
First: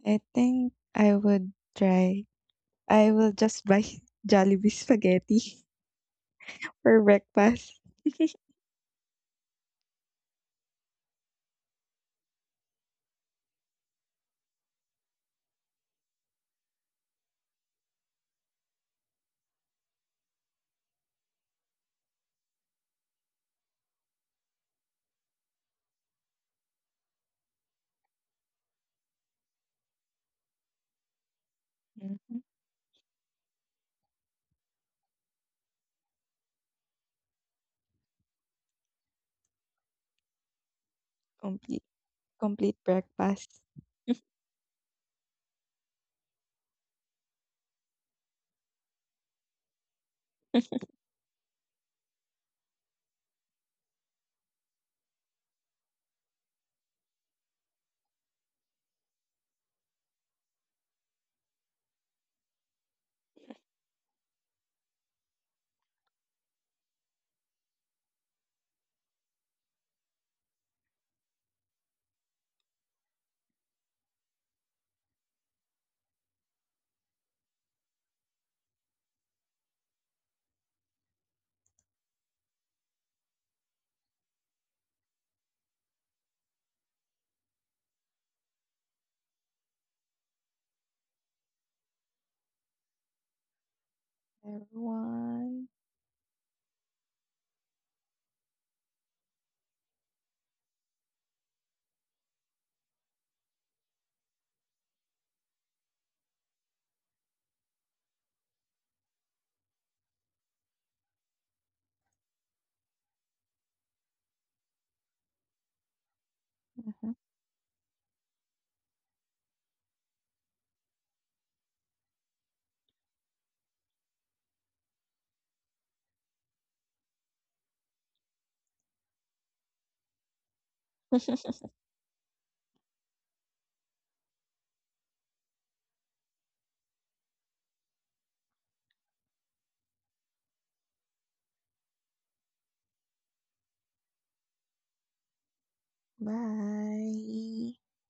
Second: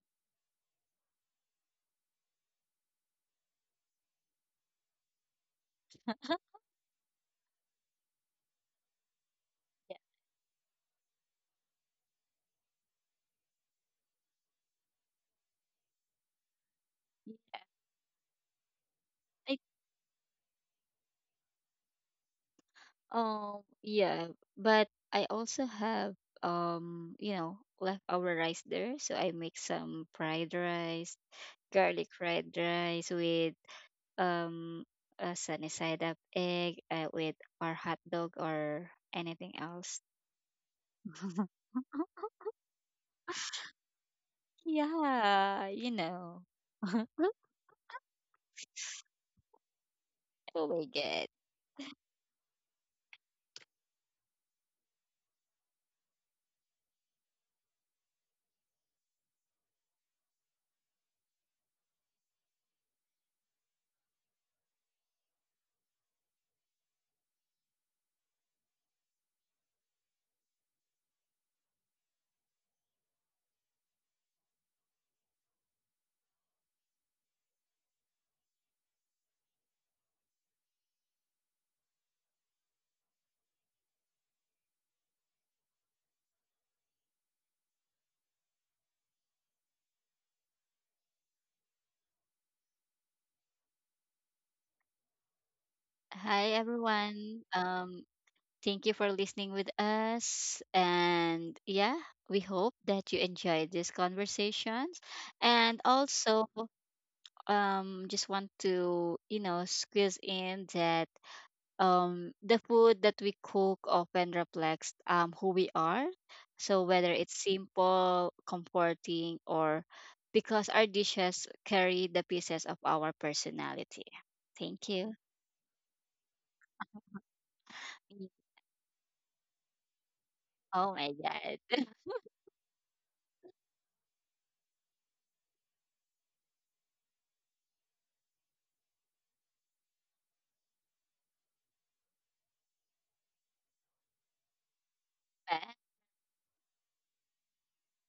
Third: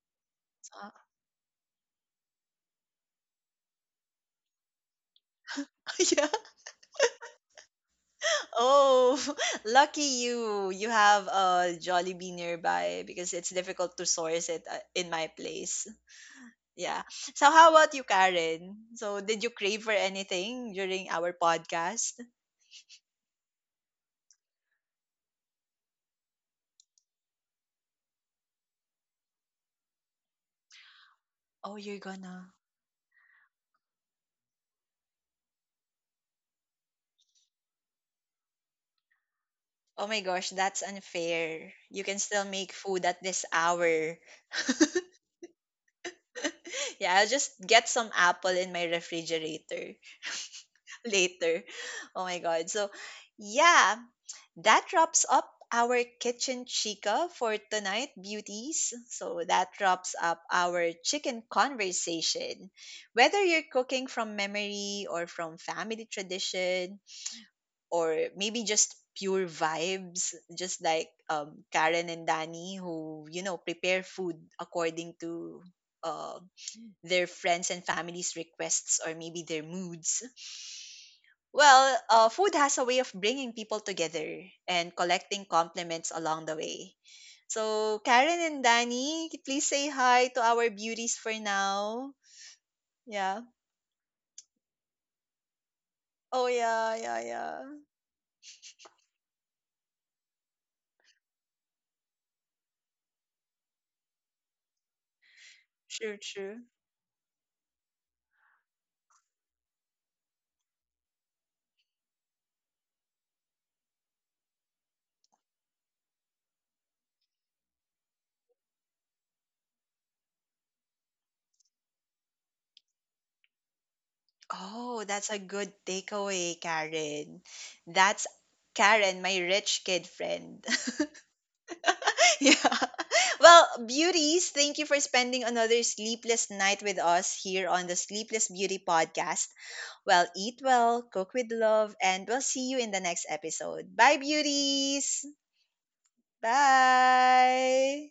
I think Uh, I would try. I will just buy Jollibee spaghetti yeah. for breakfast. Oh, Yeah. lucky you. You have a Jollibee nearby because it's difficult to source it in my place. Yeah. So how about you, Karen? So did you I, crave for anything during our podcast? Yeah, but I also have you know, leftover rice there, so I make some fried rice, Oh, you're garlic Mhm. gonna. fried rice with um a sunny side up egg, with or hot dog or anything else. Oh my gosh, that's unfair. Complete You can still make complete food at this breakfast. hour. Yeah, you know. Yeah, I'll just get some apple in my refrigerator Oh my god. later. Oh my god. So yeah, that wraps up our kitchen chica for tonight, beauties. So that wraps up our chicken conversation. Whether you're cooking from memory or from family tradition or maybe just pure vibes, just like Karen and Danny, who, prepare food according to. Uh, their friends and family's requests or maybe their moods. Well, food has a way of bringing people together and collecting compliments along the way. So, Karen and Danny, please say hi to our beauties for now. Yeah. Everyone. Oh, Hi yeah, yeah, everyone. yeah. Thank you for listening with us. And yeah, we hope that you enjoyed these conversations. And Sure, also, true. Just want to, you know, squeeze in that the food that we cook often reflects who we are. So, whether Mhm. it's simple, comforting, or, because our dishes carry the pieces of our personality. Thank Oh, you. that's a good takeaway, Karen. That's Karen, my rich kid friend. Oh my god. Yeah. Well, beauties, thank you for spending another sleepless night with us here on the Sleepless Beauty podcast. Well, eat well, cook with love, and we'll see you in the next episode. Bye, beauties. Bye. Bye. Bye.